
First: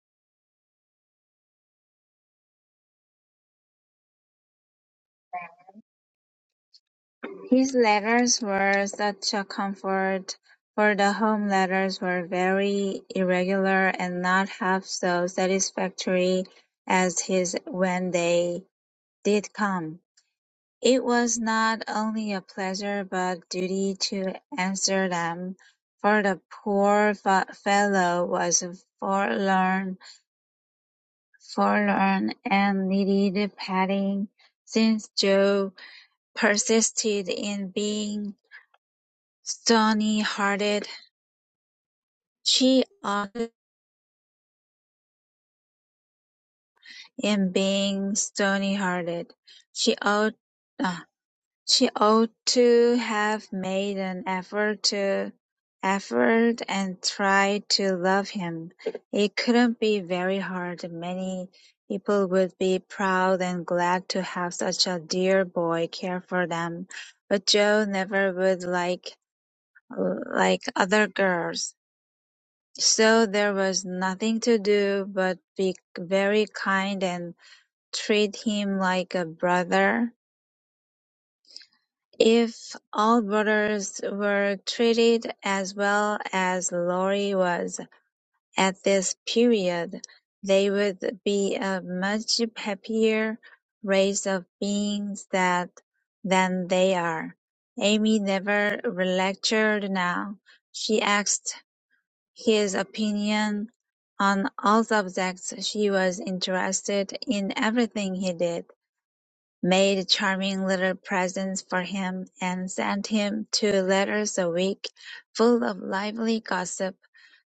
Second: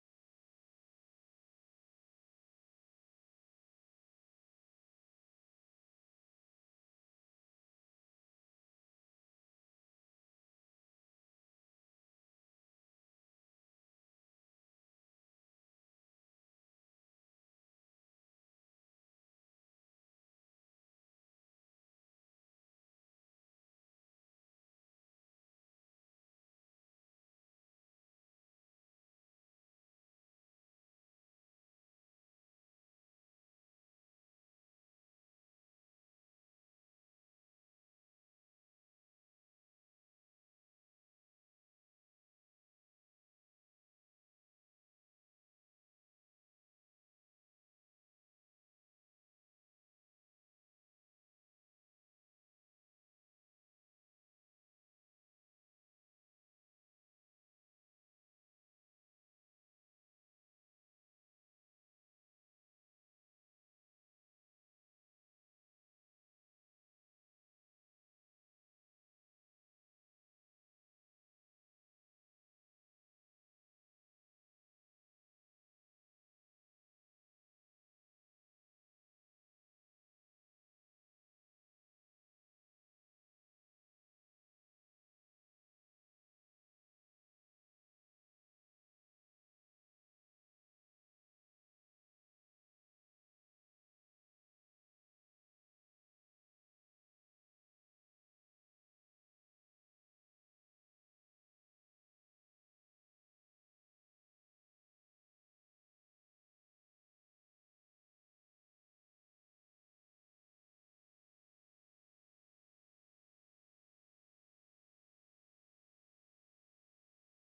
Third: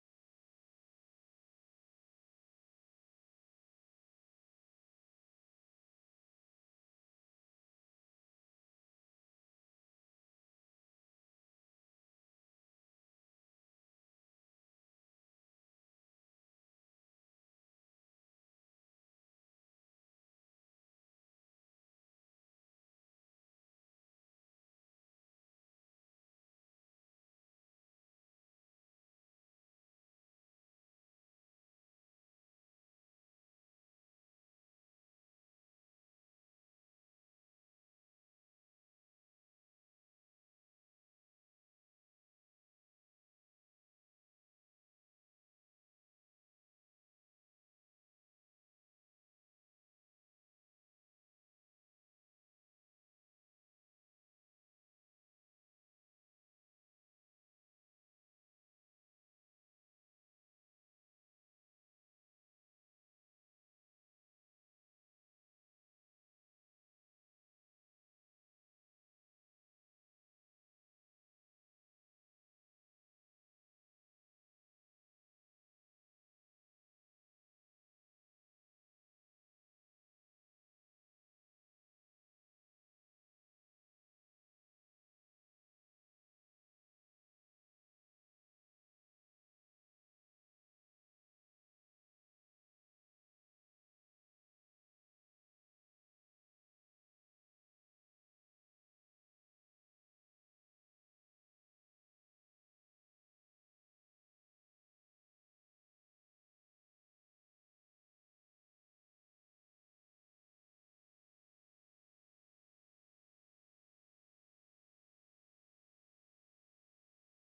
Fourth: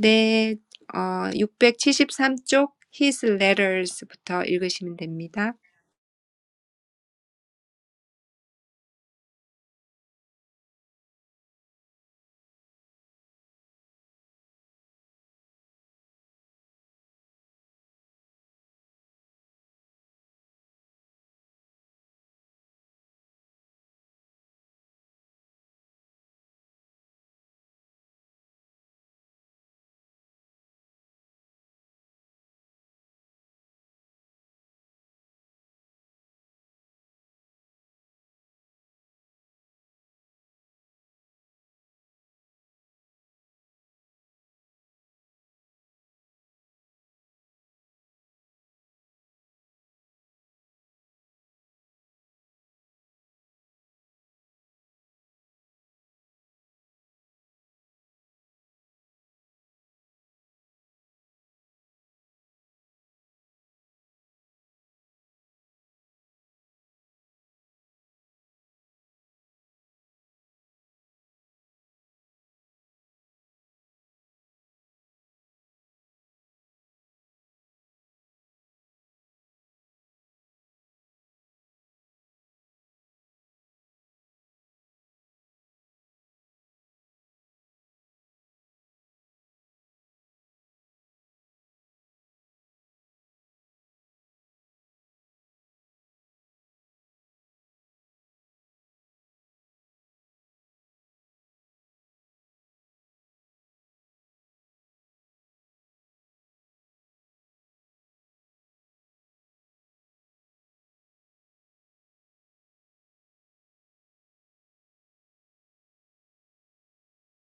[SPEAKER 3] 네, 어, 육백칠십삼 쪽 his letters부터 읽으시면 됩니다.
[SPEAKER 4] His letters were such a comfort, for the home letters were very irregular and not half so satisfactory as his when they did come, it was not only a pleasure but duty to answer them, for the poor fe- fellow was forlorn, forlorn and needed petting, since Joe persisted in being stony-hearted. She ought in being stony-hearted. She ought. Uh, She ought to have made an effort to effort and tried to love him. It couldn't be very hard. Many people would be proud and glad to have such a dear boy care for them, but Jo never would like like other girls. So there was nothing to do but be very kind and treat him like a brother. If all brothers were treated as well as Lori was at this period, they would be a much happier race of beings that than they are. Amy never lectured now. She asked his opinion on all subjects. She was interested in everything he did made charming little presents for him and sent him two letters a week full of lively gossip,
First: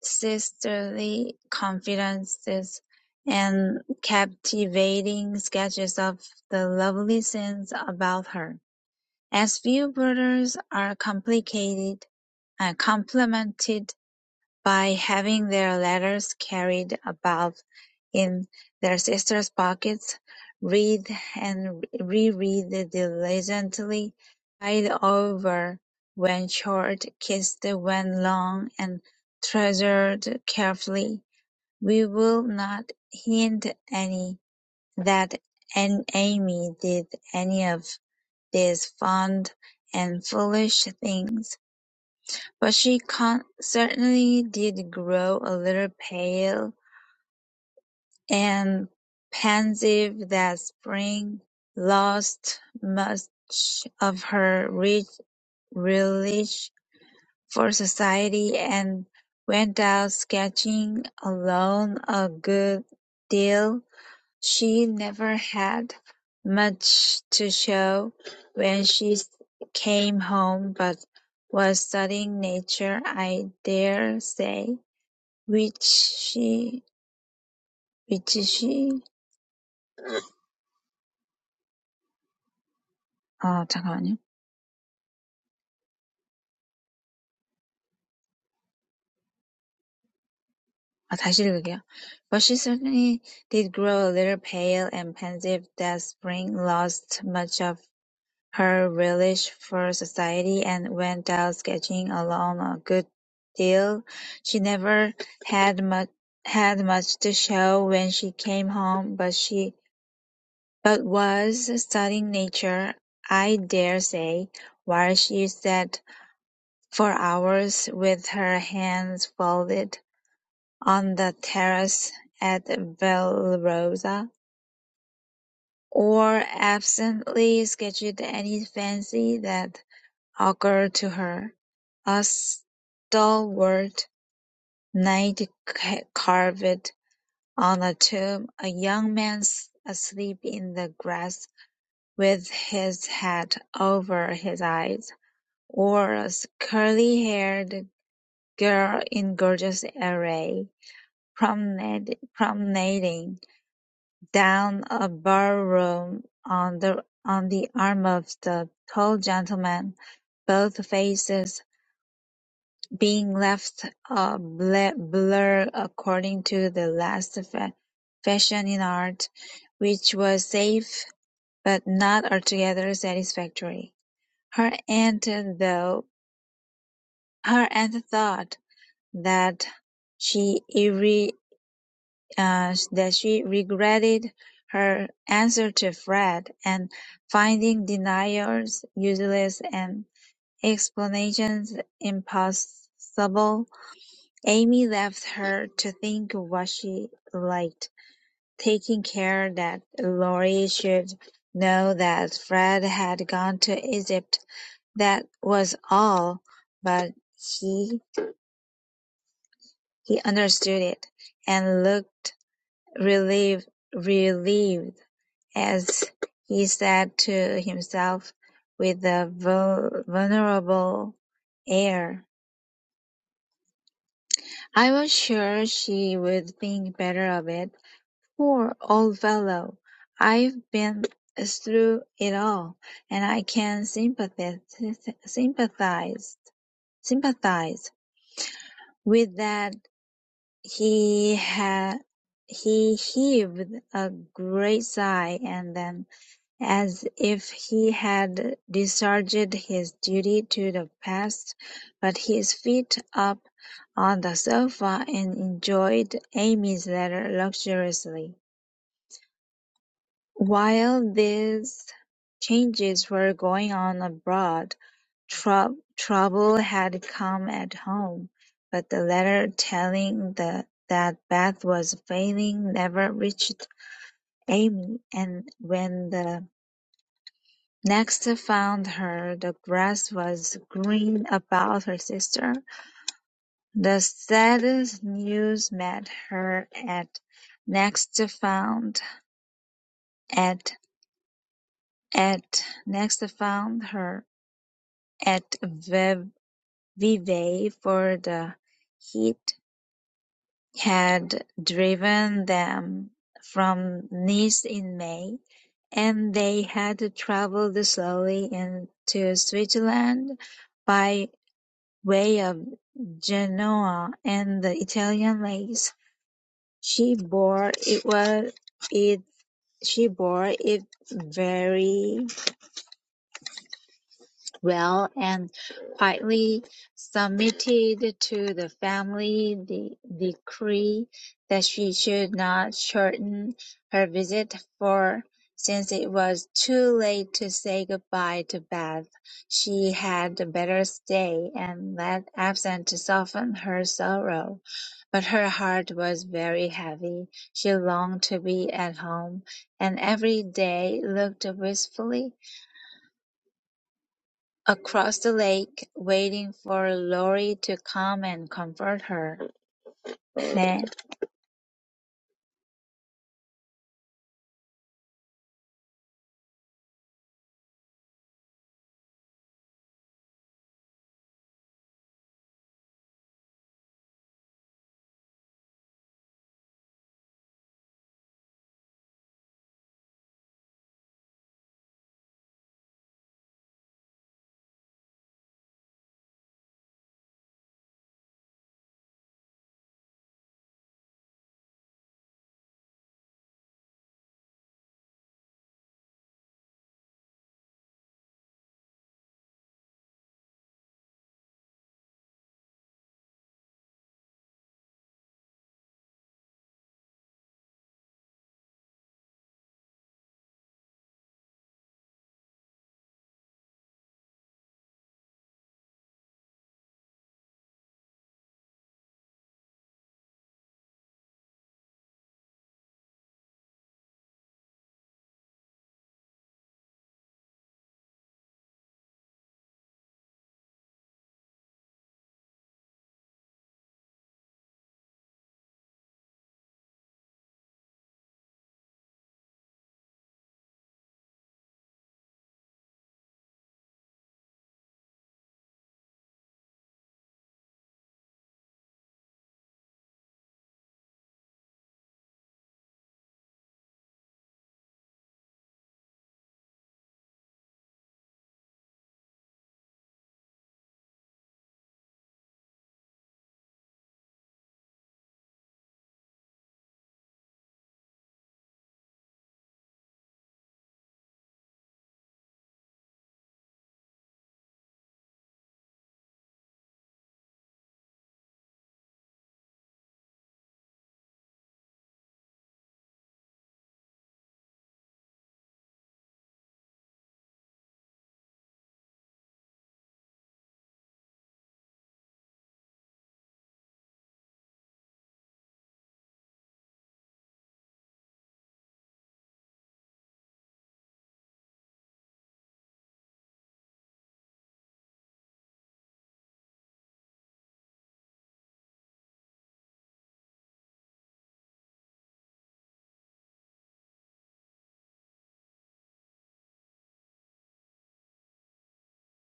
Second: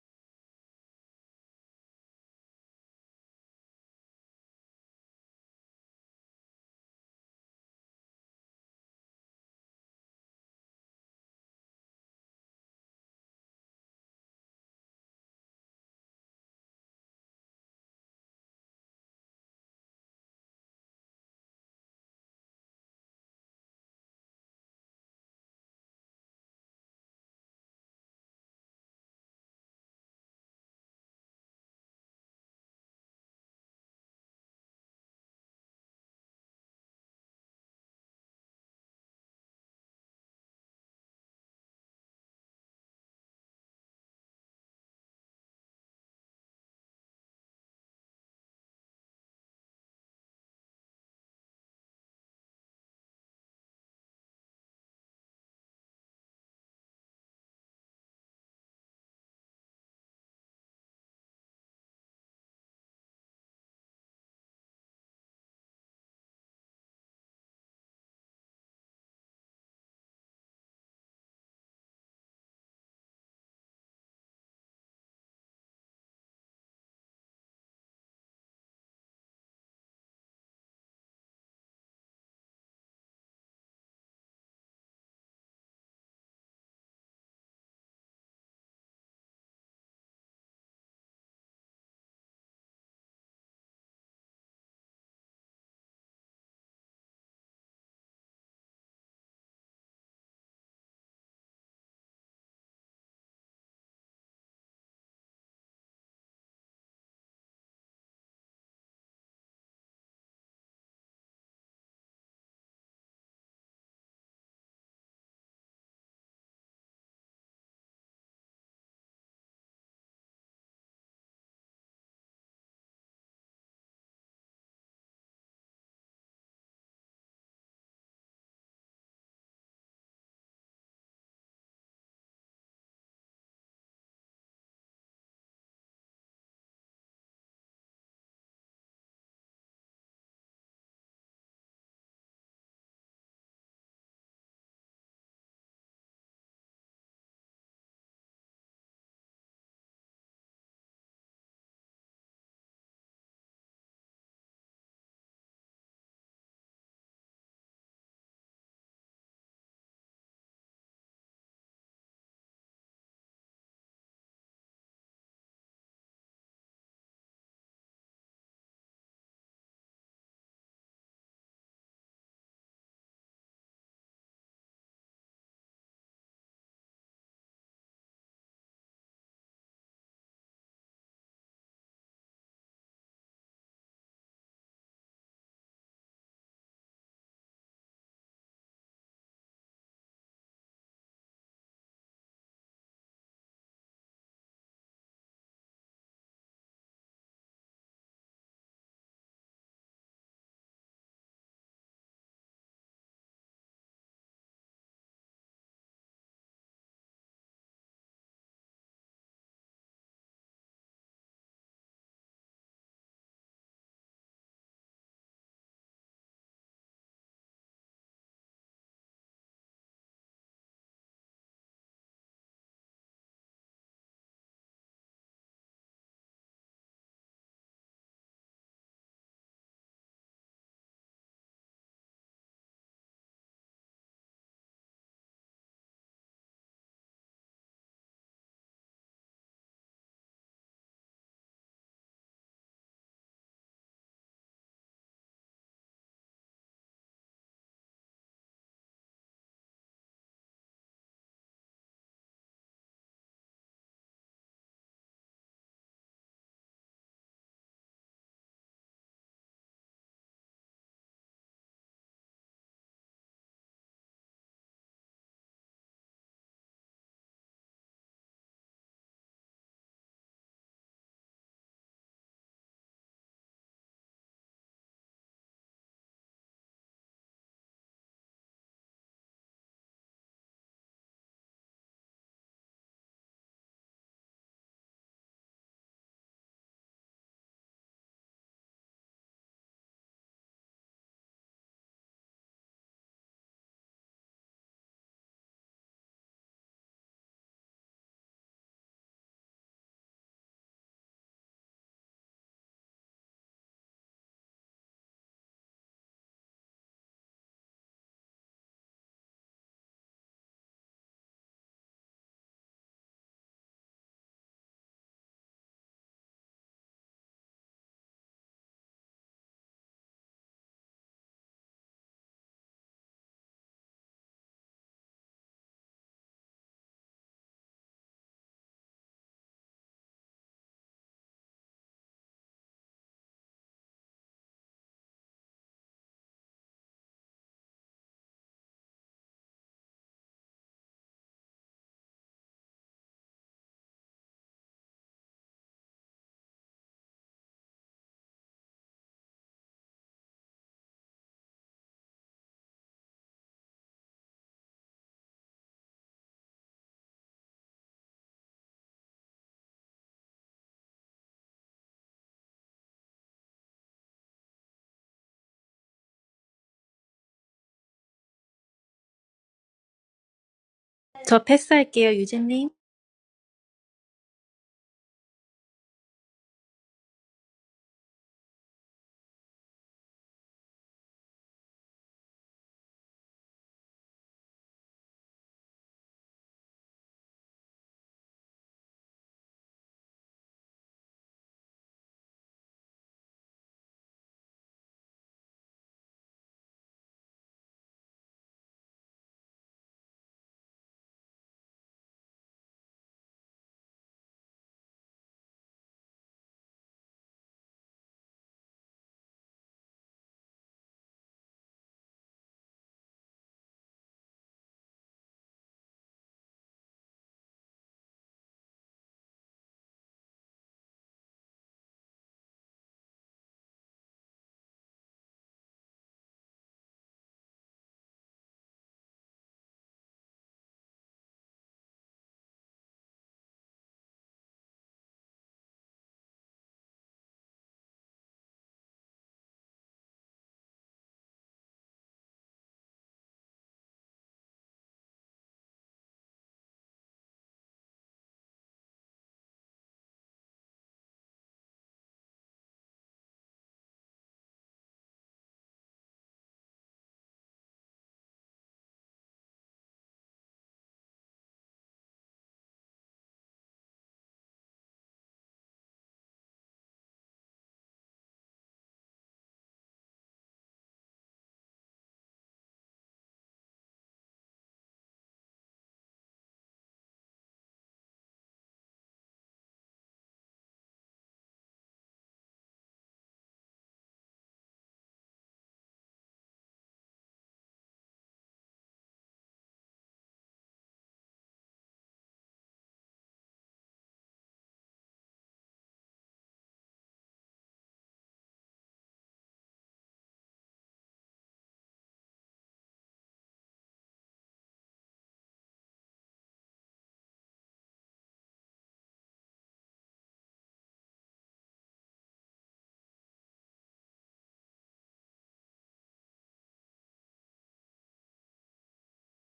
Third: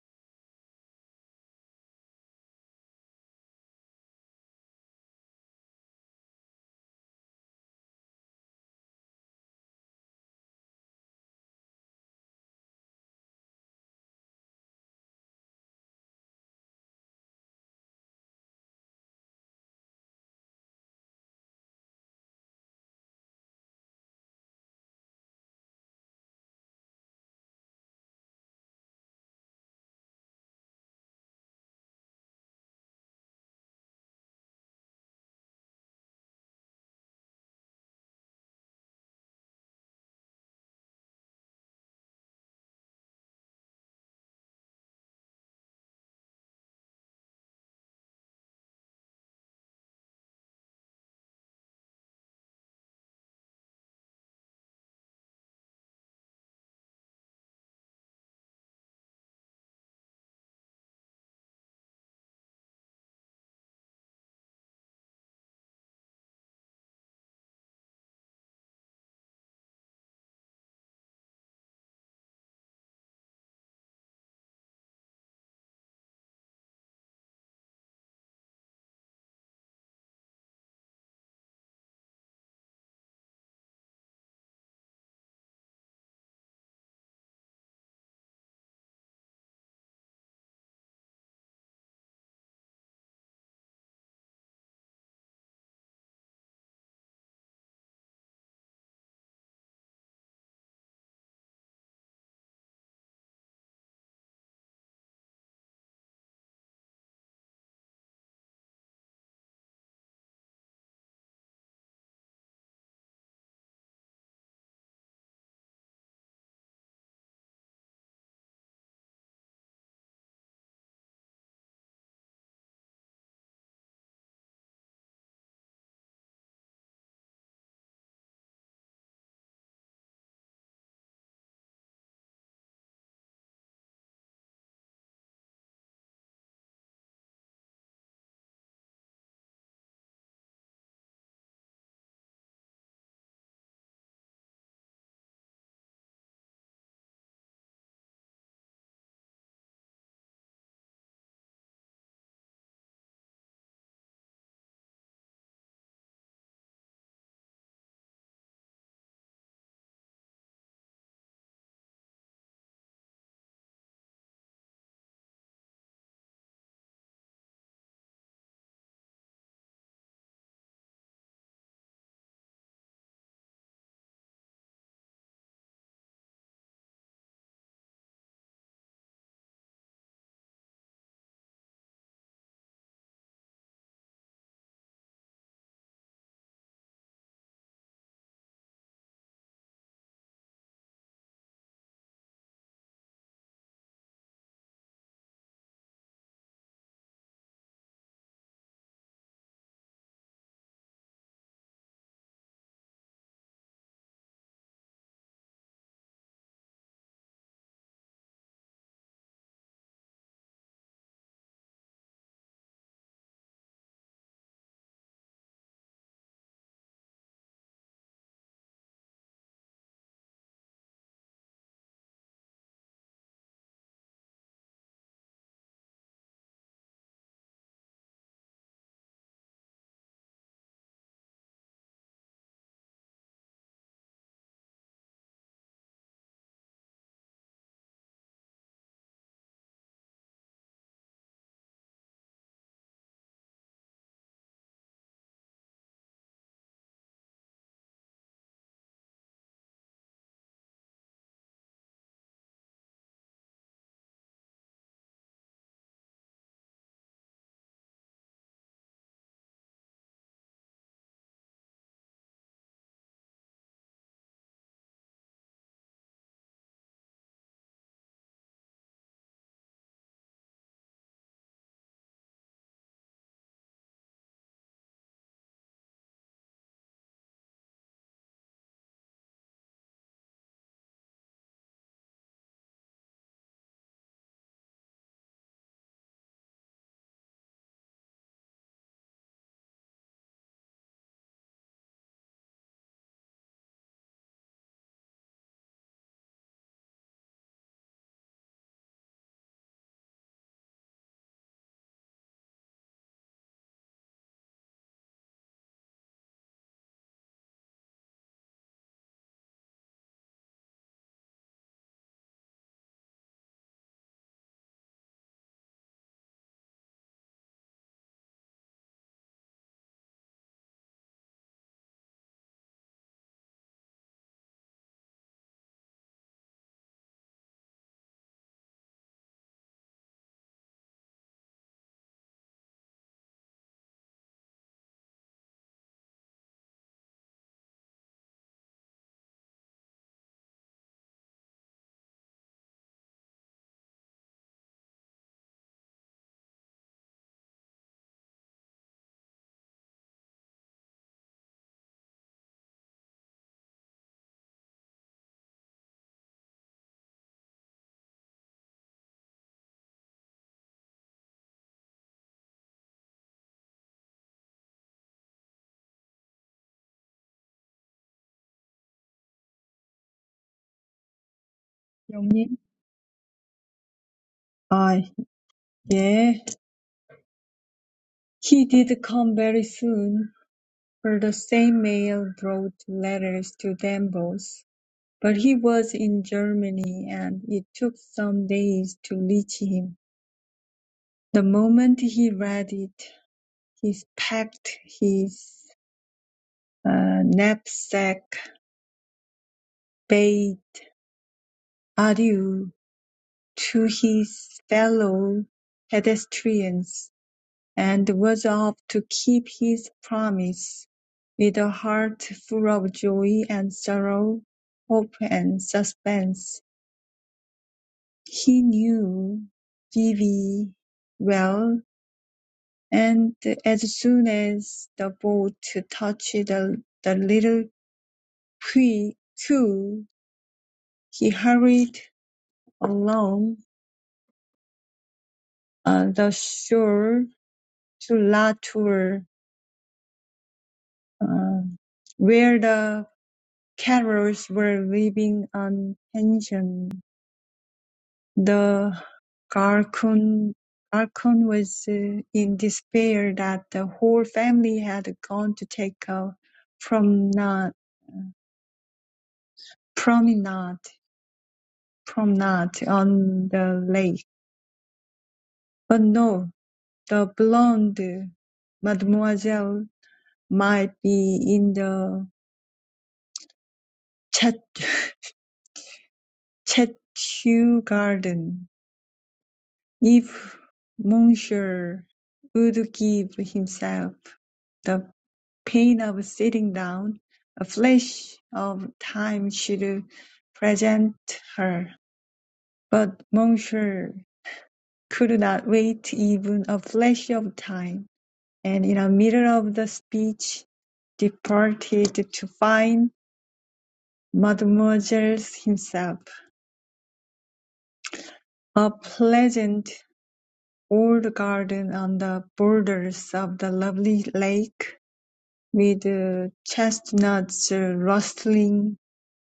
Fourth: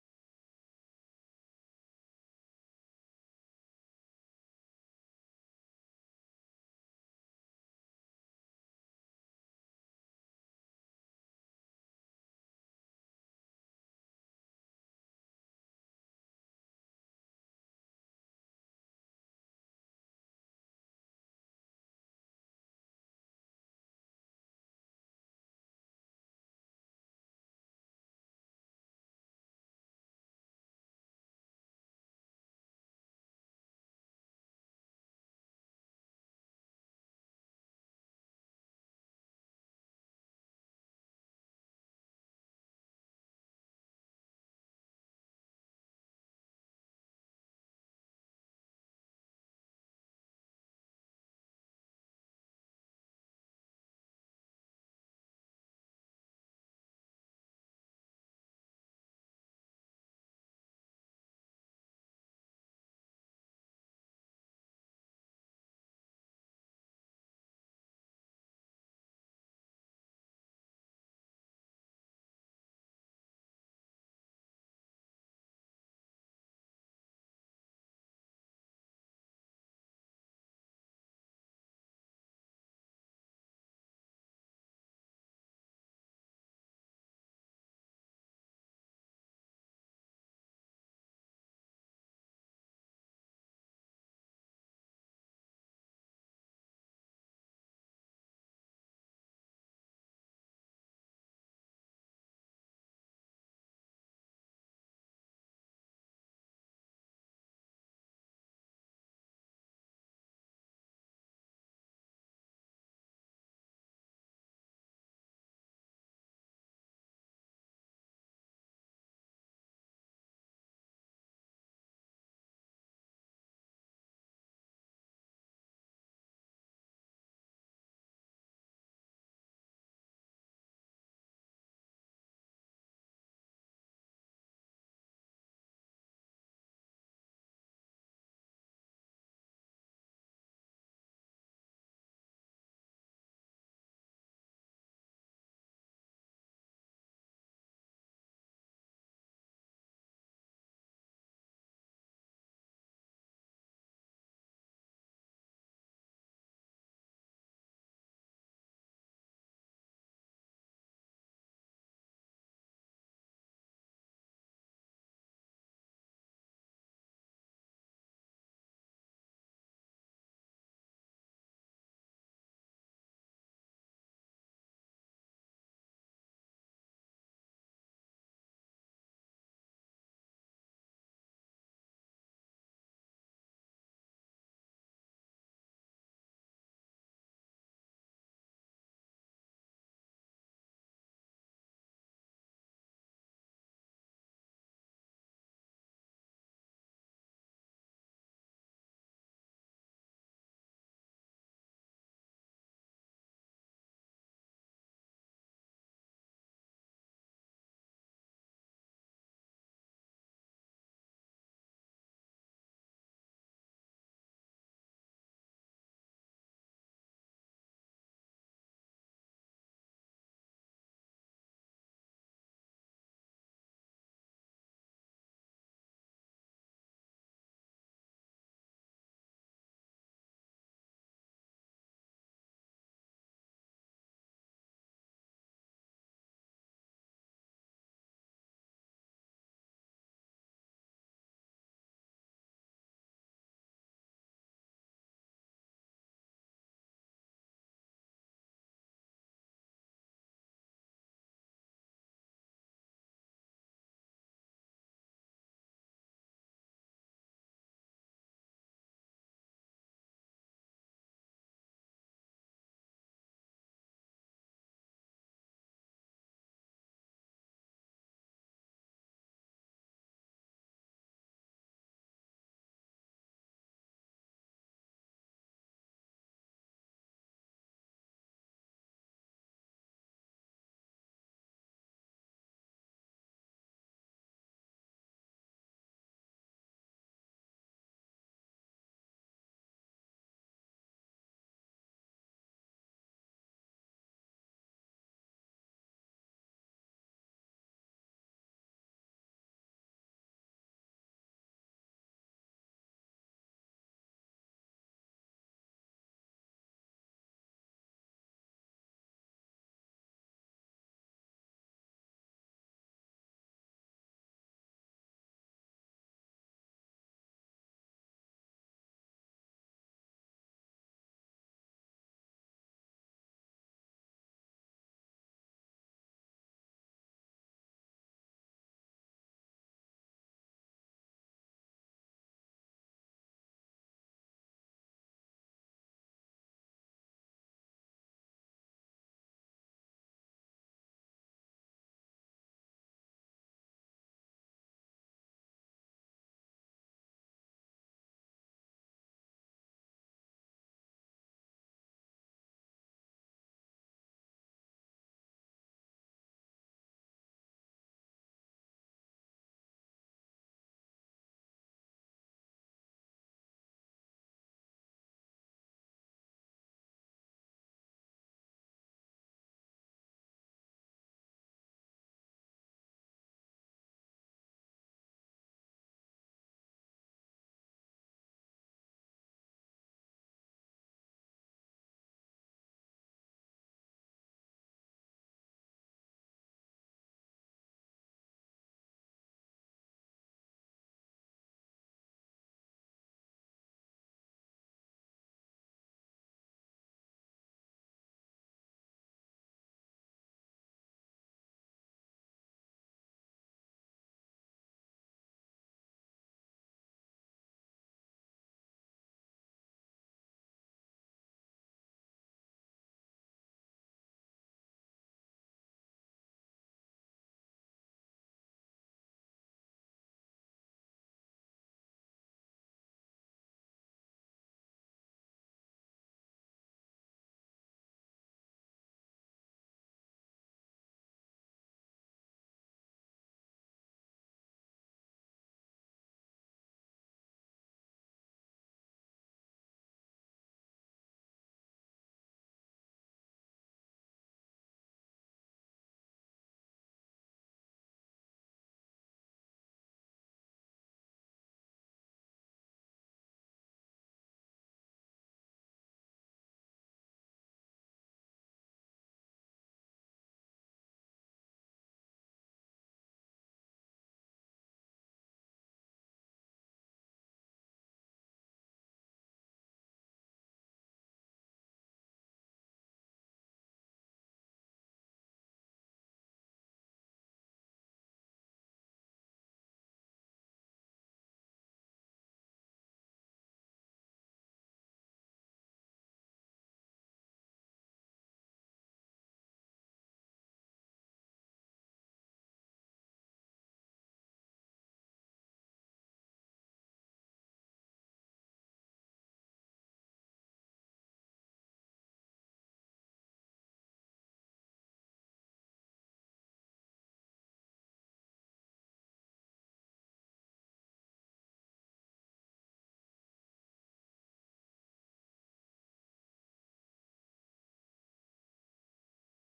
[SPEAKER 4] sisterly confidences, and captivating sketches of the lovely scenes about her. As few brothers are complicated, uh, complimented by having their letters carried about in their sisters' pockets, read and reread diligently, eyed over when short, kissed when long, and treasured carefully. We will not hint any that an Amy did any of these fond and foolish things. But she con- certainly did grow a little pale and pensive that spring, lost much of her rich relish for society, and went out sketching alone a good deal. She never had much to show when she came home, but was studying nature, I dare say which which she 아 잠깐만요. 아 다시 읽을게요. But she certainly did grow a little pale and pensive that spring, lost much of her relish for society, and went out sketching alone a good deal. She never had much had much to show when she came home, but she but was studying nature, I dare say, while she sat For hours, with her hands folded, on the terrace at Valrosa, or absently sketched any fancy that occurred to her, a stalwart knight carved on a tomb a young man asleep in the grass with his hat over his eyes, or a curly-haired girl in gorgeous array. promenade- promenading down a ballroom on the on the arm of the tall gentleman, both faces being left a blur according to the last fa- fashion in art, which was safe but not altogether satisfactory. Her aunt, though, her aunt thought that she irre- uh, that she regretted her answer to Fred and finding denials useless and explanations impossible. Amy left her to think what she liked, taking care that Laurie should know that Fred had gone to Egypt. That was all, but he he understood it and looked relieved relieved As he said to himself with a vulnerable air, "I was sure she would think better of it. Poor old fellow, I've been through it all, and I can sympathize sympathize sympathize with that." He had he heaved a great sigh and then as if he had discharged his duty to the past, put his feet up on the sofa and enjoyed Amy's letter luxuriously. While these changes were going on abroad, trou- trouble had come at home, but the letter telling the, that Beth was failing never reached Amy, and when the Next found her the grass was green about her sister. The saddest news met her at next found at at next found her at Vevey for the heat had driven them from Nice in May, and they had travelled slowly into Switzerland by way of Genoa and the Italian lakes. She bore it was it she bore it very well and quietly submitted to the family de- decree that she should not shorten her visit for since it was too late to say goodbye to Beth, she had better stay and let absence soften her sorrow. But her heart was very heavy. She longed to be at home, and every day looked wistfully across the lake, waiting for Laurie to come and comfort her. 네.
[SPEAKER 2] 저 패스할게요,
[SPEAKER 1] 영님?
[SPEAKER 2] 유진님.
[SPEAKER 1] 아, 예. He did come very soon, for the same mail wrote letters to them both, but he was in Germany and it took some days to reach him. The moment he read it, he packed his uh, knapsack, bade adieu to his fellow pedestrians, and resolved to keep his promise with a heart full of joy and sorrow, hope and suspense. He knew Vivi well, and as soon as the boat touched the, the little quay, he hurried along uh, the shore to La Tour, uh, where the Carols were leaving on pension; the Garcon Garcon was uh, in despair that the whole family had gone to take a promenade promenade, promenade on the lake. But no, the blonde Mademoiselle might be in the Château garden. If Monsieur would give himself the pain of sitting down, a flash of time should present her. But Monsieur could not wait even a flash of time, and in the middle of the speech departed to find Mademoiselle himself. A pleasant old garden on the borders of the lovely lake with the chestnuts uh, rustling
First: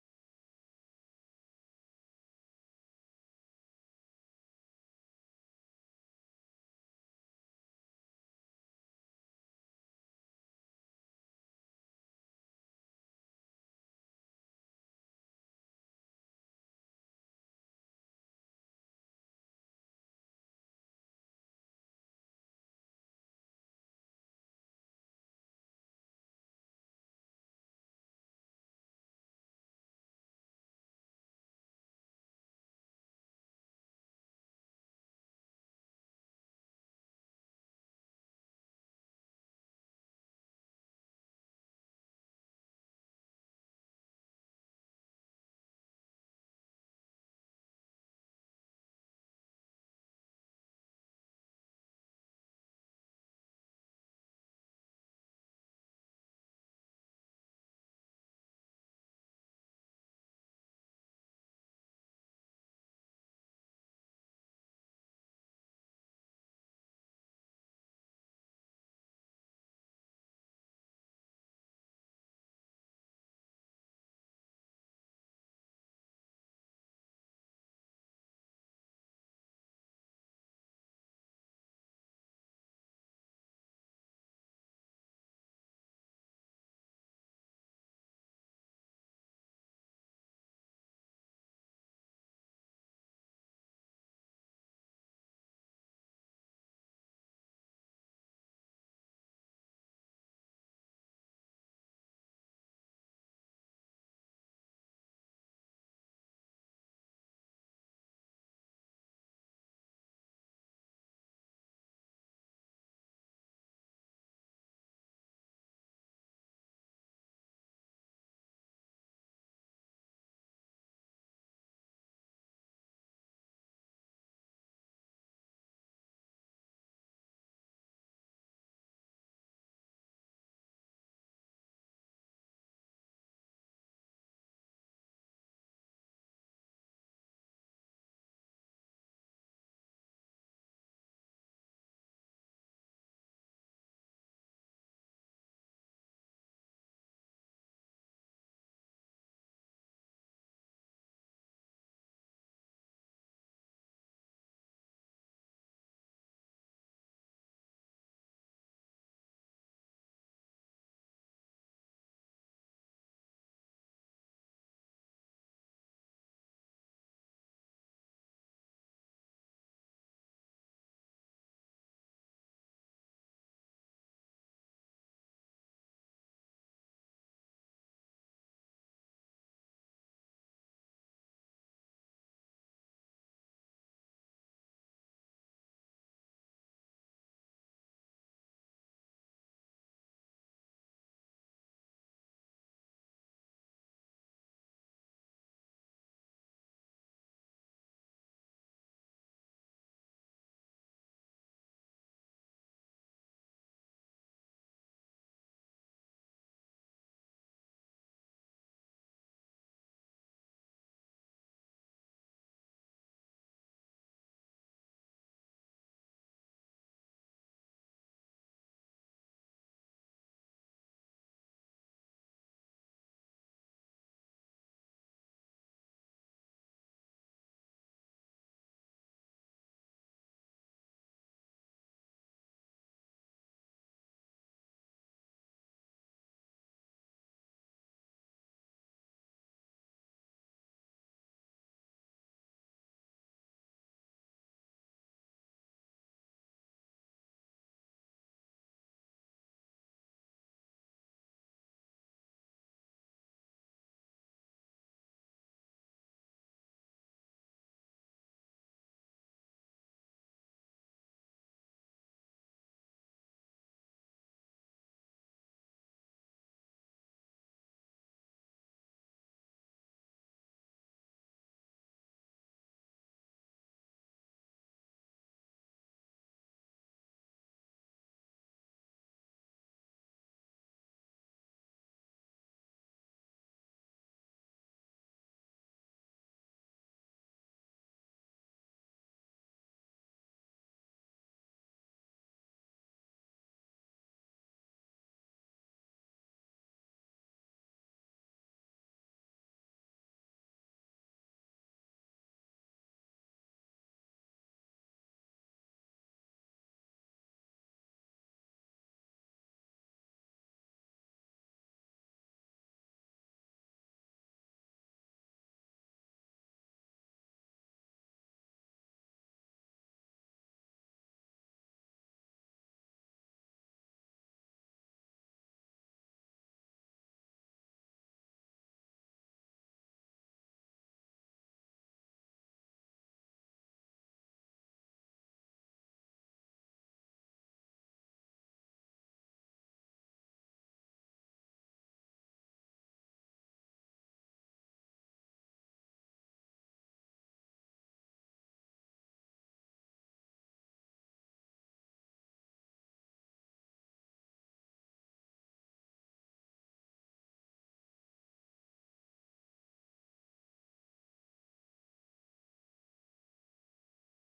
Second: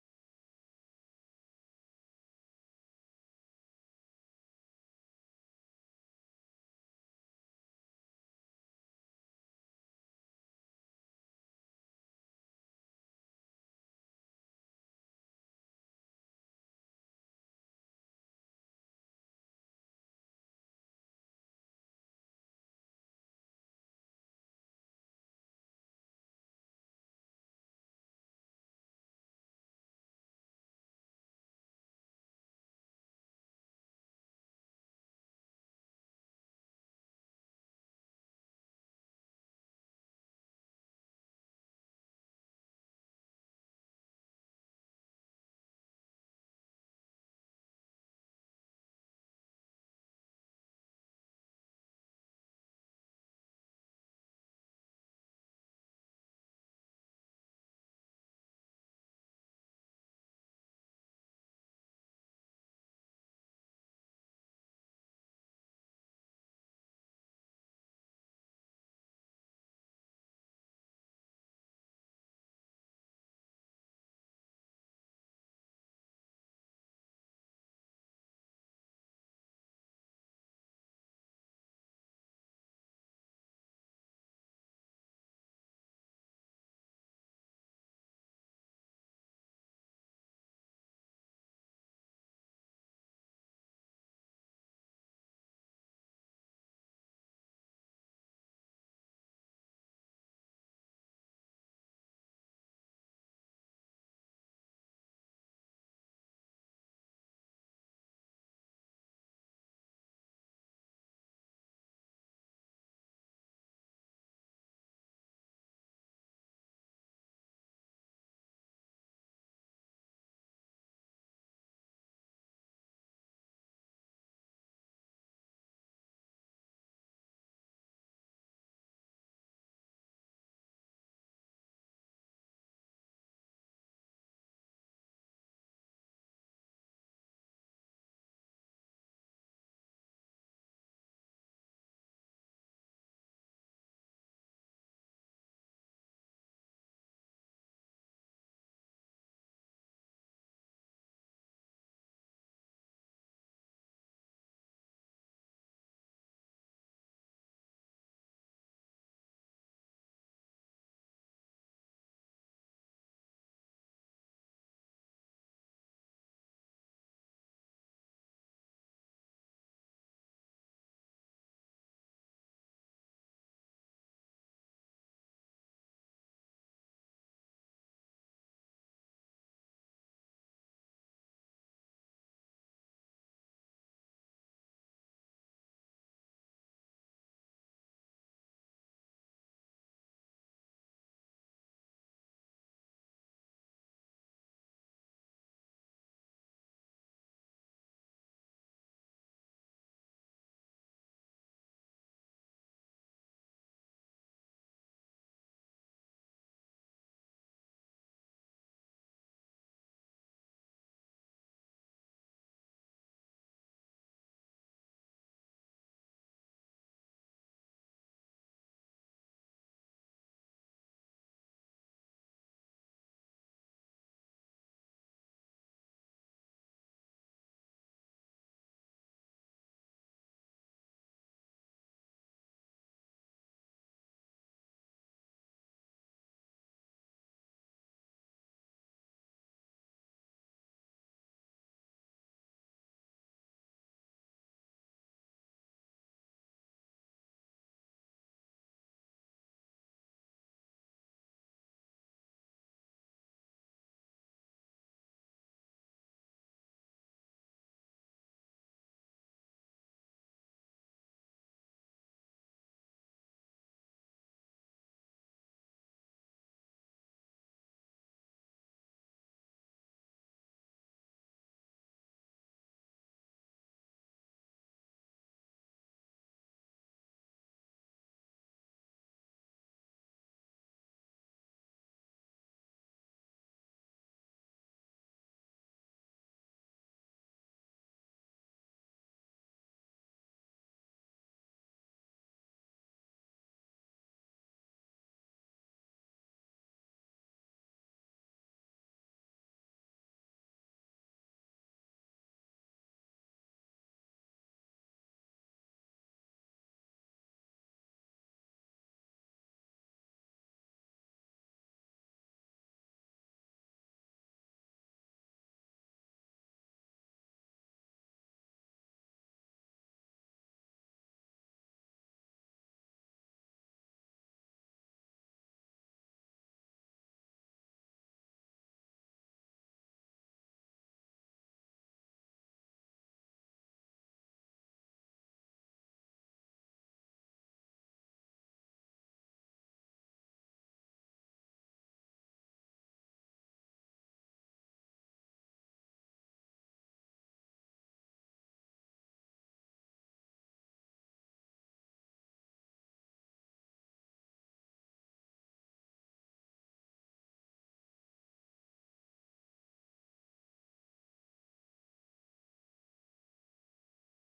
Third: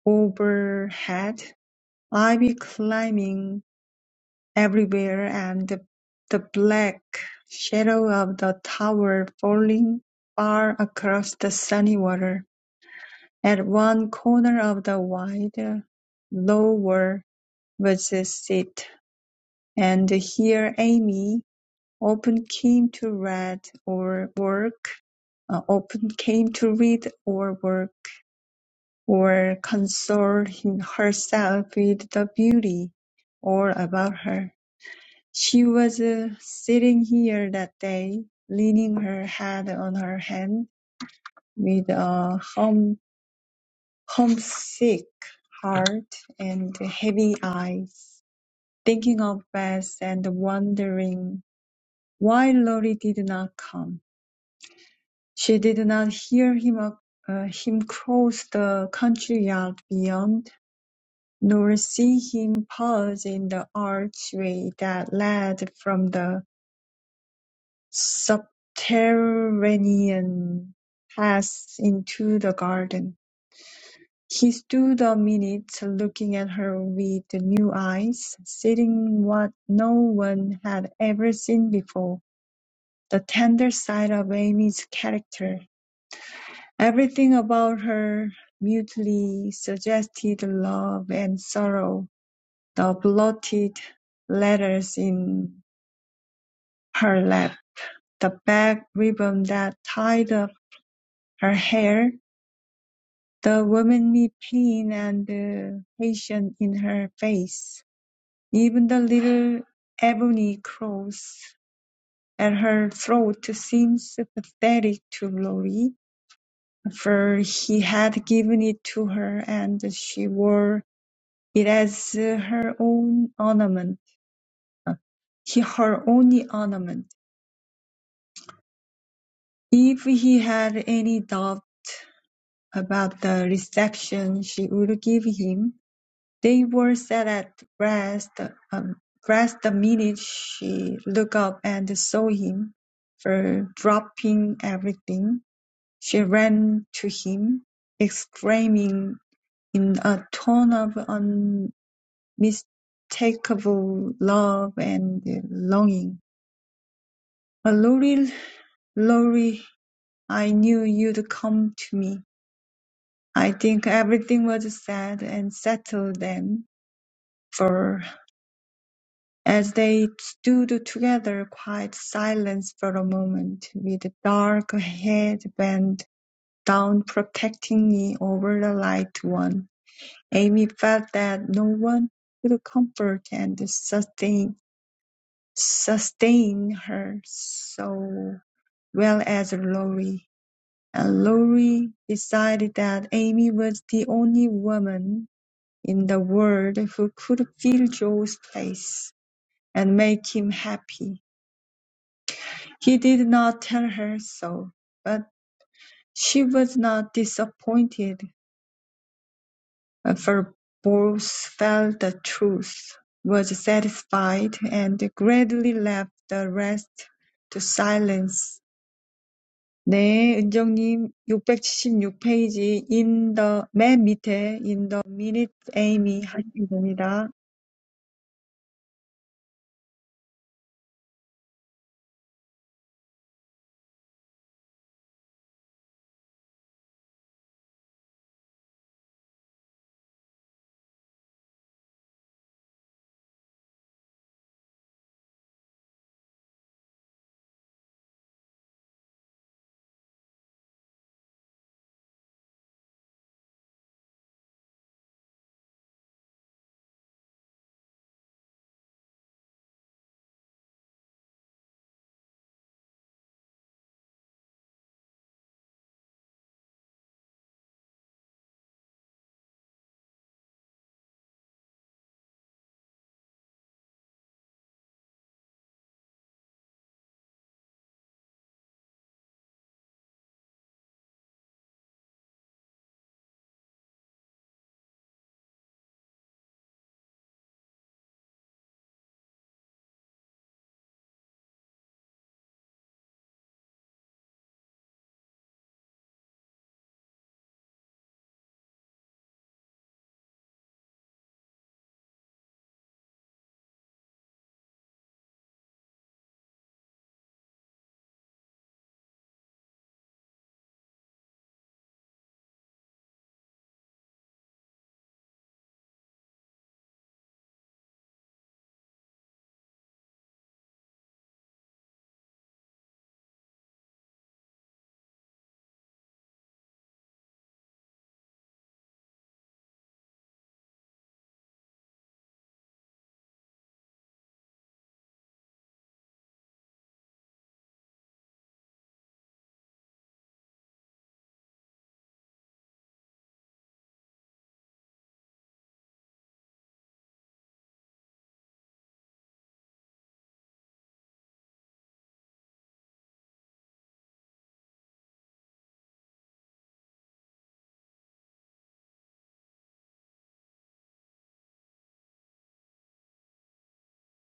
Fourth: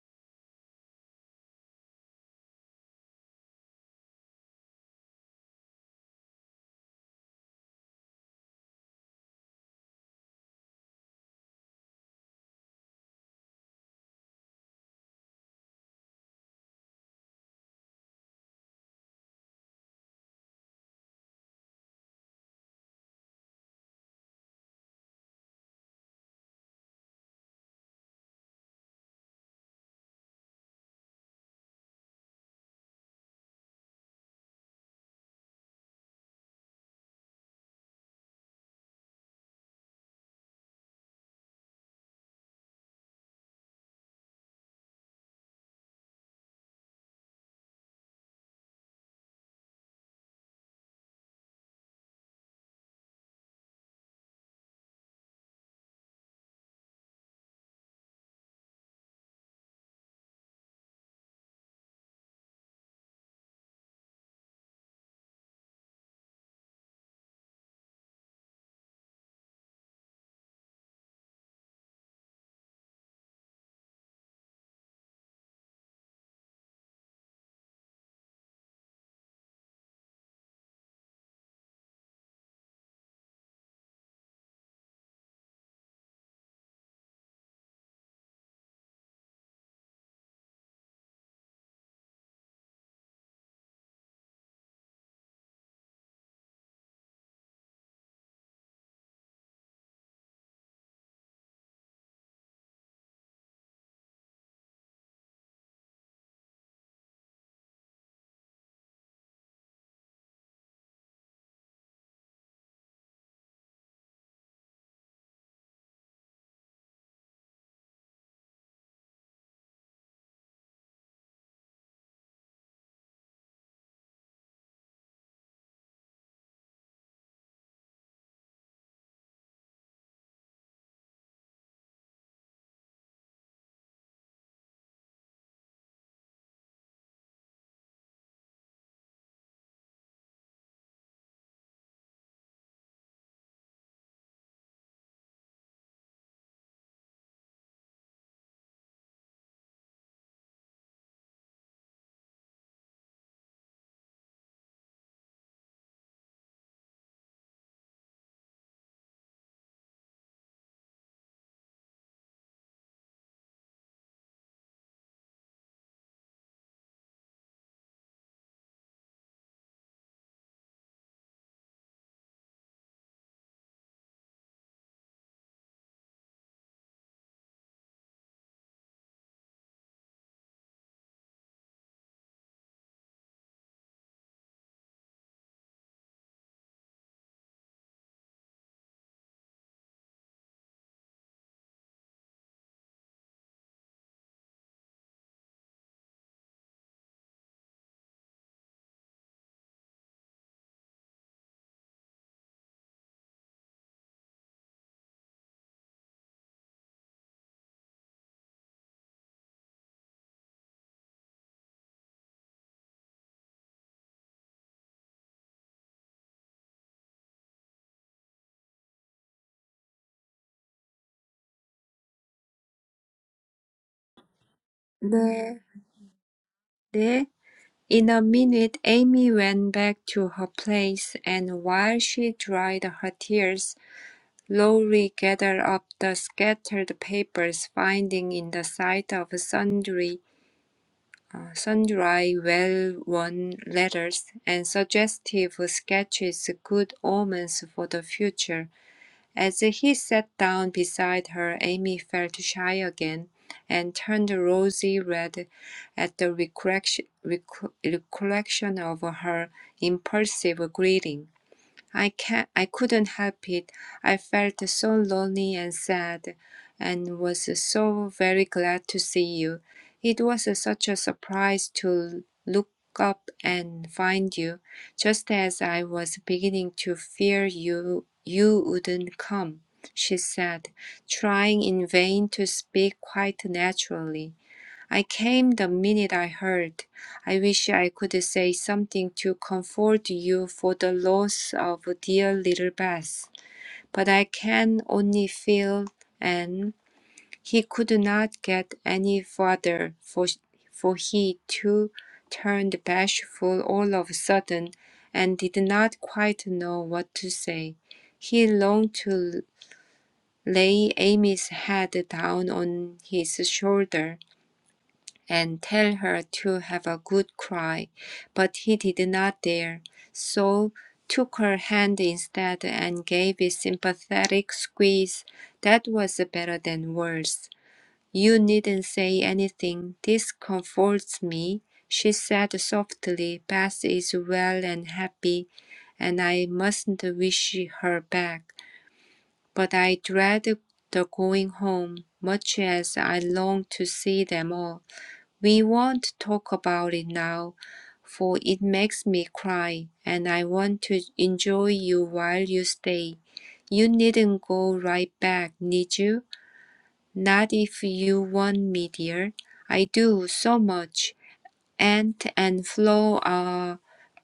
[SPEAKER 1] overhead, ivy climbing everywhere, and the the black shadow of the tower falling far across the sunny water. At one corner of the wide uh, lower was a seat, and here Amy often came to read or work, uh, often came to read or work or console herself with the beauty all about her. She was uh, sitting here that day, leaning her head on her hand, with a home, homesick heart and heavy eyes, thinking of Beth and wondering why Lori did not come. She did not hear him up, uh, him cross the country yard beyond nor see him pause in the archway that led from the subterranean pass into the garden. He stood a minute looking at her with new eyes, seeing what no one had ever seen before, the tender side of Amy's character. Everything about her mutely suggested love and sorrow The blotted letters in her lap, the black ribbon that tied up her hair, the womanly pain and passion in her face. Even the little ebony cross at her throat seemed pathetic to Lori, for he had given it to her and she wore it as her own ornament, her only ornament. If he had any doubt about the reception she would give him, they were set at rest, um, rest the minute she looked up and saw him. For dropping everything, she ran to him, exclaiming in a tone of unmistakable love and longing, "Oh, Laurie, Laurie, I knew you'd come to me. I think everything was said and settled then, for as they stood together, quite silent for a moment, with the dark head bent down protectingly over the light one, Amy felt that no one could comfort and sustain, sustain her so well as Lori. And Lori decided that Amy was the only woman in the world who could fill Joe's place and make him happy. He did not tell her so, but she was not disappointed, uh, for both felt the truth, was satisfied, and gradually left the rest to silence. 네, 은정님, 676페이지, in the, 맨 밑에, in the minute,
[SPEAKER 3] 네,
[SPEAKER 1] Amy 하시면
[SPEAKER 3] 네.
[SPEAKER 1] 됩니다.
[SPEAKER 3] In a minute Amy ran back to her place, and while she dried her tears, Lowrie gathered up the scattered papers, finding in the sight of sundry uh, sundry well-worn letters and suggestive sketches good omens for the future. As he sat down beside her, Amy felt shy again and turned rosy red at the recollection, of her impulsive greeting. I can not I couldn't help it. I felt so lonely and sad, and was so very glad to see you. It was such a surprise to look up and find you, just as I was beginning to fear you you wouldn't come, she said, trying in vain to speak quite naturally. I came the minute I heard. I wish I could say something to comfort you for the loss of dear little Bess, but I can only feel and he could not get any farther for, for he too turned bashful all of a sudden and did not quite know what to say. He longed to lay Amy's head down on his shoulder and tell her to have a good cry, but he did not dare, so took her hand instead and gave a sympathetic squeeze that was better than words. You needn't say anything. This comforts me, she said softly. Beth is well and happy, and I mustn't wish her back. But I dread the going home, much as I long to see them all. We won't talk about it now, for it makes me cry, and I want to enjoy you while you stay. You needn't go right back, need you? Not if you want me, dear. I do so much. Aunt and Flo are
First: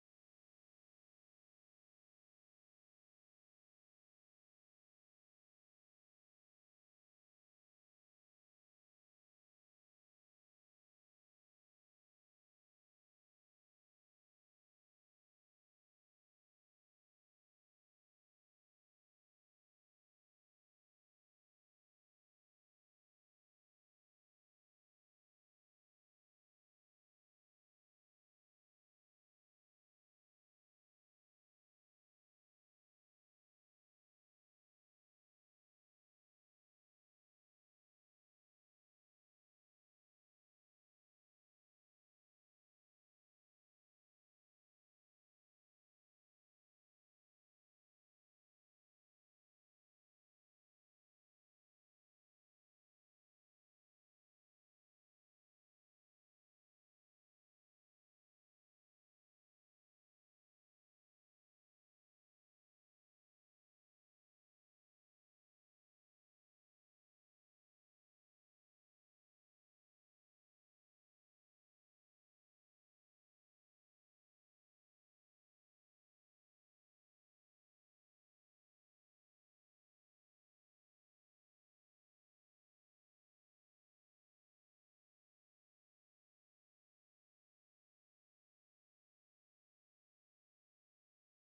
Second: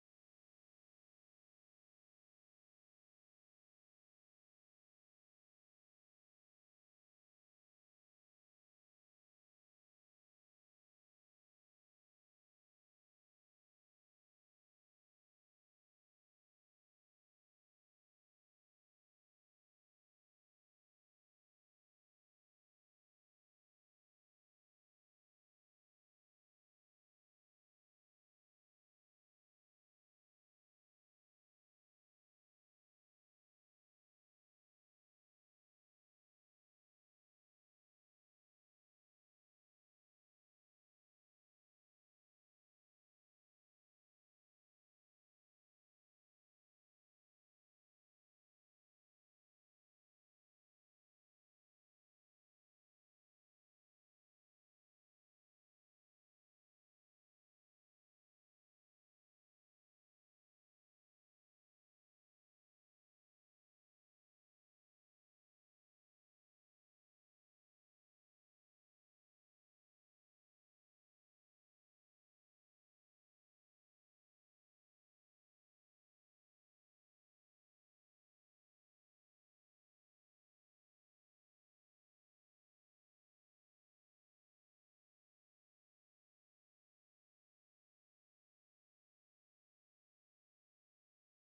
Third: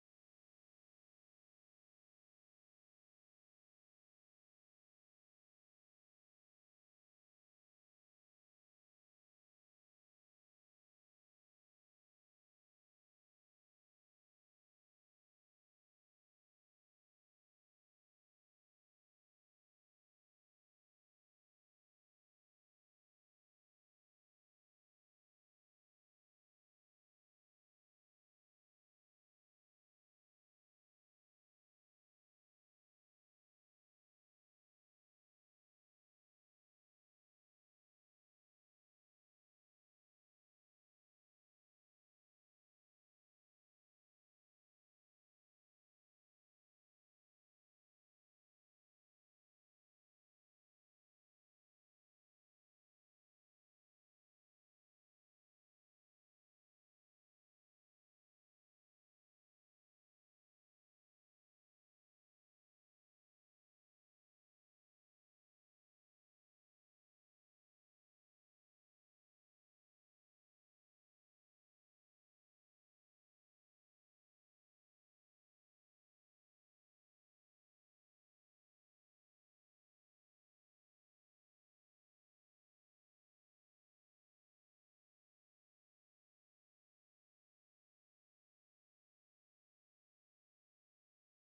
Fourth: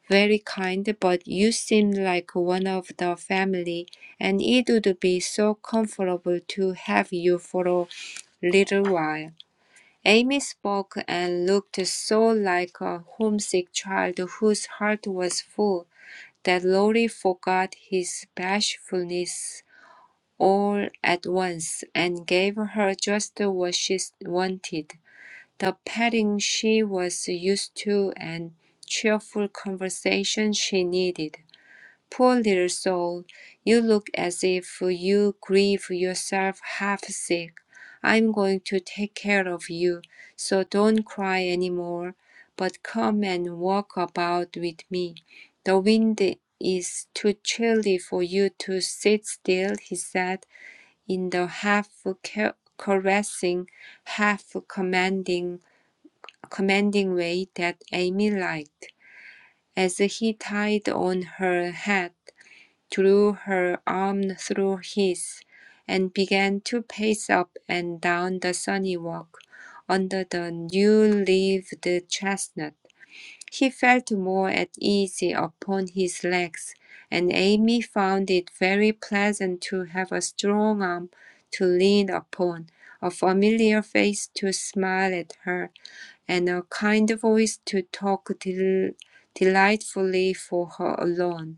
[SPEAKER 3] very kind, but you seem like one of the family, and it would be so comfortable to have you for a little while. Amy spoke and looked so like a homesick child whose heart was full that Lorry forgot his bashfulness all at once and gave her just what she wanted the petting she was used to and cheerful conversation she needed. Poor little soul, you look as if you grieve yourself half sick. I'm going to take care of you, so don't cry any more, but come and walk about with me. The wind is too chilly for you to sit still, he said, in the half caressing, half commanding, commanding way that Amy liked, as he tied on her hat drew her arm through his, and began to pace up and down the sunny walk under the new-leaved chestnut. He felt more at ease upon his legs, and Amy found it very pleasant to have a strong arm to lean upon, a familiar face to smile at her, and a kind voice to talk del- delightfully for her alone.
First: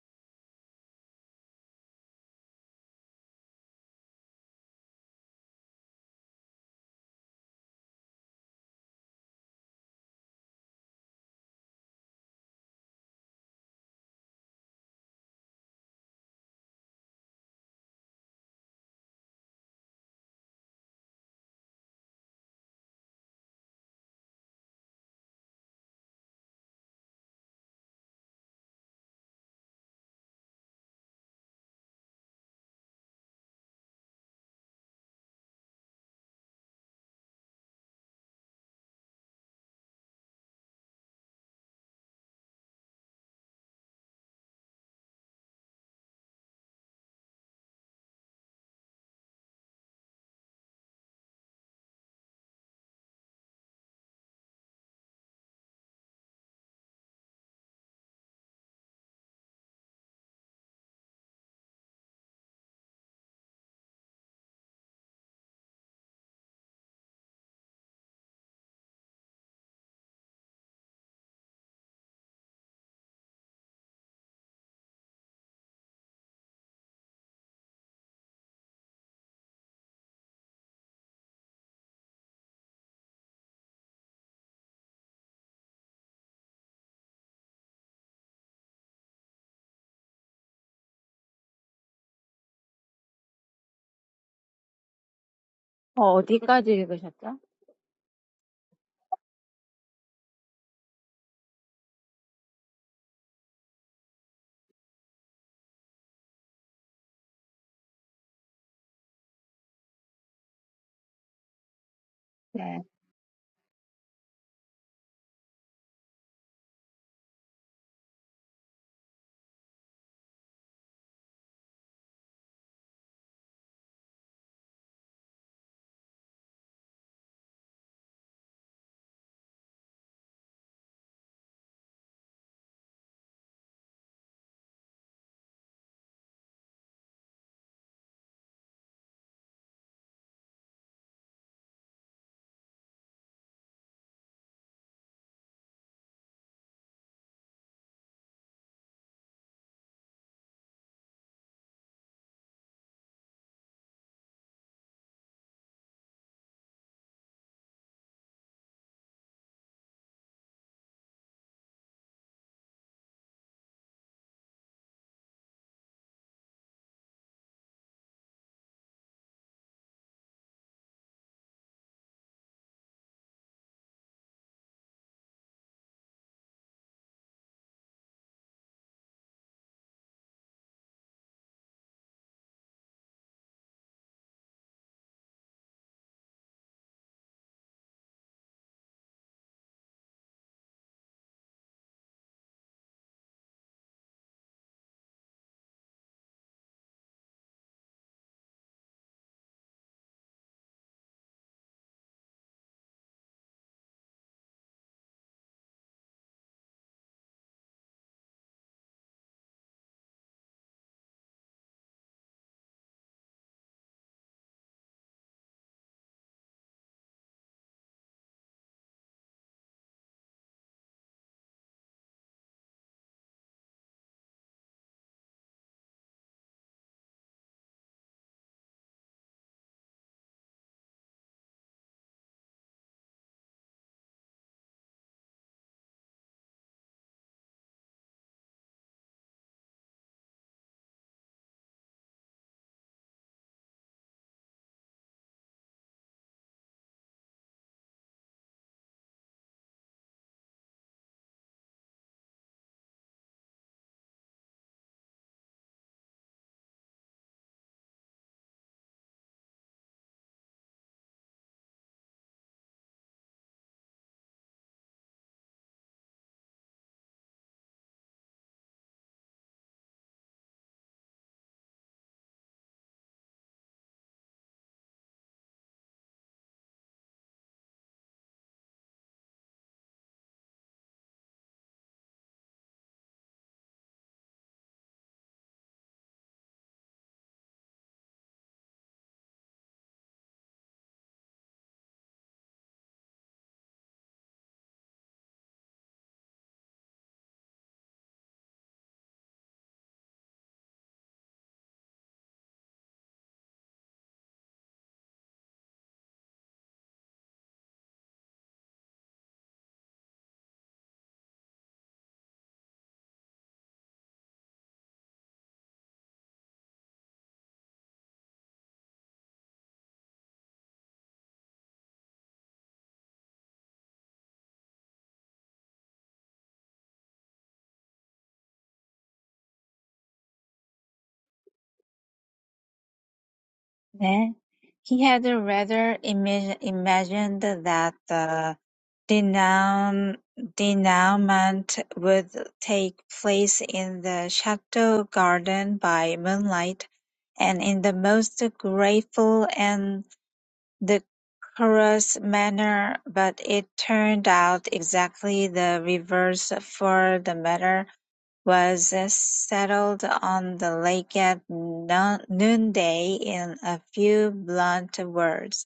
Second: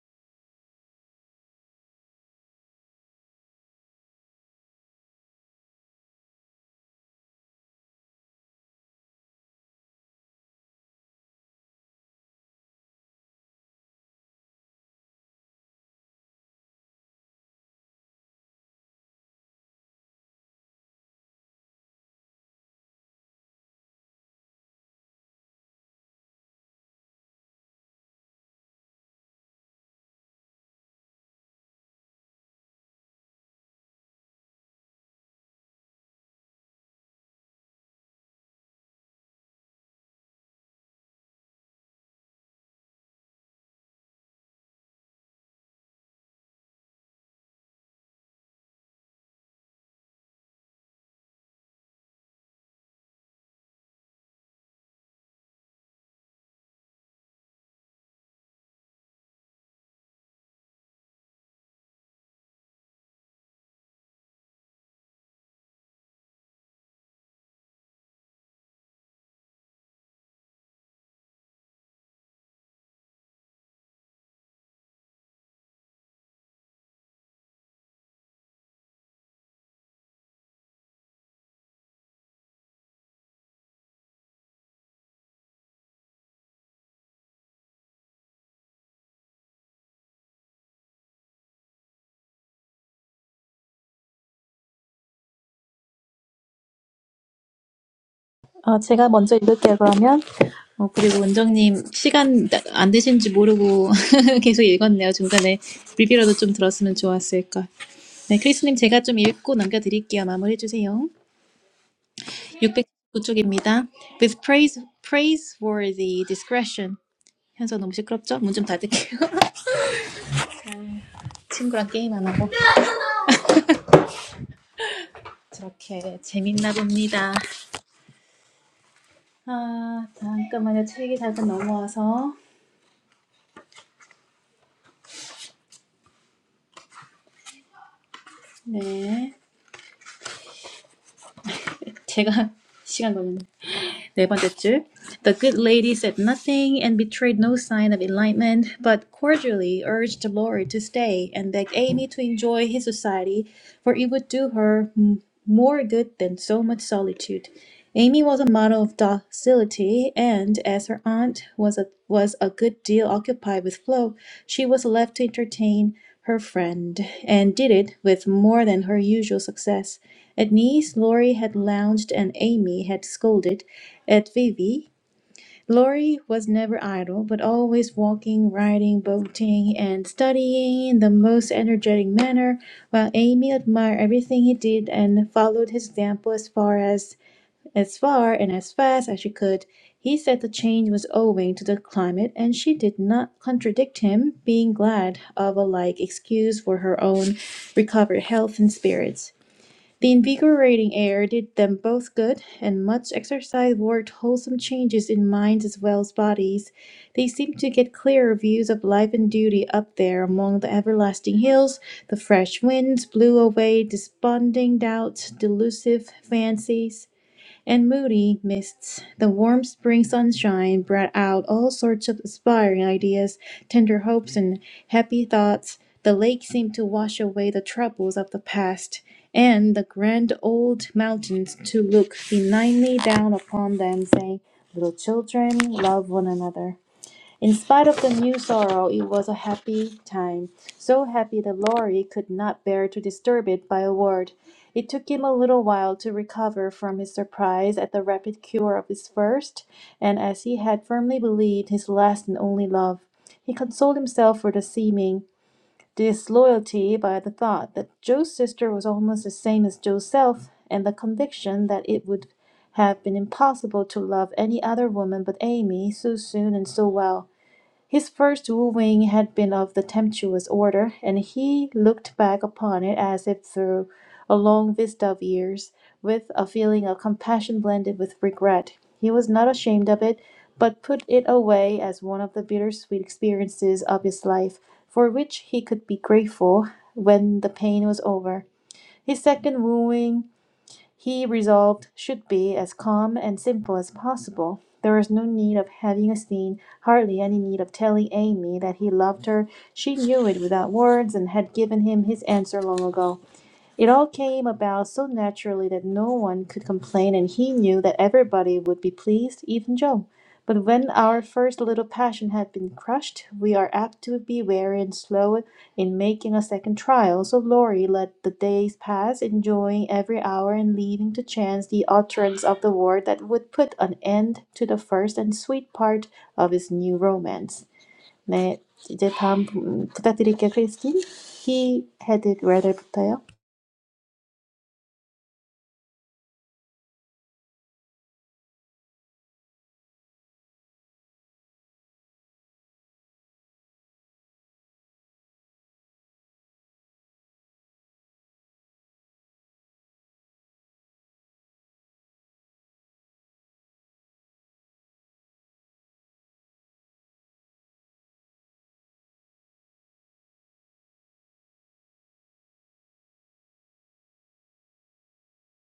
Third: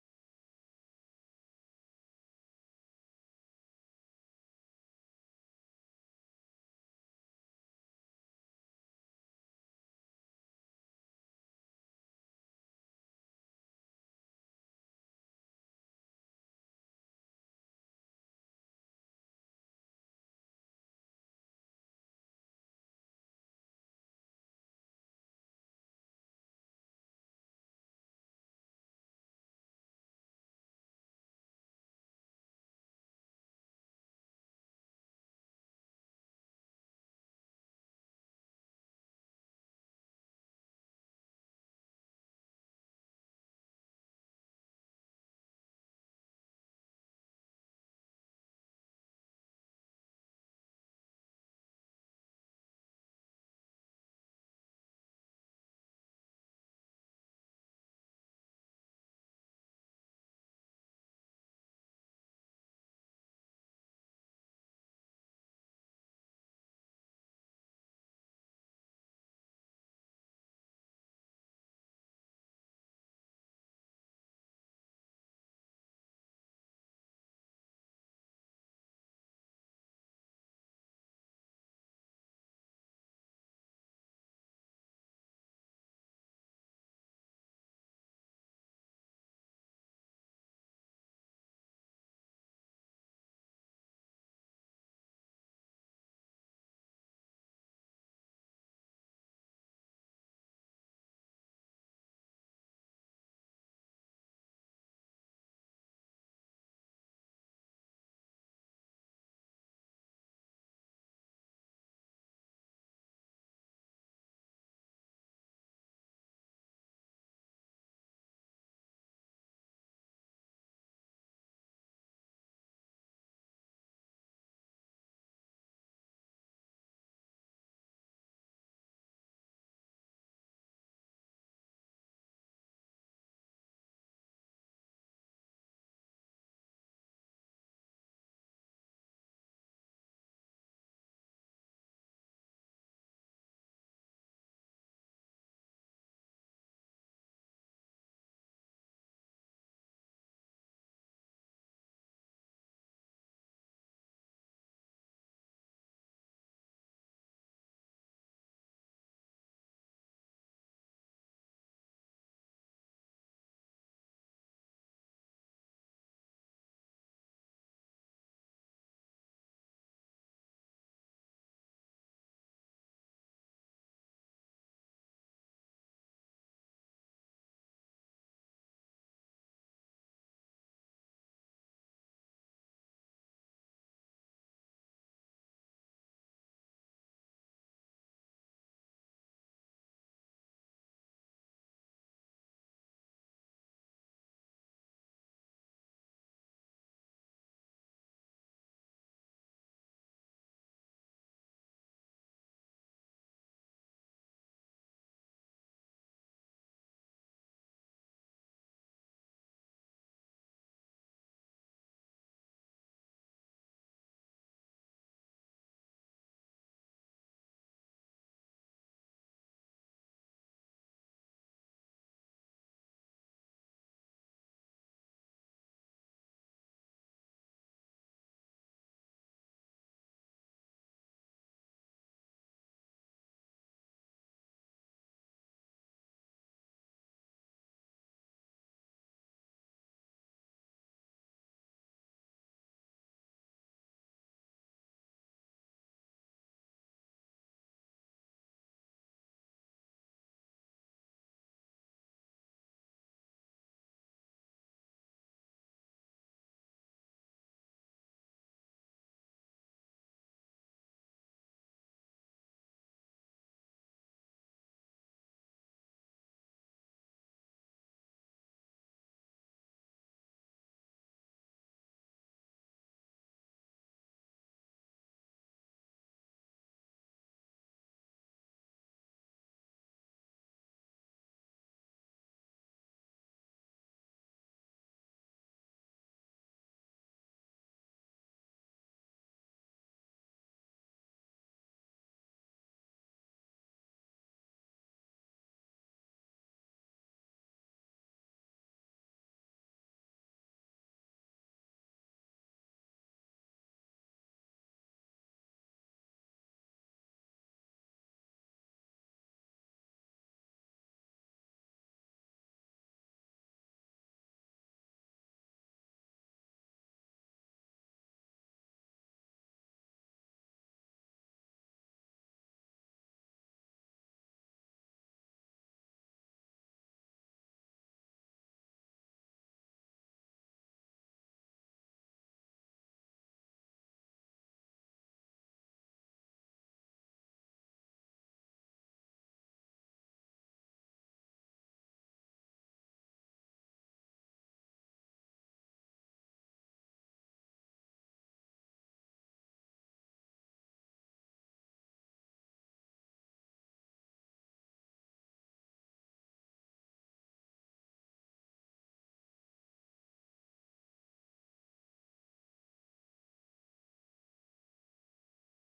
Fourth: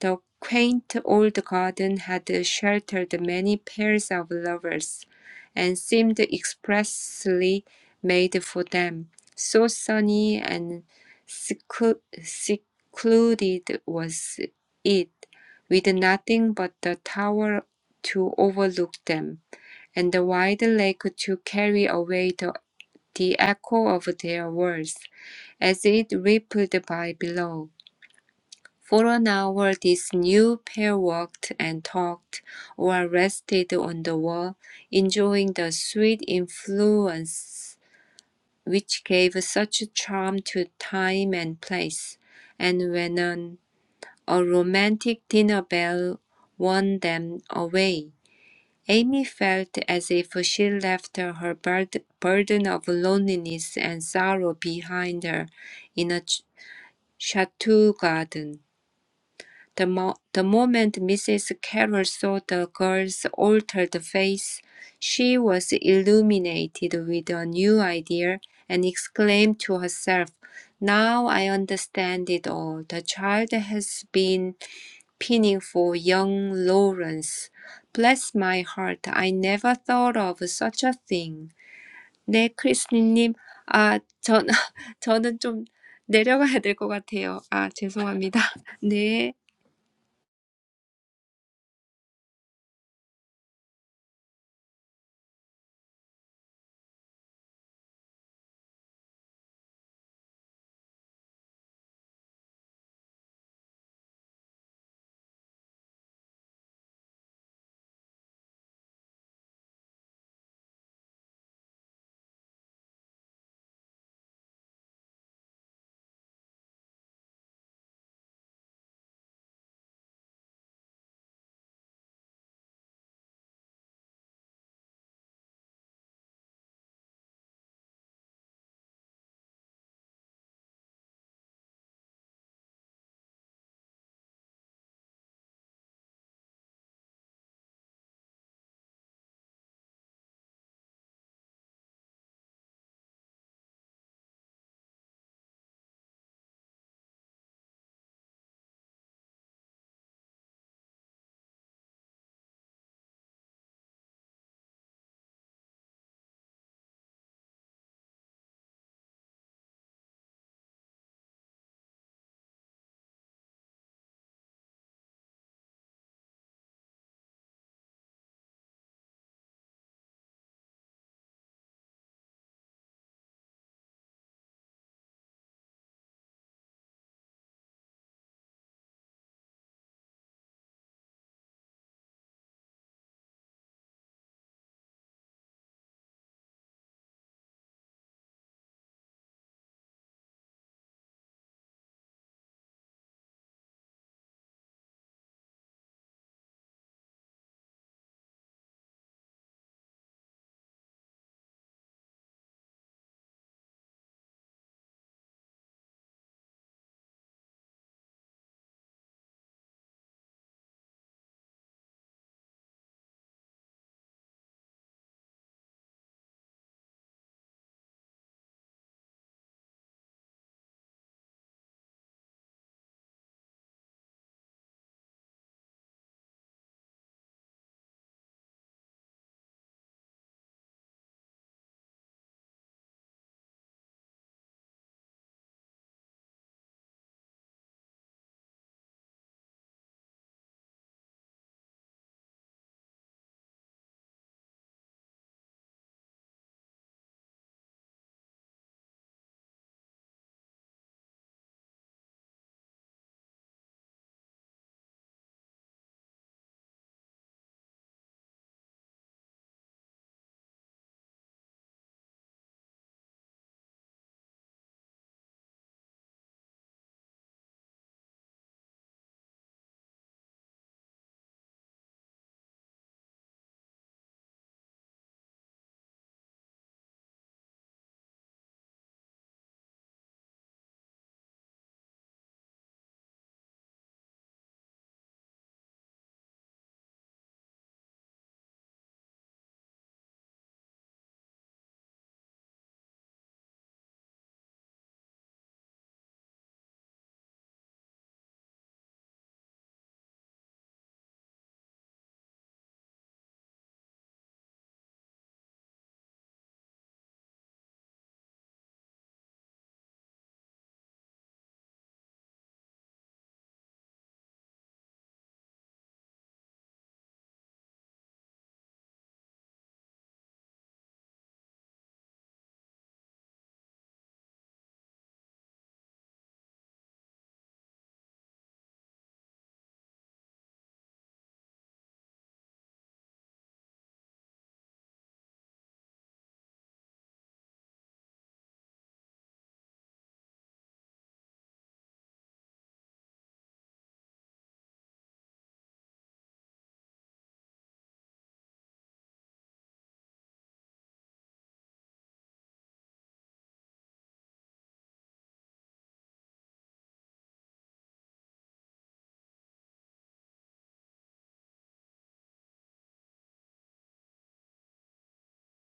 [SPEAKER 3] The quaint old garden had sheltered many pairs of lovers, and seemed expressly made for them, so sunny and seclu- secluded was it, with nothing but the tower to overlook them, and the wide lake to carry away the, the echo of their words, as it rippled by below. For an hour this new pair walked and talked, or rested on the wall, enjoying the sweet influence which gave such charm to time and place. And when an, a romantic dinner bell won them away, Amy felt as if she left her burden of loneliness and sorrow behind her in a chateau garden. The, mo- the moment Mrs. Carroll saw the girl's altered face, she was illuminated with a new idea and exclaimed to herself, Now I understand it all. The child has been pining for young Lawrence. Bless my heart, I never thought of such a thing. 네, 크리스님, 아, 전, [LAUGHS] 저는 좀 내려가야 될 것 같아요. 아, 죄송합니다. [LAUGHS] 네.
[SPEAKER 4] 어, 어디까지 읽으셨죠?
[SPEAKER 2] 어, 제가 먼저 읽을게요, 그러면. 어, 그리고 원정님, 시간 나- 안 되신지 모르고 [LAUGHS] 계속 읽었네요. 중간에 리뷰라도 좀 들었으면 좋았을까. 네, 크리스님 제가 좀 읽고 남겨드릴게요. 마무리해 주세요.
[SPEAKER 4] 네.
[SPEAKER 2] 609쪽입니다. With praise, praiseworthy discretion. 현서 너무 시끄럽죠? 문 좀 닫을게요. [LAUGHS] 친구랑 게임 안 하고 저렇게 재밌나 봅니다. 아 잠깐만요. 책이 잠깐 넘어와서 네 제가 [LAUGHS] 시간 걸렸네. 네 번째 줄. The good lady said nothing and betrayed no sign of enlightenment, but cordially urged Lori to stay and begged Amy to enjoy his society, for it would do her m- more good than so much solitude. Amy was a model of docility, and as her aunt was a, was a good deal occupied with Flo, she was left to entertain her friend, and did it with more than her usual success. At Nice, Laurie had lounged and Amy had scolded. At Vivi, Laurie was never idle, but always walking, riding, boating, and studying in the most energetic manner, while Amy admired everything he did and followed his example as far as as far and as fast as she could, he said the change was owing to the climate, and she did not contradict him, being glad of a like excuse for her own recovered health and spirits. The invigorating air did them both good, and much exercise worked wholesome changes in minds as well as bodies. They seemed to get clearer views of life and duty up there among the everlasting hills. The fresh winds blew away desponding doubts, delusive fancies and moody mists, the warm spring sunshine brought out all sorts of inspiring ideas, tender hopes, and happy thoughts. The lake seemed to wash away the troubles of the past, and the grand old mountains to look benignly down upon them, saying, Little children, love one another. In spite of the new sorrow, it was a happy time, so happy that Laurie could not bear to disturb it by a word. It took him a little while to recover from his surprise at the rapid cure of his first, and as he had firmly believed, his last and only love. He consoled himself for the seeming disloyalty by the thought that Joe's sister was almost the same as Joe's self, and the conviction that it would have been impossible to love any other woman but Amy so soon and so well. His first wooing had been of the tempestuous order, and he looked back upon it as if through a long vista of years, with a feeling of compassion blended with regret. He was not ashamed of it, but put it away as one of the bittersweet experiences of his life, for which he could be grateful when the pain was over. His second wooing he resolved should be as calm and simple as possible. There was no need of having a scene, hardly any need of telling Amy that he loved her. She knew it without words, and had given him his answer long ago. It all came about so naturally that no one could complain, and he knew that everybody would be pleased, even Joe. But when our first little passion had been crushed, we are apt to be wary and slow in making a second trial. So Laurie let the days pass, enjoying every hour and leaving to chance the utterance of the word that would put an end to the first and sweet part of his new romance. 네, 이제 다음 부- 부탁드릴게요, 크리스틴. He had it rather부터요.
[SPEAKER 4] 네. He had rather imag- imagined that the denouement denouement would take place in the chateau garden by moonlight, and in the most grateful and The chorus manner, but it turned out exactly the reverse for the matter, was settled on the lake at no- noonday in a few blunt words.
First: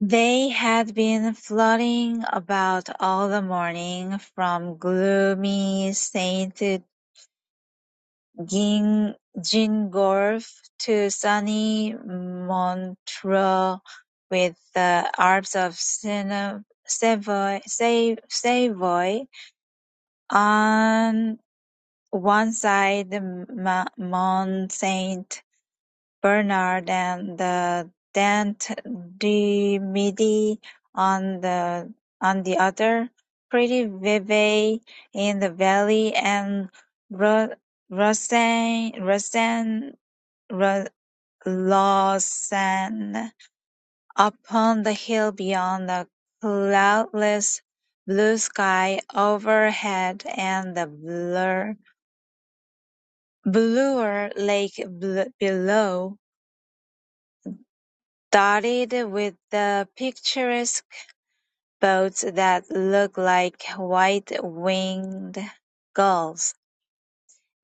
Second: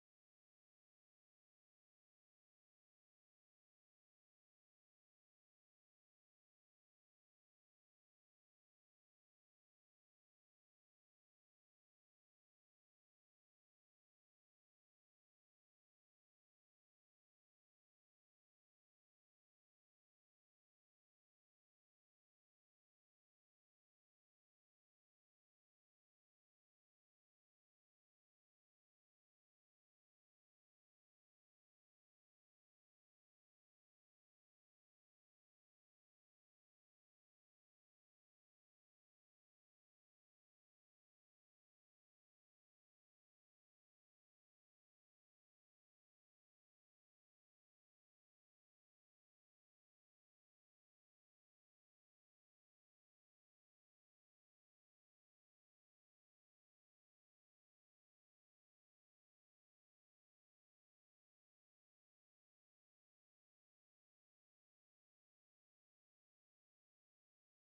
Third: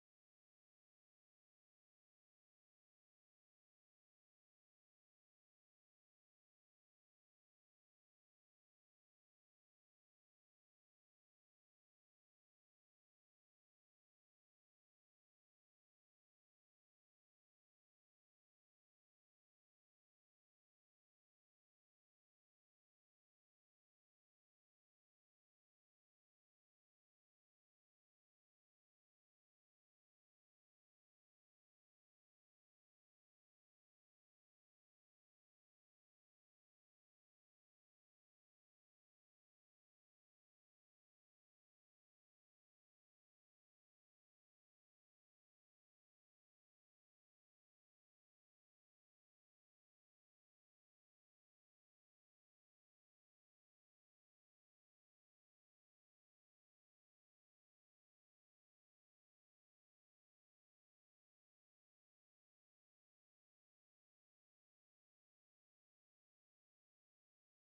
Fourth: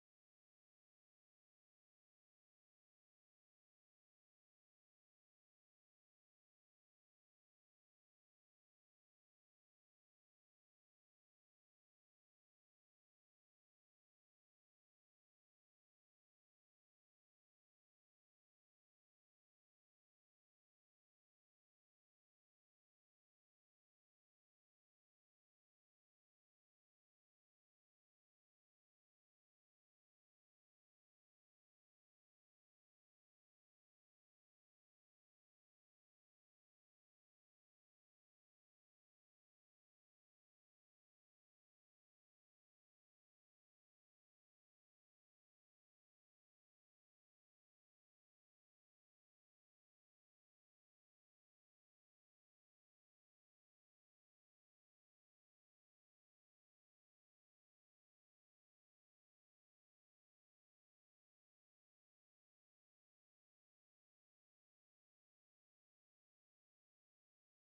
[SPEAKER 4] They had been floating about all the morning, from gloomy St. Gingolf to sunny Montreux with the Alps of Savoy Savoy on one side, Mont Saint Bernard and the Dent du Midi on the on the other, pretty Vevey in the valley and Ro- Rosen Lausanne, upon the hill beyond the cloudless blue sky overhead and the blur, bluer lake bl- below, dotted with the picturesque boats that look like white-winged gulls.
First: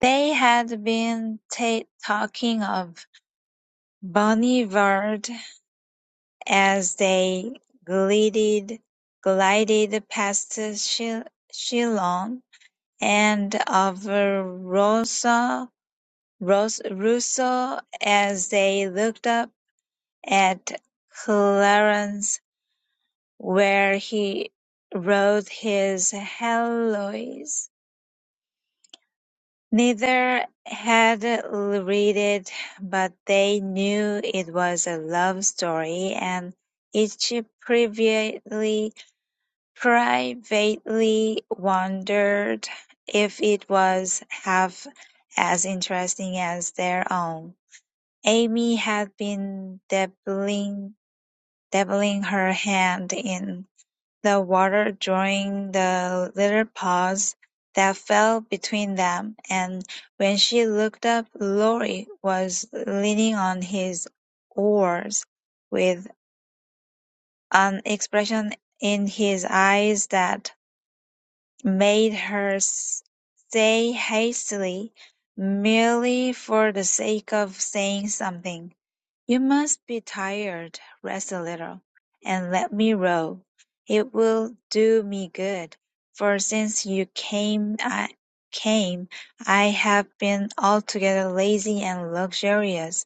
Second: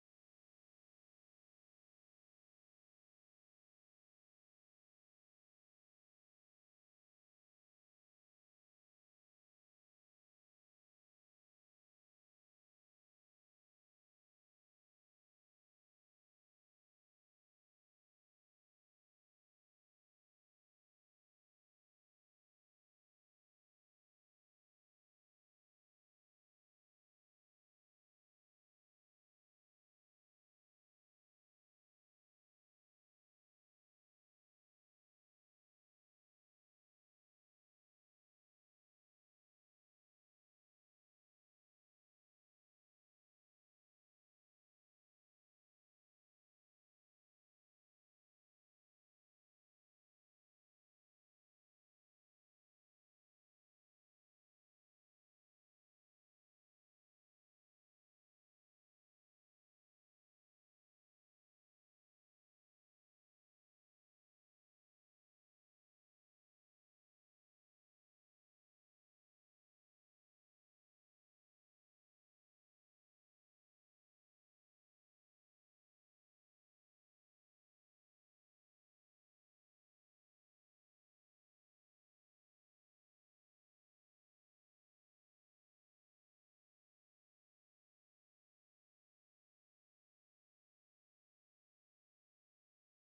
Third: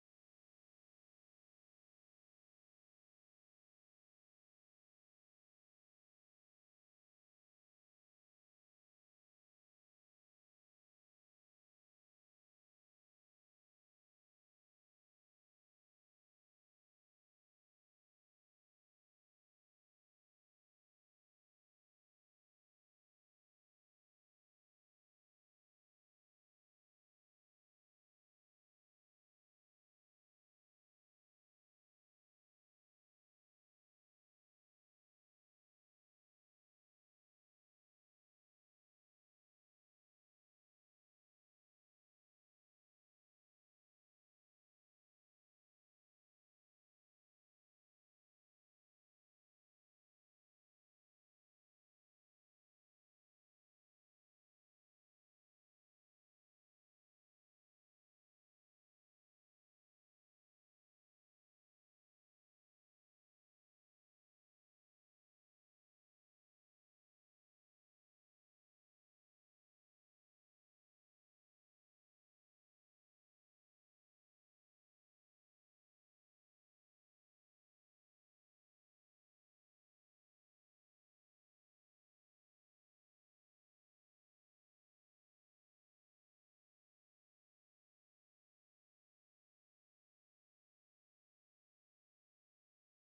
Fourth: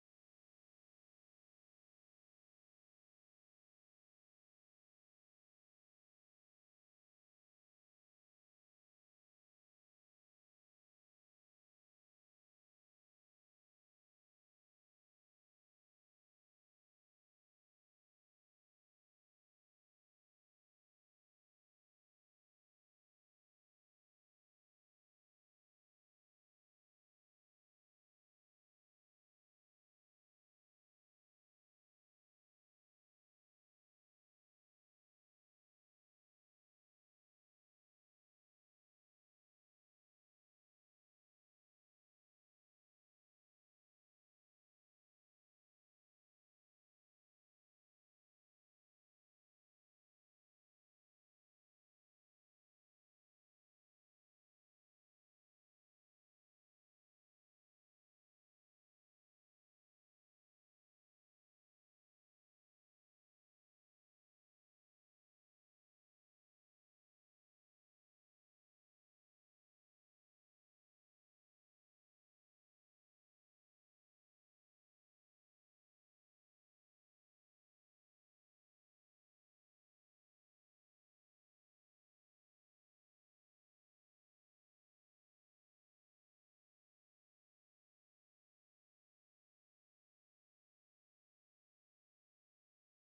[SPEAKER 4] They had been ta talking of Bonnie Verde as they glided glided past Shillong and of Rosa, Ros- Russo as they looked up at Clarence where he rode his Heloise. Neither had read it, but they knew it was a love story, and each previously Privately wondered if it was half as interesting as their own. Amy had been dabbling dabbling her hand in the water during the little pause that fell between them, and when she looked up Laurie was leaning on his oars with an expression in his eyes that made her s- say hastily, merely for the sake of saying something, "You must be tired. Rest a little, and let me row. It will do me good, for since you came, I came, I have been altogether lazy and luxurious.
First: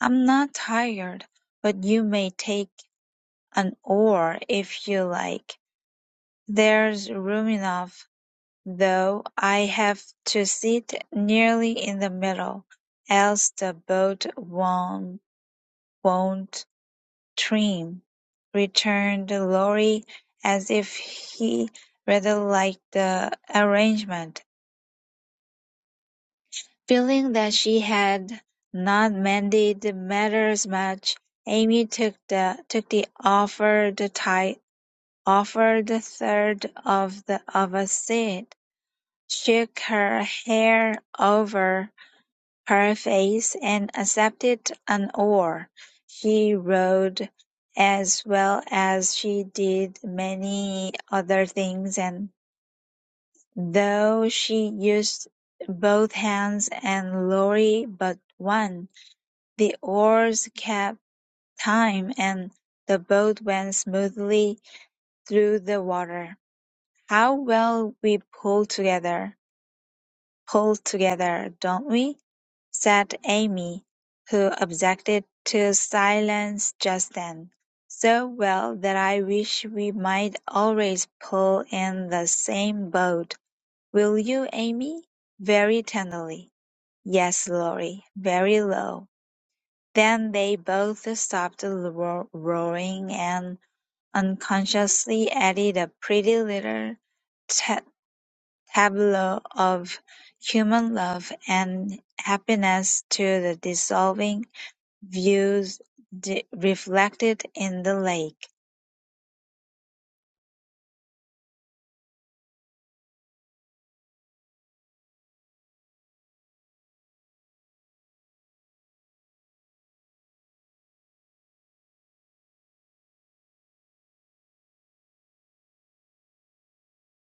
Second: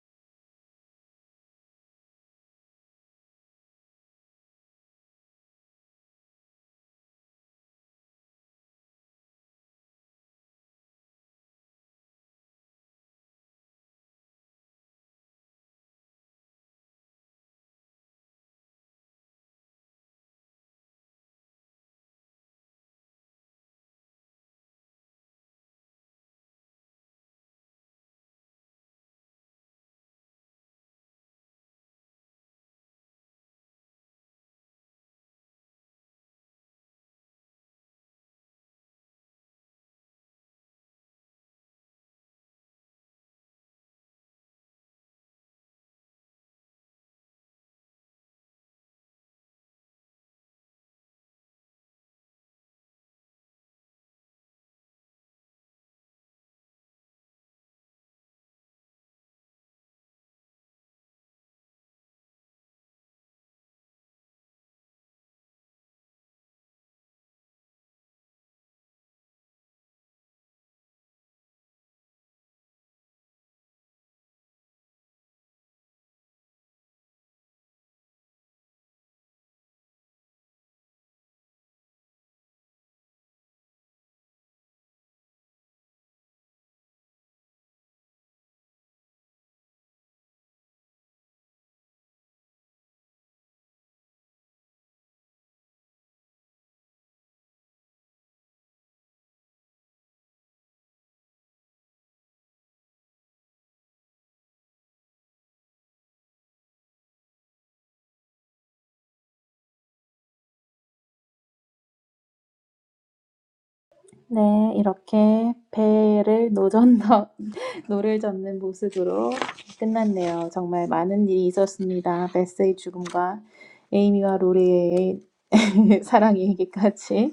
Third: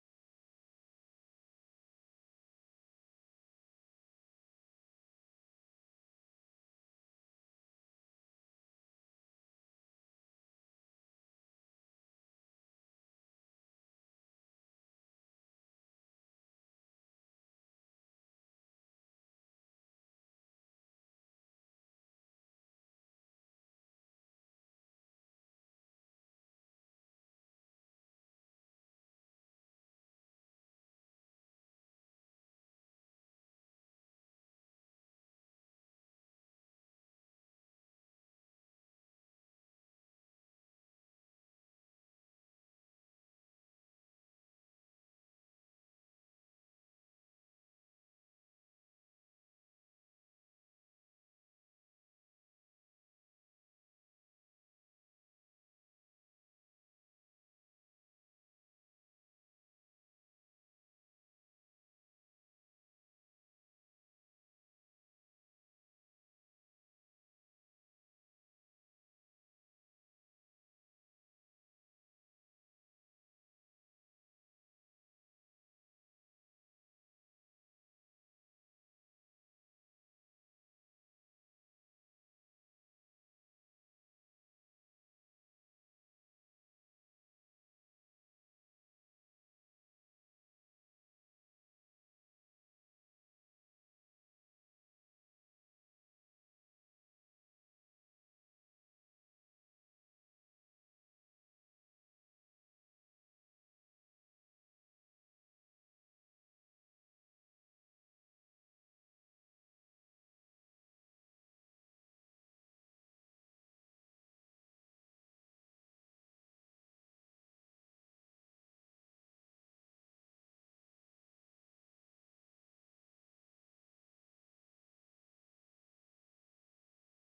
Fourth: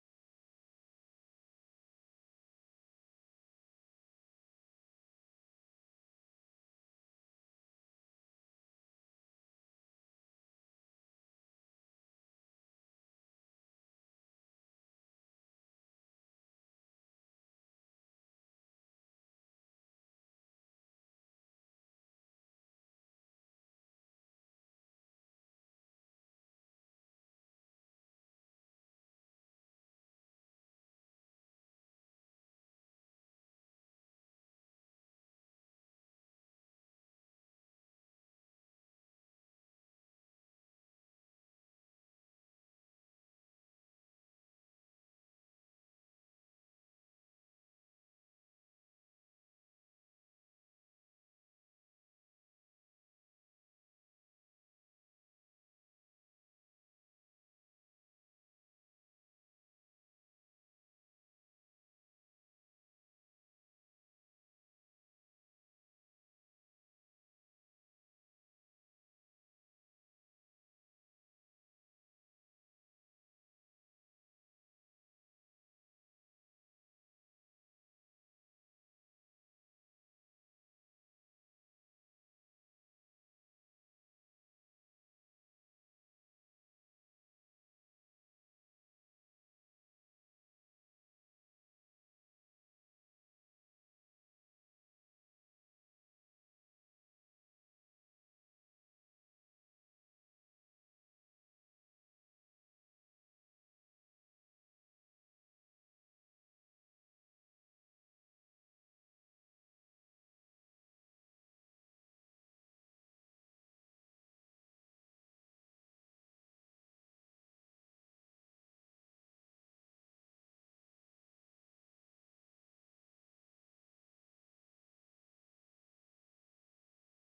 [SPEAKER 4] I'm not tired, but you may take an oar if you like. There's room enough though I have to sit nearly in the middle, else the boat won't, won't trim, returned Lorry as if he rather liked the arrangement. Feeling that she had not mended matters much, Amy took the took the offered tie offered third of the of a seat, shook her hair over Her Paraphrased and accepted an award, she rowed as well as she did many other things, and though she used both hands and lorry but one. The oars kept time, and the boat went smoothly through the water. How well we pulled together! pull together, don't we? said Amy, who objected to silence just then, so well that I wish we might always pull in the same boat. Will you, Amy? very tenderly. Yes, Laurie, very low. Then they both stopped roar- roaring and unconsciously added a pretty little t. Tableau of human love and happiness to the dissolving views di- reflected in the lake.
[SPEAKER 2] 네, 이렇게 배를 노젓는 [LAUGHS] 노를 젓는 모습으로 끝났네요. 정말 많은 일이 있었습니다. 베스의 죽음과 에이미와 로리의 [LAUGHS] 사랑 얘기까지.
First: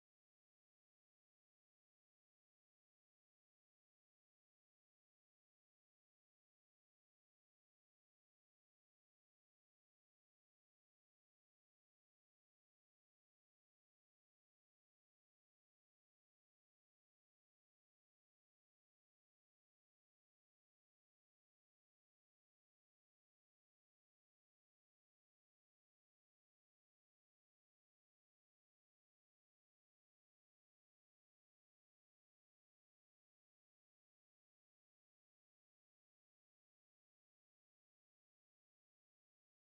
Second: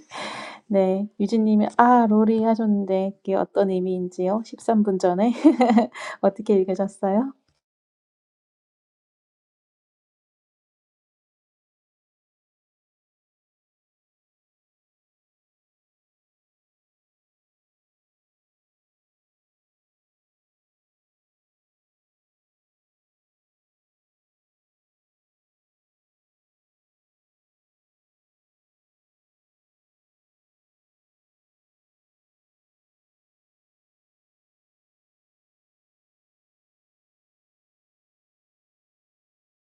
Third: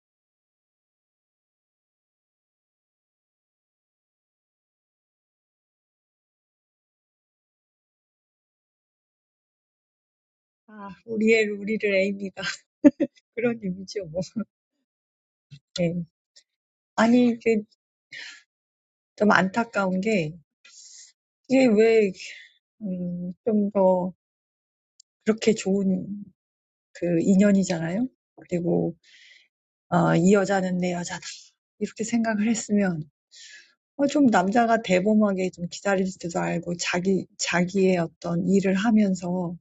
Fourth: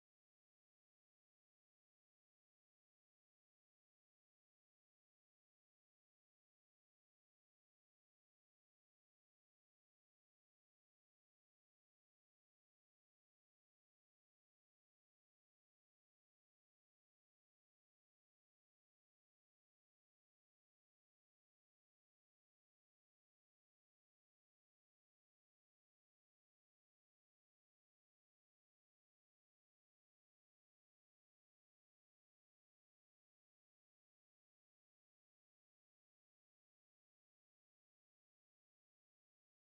[SPEAKER 2] 네, 유진님이 아, 로리 하셨는데 그게 어떤 의미인지요? 13분 전에 [LAUGHS] 어떻게 읽으셨어요?
[SPEAKER 1] 아, 우리의, 우리를 Amy가. 그런 의미죠, 뭐. 네. 아니, 이게 좀 안타까운 게, 이게 왜, 음, 좀 더, 그렇게 좋은 그 인연이잖아요? 그리고, 아, 이 여자는 내 여자다. 이렇게 생각을 했으면, 어, 좀 남자가 대범하게 좀 기다릴 때도 알고, 자기, 자기의 어떤 일을 하면서,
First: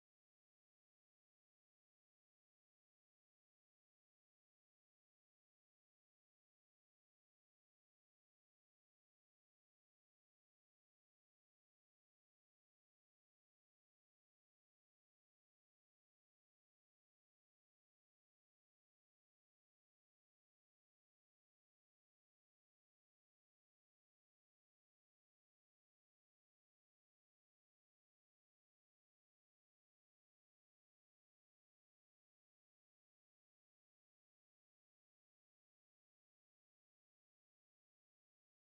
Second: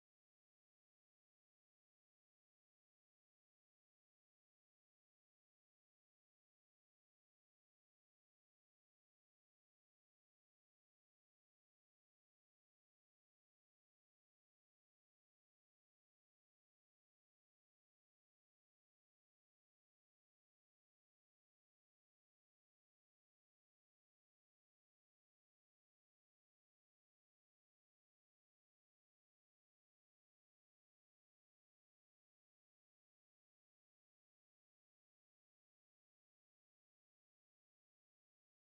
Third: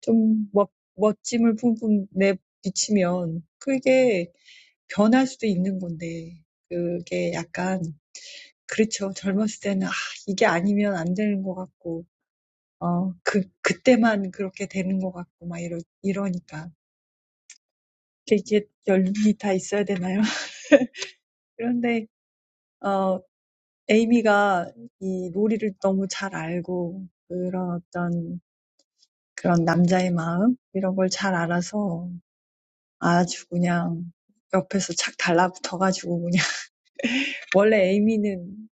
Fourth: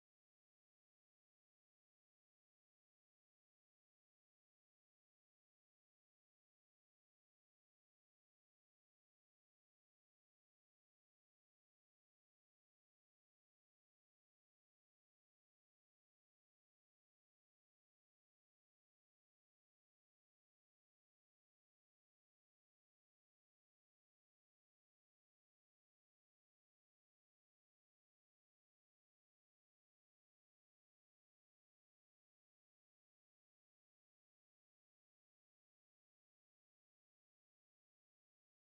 [SPEAKER 1] 좀 멋, 멋짐을 품품 내비치면, 그게 변할 수도 있는 건데, 그게 약간, 그렇죠. 젊었을 때는 아, 이게 아니면 안 되는 것 같고, 어, 그, 그때만 그렇게 되는 것 같고, 막 이러, 이러니까. 이게 이게 연륜이 다 있어야 되나요? [LAUGHS] 그런데, 어, 에이미가 이 로리를 너무 잘 알고, 그런 어떤, 그런 남자의 마음? 이런 걸잘 알아서 아주 그냥 옆에서 착 달라붙어가지고 그냥 원래 에이미는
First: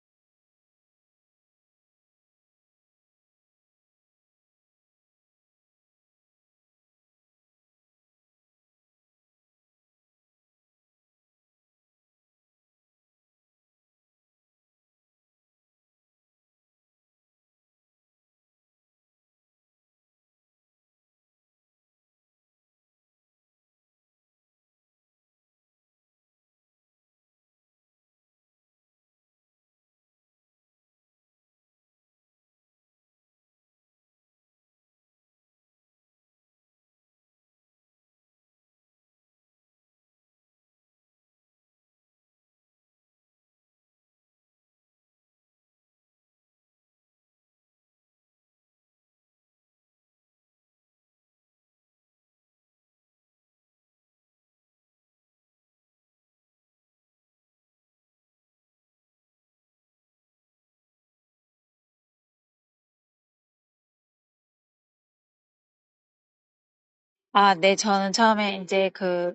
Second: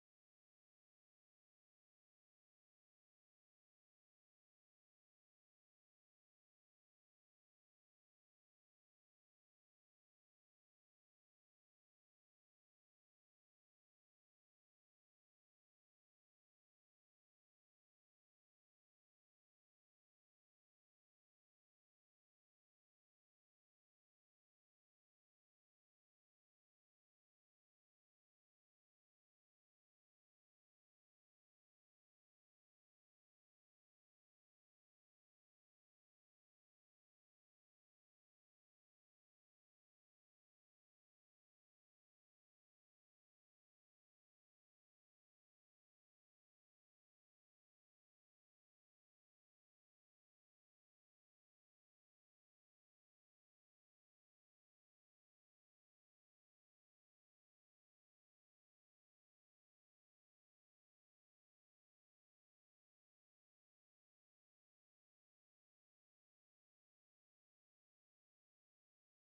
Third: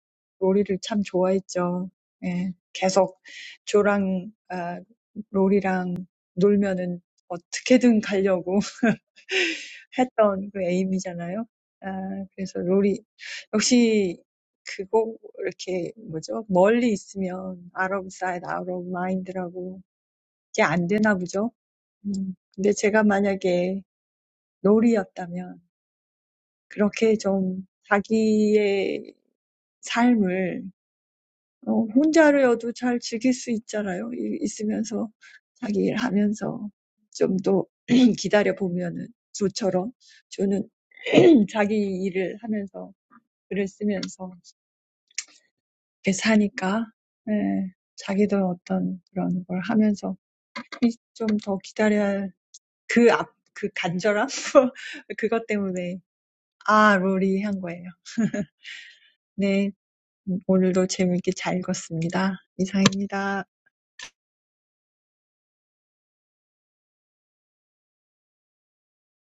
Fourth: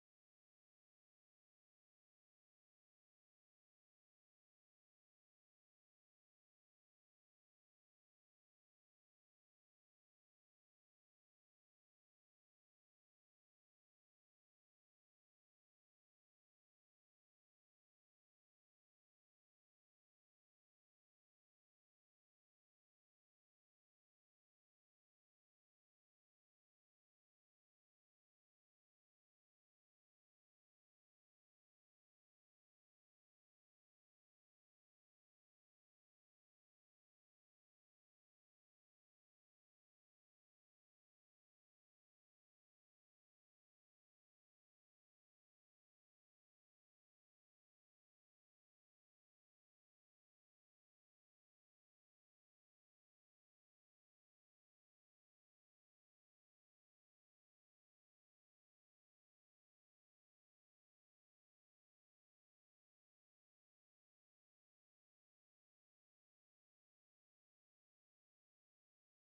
[SPEAKER 1] 로리를 참 좋아했죠. 예, 계속 조랑, 아, 로리랑 놀면은 어떻게든 가려고 [LAUGHS] 했던 그 에이미잖아요. 아, 그래서 로리, 역시 그거, 이렇게, 뭐죠? 멀리 있으면 out of sight, out of mind라고 이게 안 되나 보죠. 음, 근데 제가 만약에 로리였다면 그렇게 좀 자기의 삶을 어, 혼자여도 잘 즐길 수 있잖아요. 이- 있으면서 자기 일 하면서 좀더 [CLEARS THROAT] 기다려 보면은 조처럼 저는 [CLEARS THROAT] 자기 일을 하면서 글을 쓰면서 이렇게 사니까 예, 자기도 어떤 그런 걸 하면서 좀더 기다려야 그 앞, 그 간절함 [LAUGHS] 그것 때문에 아 로리 한 거예요. 네 오늘도 재밌게 잘 읽었습니다. 이상입니다.
[SPEAKER 4] 아, 네, 저는 처음에 이제 그,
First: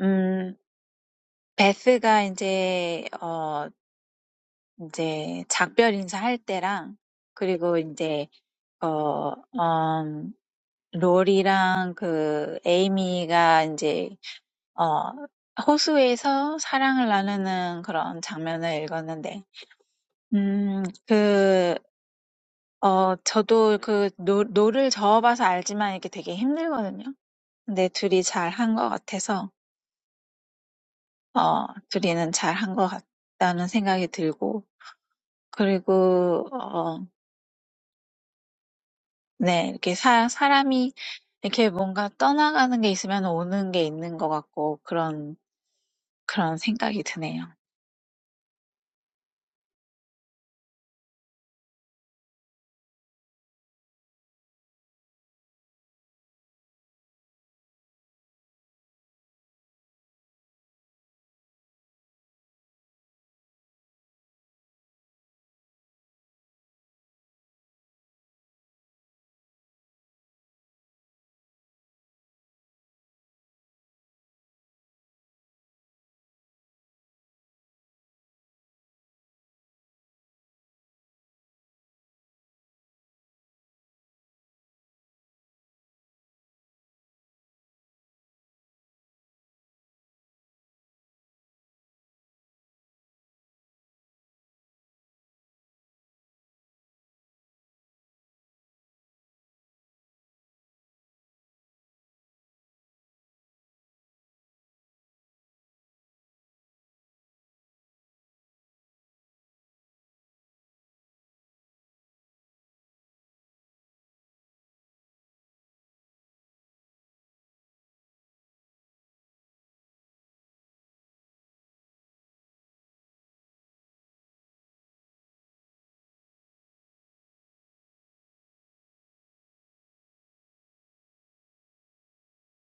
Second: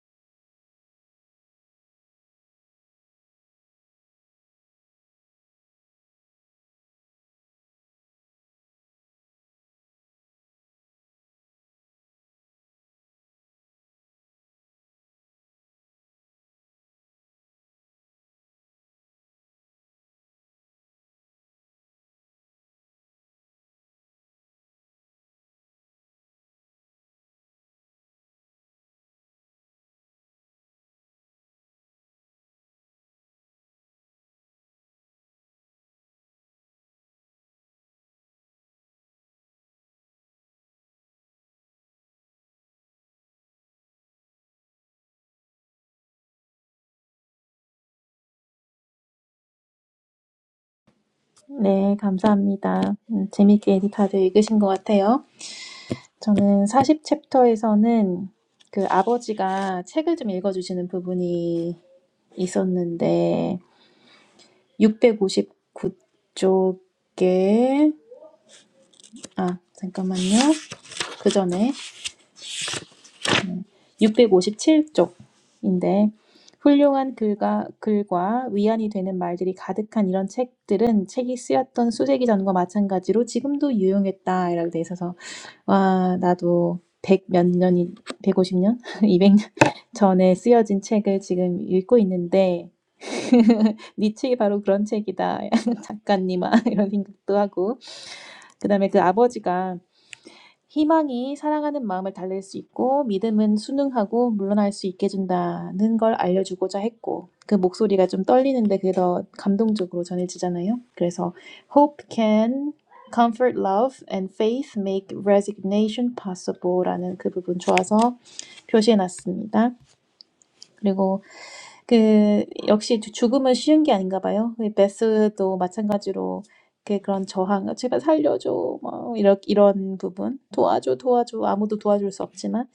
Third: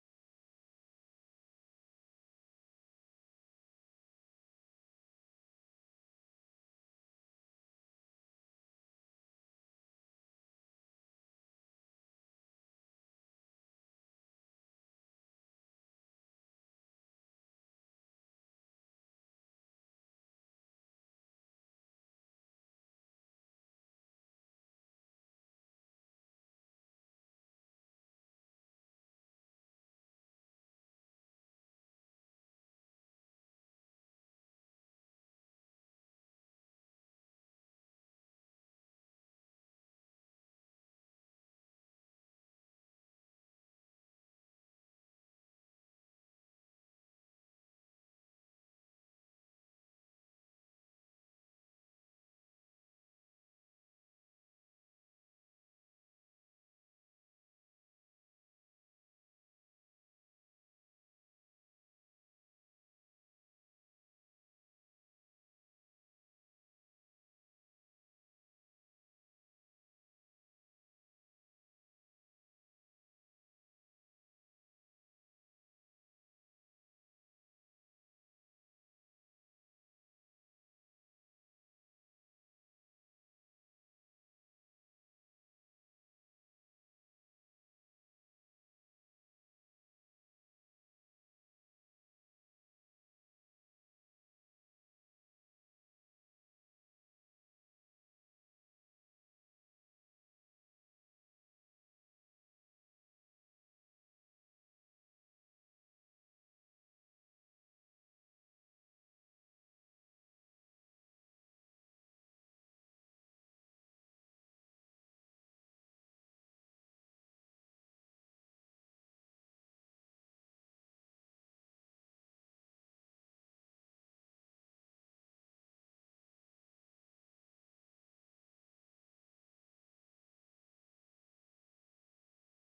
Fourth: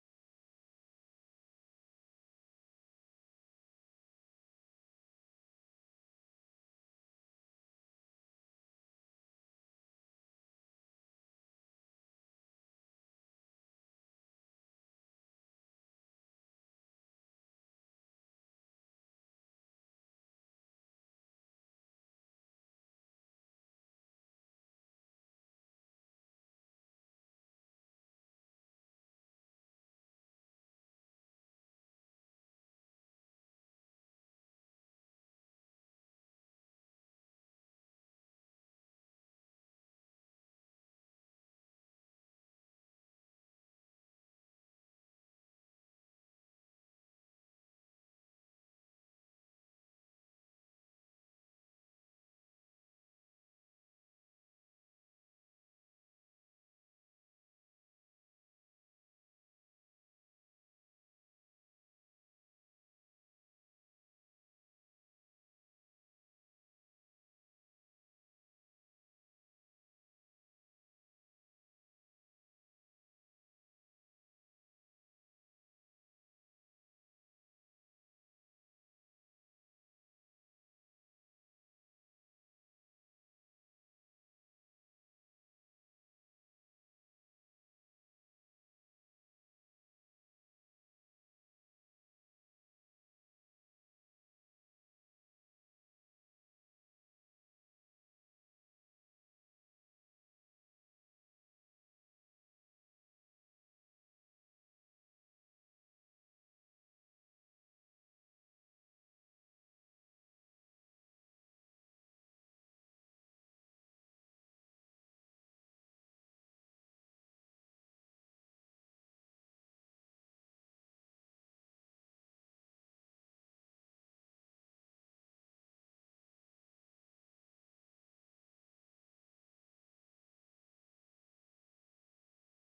[SPEAKER 4] 음, 베스가 이제, 어, 이제 작별 인사할 때랑, 그리고 이제, 어, 음, 롤이랑 그, 에이미가 이제, 어, 호수에서 사랑을 나누는 그런 장면을 읽었는데, 음, 그, 어, 저도 그 노, 노를 저어봐서 알지만 이게 되게 힘들거든요. 근데 둘이 잘한 것 같아서, 어, 둘이는 잘한 것 같다는 생각이 들고, 그리고, 어, 네, 이렇게 사, 사람이 이렇게 뭔가 떠나가는 게 있으면 오는 게 있는 것 같고, 그런, 그런 생각이 드네요.
[SPEAKER 2] 네, 감사합니다. 음, 재밌게 다들 읽으신 것 같아요. 저는 40 챕터에서는 그 아버지가 책을 좀 읽어주시는 부분이 있었는데 659쪽에 아 잠깐만요 그 전에 657쪽인데 훌륭한 글과 글과 위안이 되는 말들이 가득한 이런 책들은 책이 쓰였던 수세기 전과 마찬가지로 지금도 유용했다 이라고 돼 있어서 와 나도 백 몇 년이 150년 [LAUGHS] 전에 쓰여진 책을 지금 읽고 있는데 [LAUGHS] '네 책이 바로 그런 책이다. [LAUGHS] 작가님아.' [LAUGHS] 이런 생각도 하고 그다음에 그 아버지가 "희망이 사랑하는 마음을 달랠 수 있고 믿음은 순응하고 물러날 수 있게 해 준다."는 걸 알려 주고자 했고 그 목소리가 좀 떨리는데 그게 더 감동적으로 전해지잖아요. 그래서 "Hope can comfort love and faith make resignation possible." 라는 그 부분 좋아서 표시해 놨습니다. 그리고 그 역시 주- 죽음은 쉬운 게 아닌가 봐요. 이 베스도 마찬가지로 그 그런 저항, 제발 살려줘, 뭐 이런 이런 부분 도와줘, 도와줘 아무도 도와줄 수 없지만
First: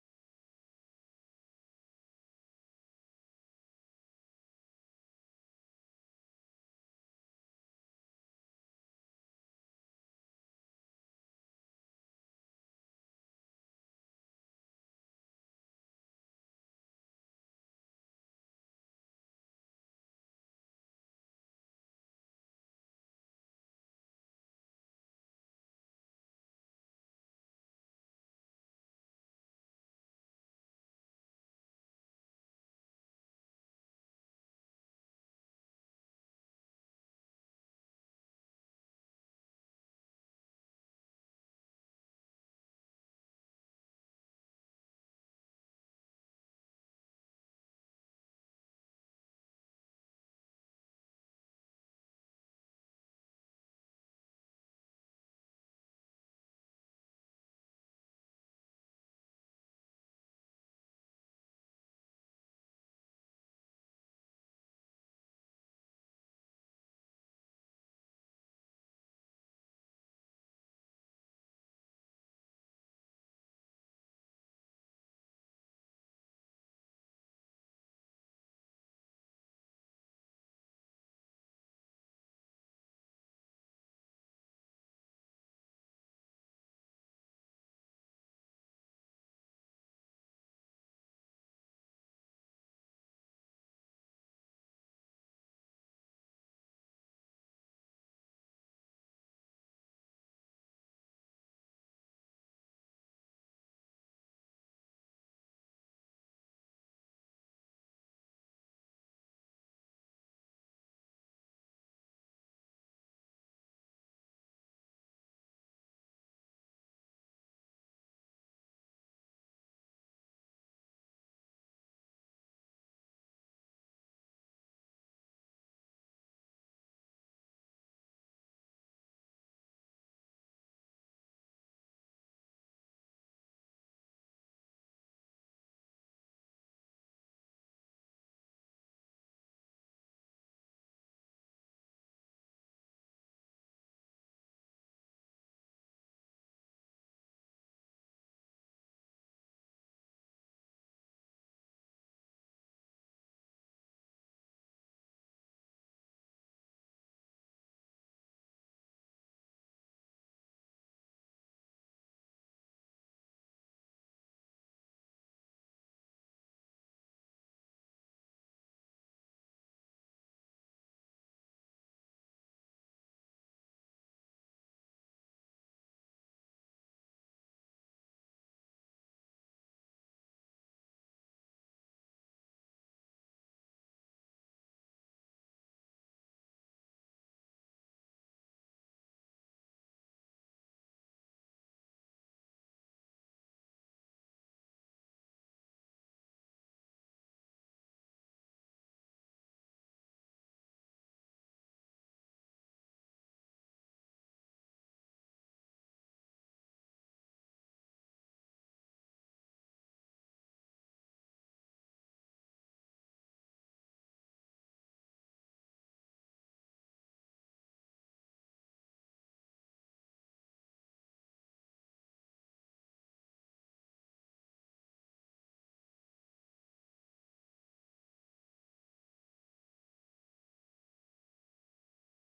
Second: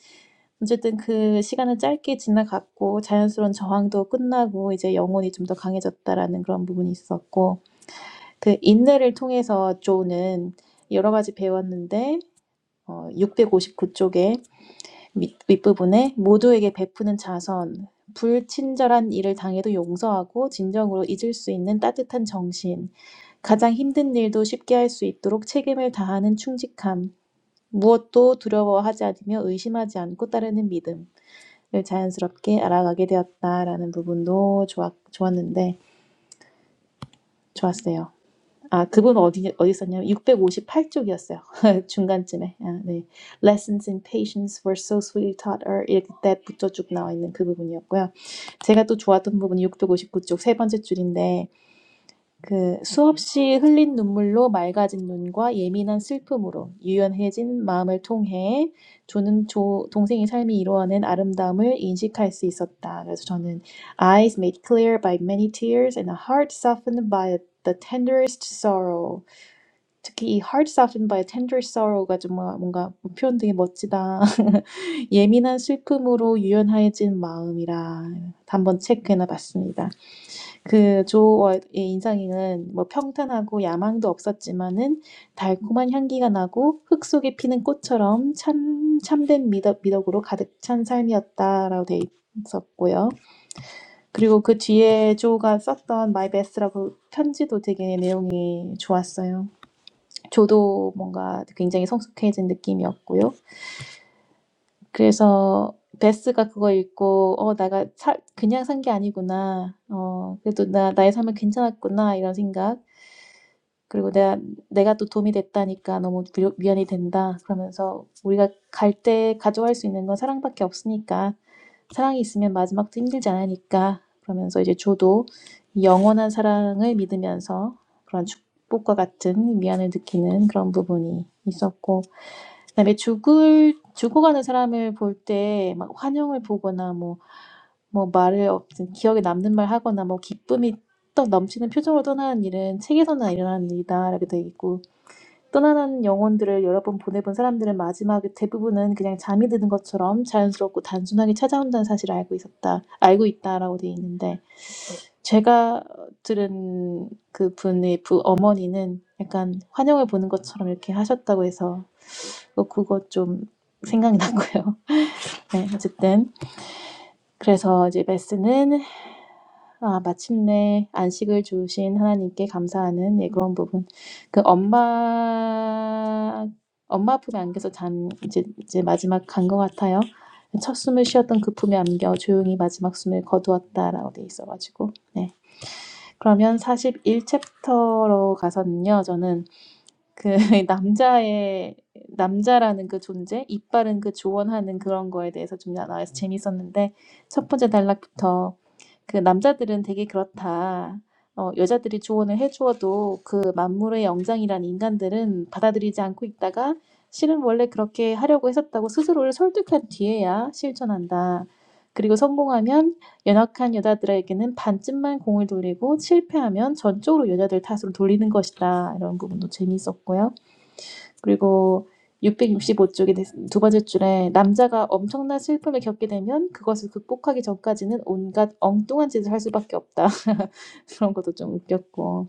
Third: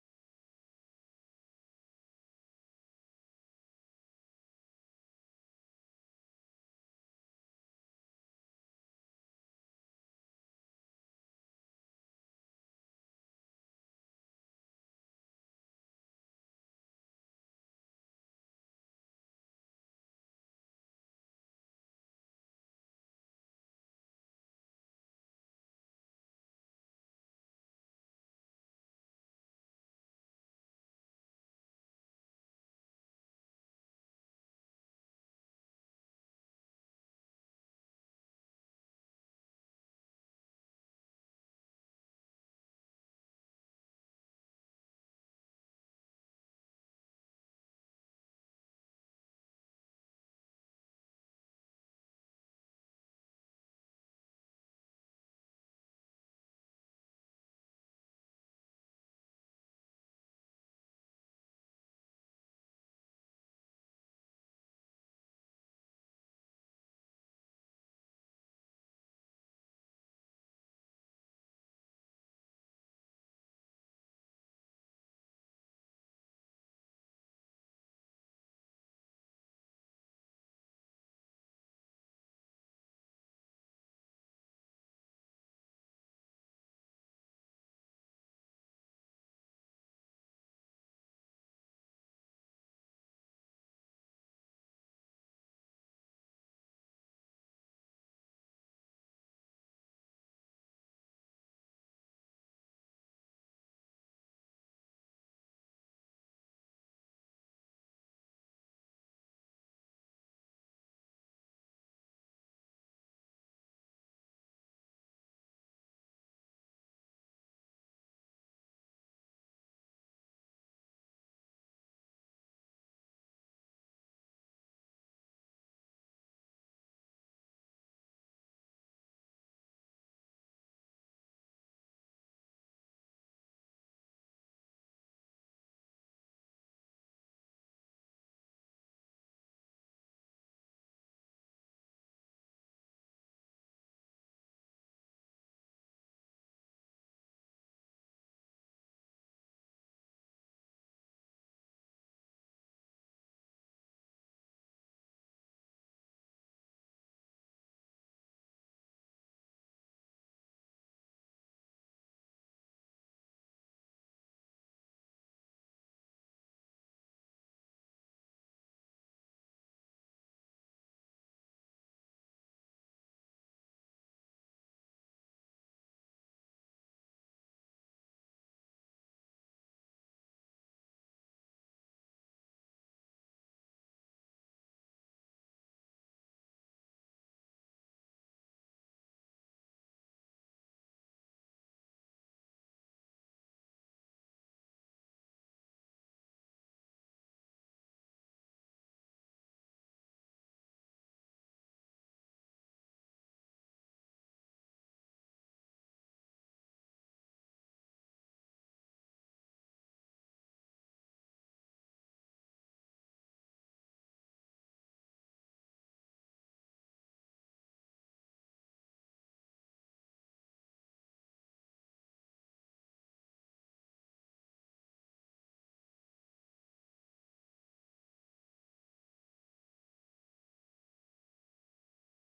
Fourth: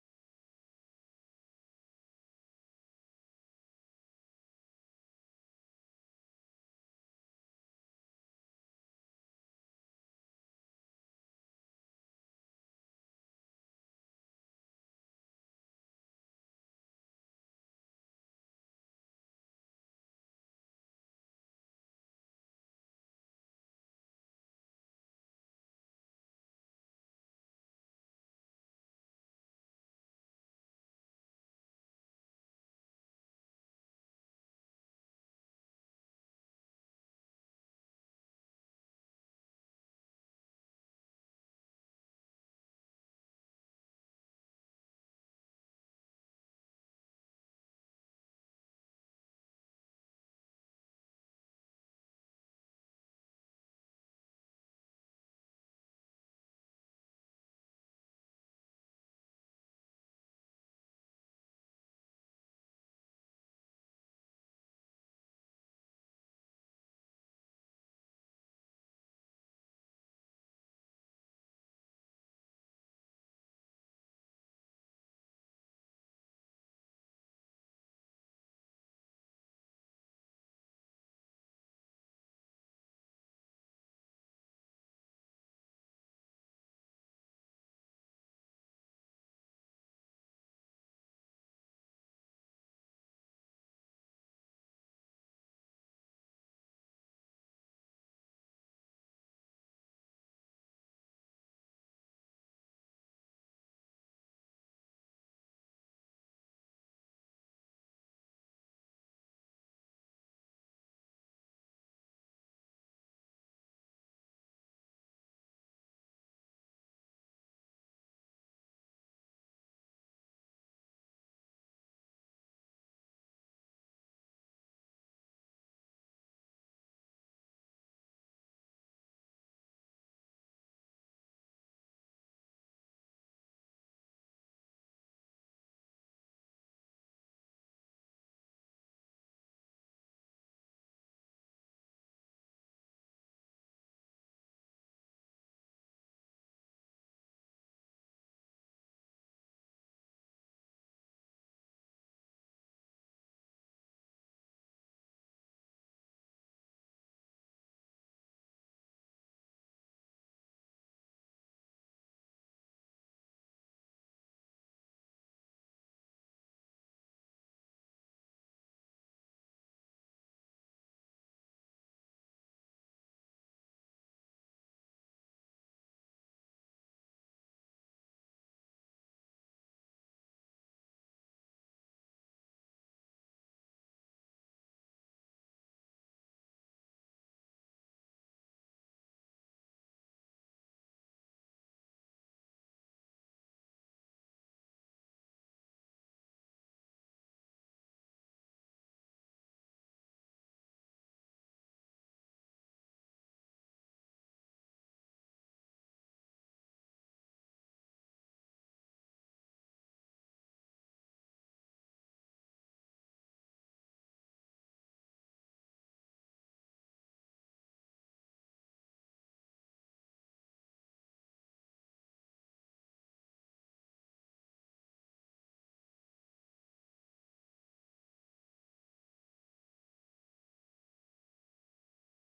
[SPEAKER 2] 어쨌든 그 시간은 짧게 지나갔고 자연스러운 저항도 끝나고 이제 영혼이 좀 더 강해졌다라는 그런 부분이 있었고 그 인내를 통해서 조는 여러 가지 배웠는데 어, 659쪽에 밑, 윗부분에 모두에게 베푸는 자선, 불친절한 일을 당해도 용서하고 진정으로 잊을 수 있는 따뜻한 정신, 가장 힘든 일도 쉽게 할 수 있도록 책임을 다하는 충직함, 무엇도 두려워하지 않으며 의심하지 않고 따르는 믿음을 자연스럽게 알아가게 되었다라는 부분도 좋았, 좋았는데 좋았어요. 아, 그분 어디, 어디 있었냐면 658쪽이었어요. [LAUGHS] 중간쯤에. 아, 네. Lessons in patience were so sweetly taught her. 이렇게 때 붙여 쭉 나와 있는 그 부분이었고요. 제가 또 좋았던 부분이 659쪽 세 번째 줄인데, 그 수없이 흘린 눈물로 맑아진 눈과 예민한 슬픔으로 유연해진 마음을 통해 조는 조, 동생의 삶이 이루어낸 아름다움을 인식할 수 있었다. 그래서 저는 eyes made clear by many tears and a heart softened by the tenderest sorrow. 특히 이 heart softened by a tender sorrow가 정말 뭔가 표현 되게 멋지다. [LAUGHS] 예민한 슬픔으로 유연해진 마음이라 한번 체크해 봤습니다. 그 조의 인상에는 뭐 평탄하고 야망도 없었지만은 달콤한 향기가 나고 흙 속에 피는 꽃처럼 참 참된 미덕, 미덕으로 가득 찬 삶이었다라고 돼 있었고요. 그리고 그 뒤에 조가 썼던 My Best라고 편지도 되게 내용이 좋았어요. 저도 뭔가 굉장히 성숙해진 느낌이었고요. 그래서 베스가 그거 읽고 어 내가 살 그냥 산 게 아니구나. 어 그래도 나 나의 삶은 괜찮았구나 이런 생각. 그리고 내가 내가 또 도움이 됐다니까 너무 미- 미안이 된다. 그러면서 우리가 갈 때 가져갈 수 있는 건 사랑밖에 없으니까 사랑이 있으면 마지막도 힘들지 않으니까 그러면서 이제 저도 이 영원한 사랑을 믿으면서 그런 축복과 같은 미안을 느끼는 그런 부분이 있었고 그다음에 죽을 죽어가는 사람을 볼 때 막 환영을 보거나 뭐 뭐 말을 없든 기억에 남는 말 하거나 뭐 기쁨이 떡 넘치는 표정으로 떠나는 일은 책에서나 일어나는 일이다 이렇게 돼 있고 떠나는 영혼들을 여러 번 보내본 사람들은 마지막에 대부분은 그냥 잠이 드는 것처럼 자연스럽고 단순하게 찾아온다는 사실을 알고 있었다 알고 있다라고 돼 있는데 제가 들은 그 분의 부 어머니는 약간 환영을 보는 것처럼 이렇게 하셨다고 해서 뭐 그거 좀 생각이 났고요. [LAUGHS] 네, 어쨌든 그래서 이제 메스는 아, 마침내 안식을 주신 하나님께 감사하는 예, 그런 부분. 그 엄마 엄마 품에 안겨서 잔 이제 이제 마지막 간 것 같아요. 첫 숨을 쉬었던 그 품에 안겨 조용히 마지막 숨을 거두었다라고 돼 있어가지고 네 그러면 41 챕터로 가서는요 저는 그 [LAUGHS] 남자의 남자라는 그 존재, 이빨은 그 조언하는 그런 거에 대해서 좀 나와서 재밌었는데 첫 번째 단락부터 그 남자들은 되게 그렇다. 어, 여자들이 조언을 해주어도 그 만물의 영장이란 인간들은 받아들이지 않고 있다가 실은 원래 그렇게 하려고 했었다고 스스로를 설득한 뒤에야 실천한다. 그리고 성공하면 연약한 여자들에게는 반쯤만 공을 돌리고 실패하면 전적으로 여자들 탓으로 돌리는 것이다. 이런 부분도 재미있었고요. 그리고 665쪽의 두 번째 줄에 남자가 엄청난 슬픔을 겪게 되면 그것을 극복하기 전까지는 온갖 엉뚱한 짓을 할 수밖에 없다. [LAUGHS] 그런 것도 좀 웃겼고.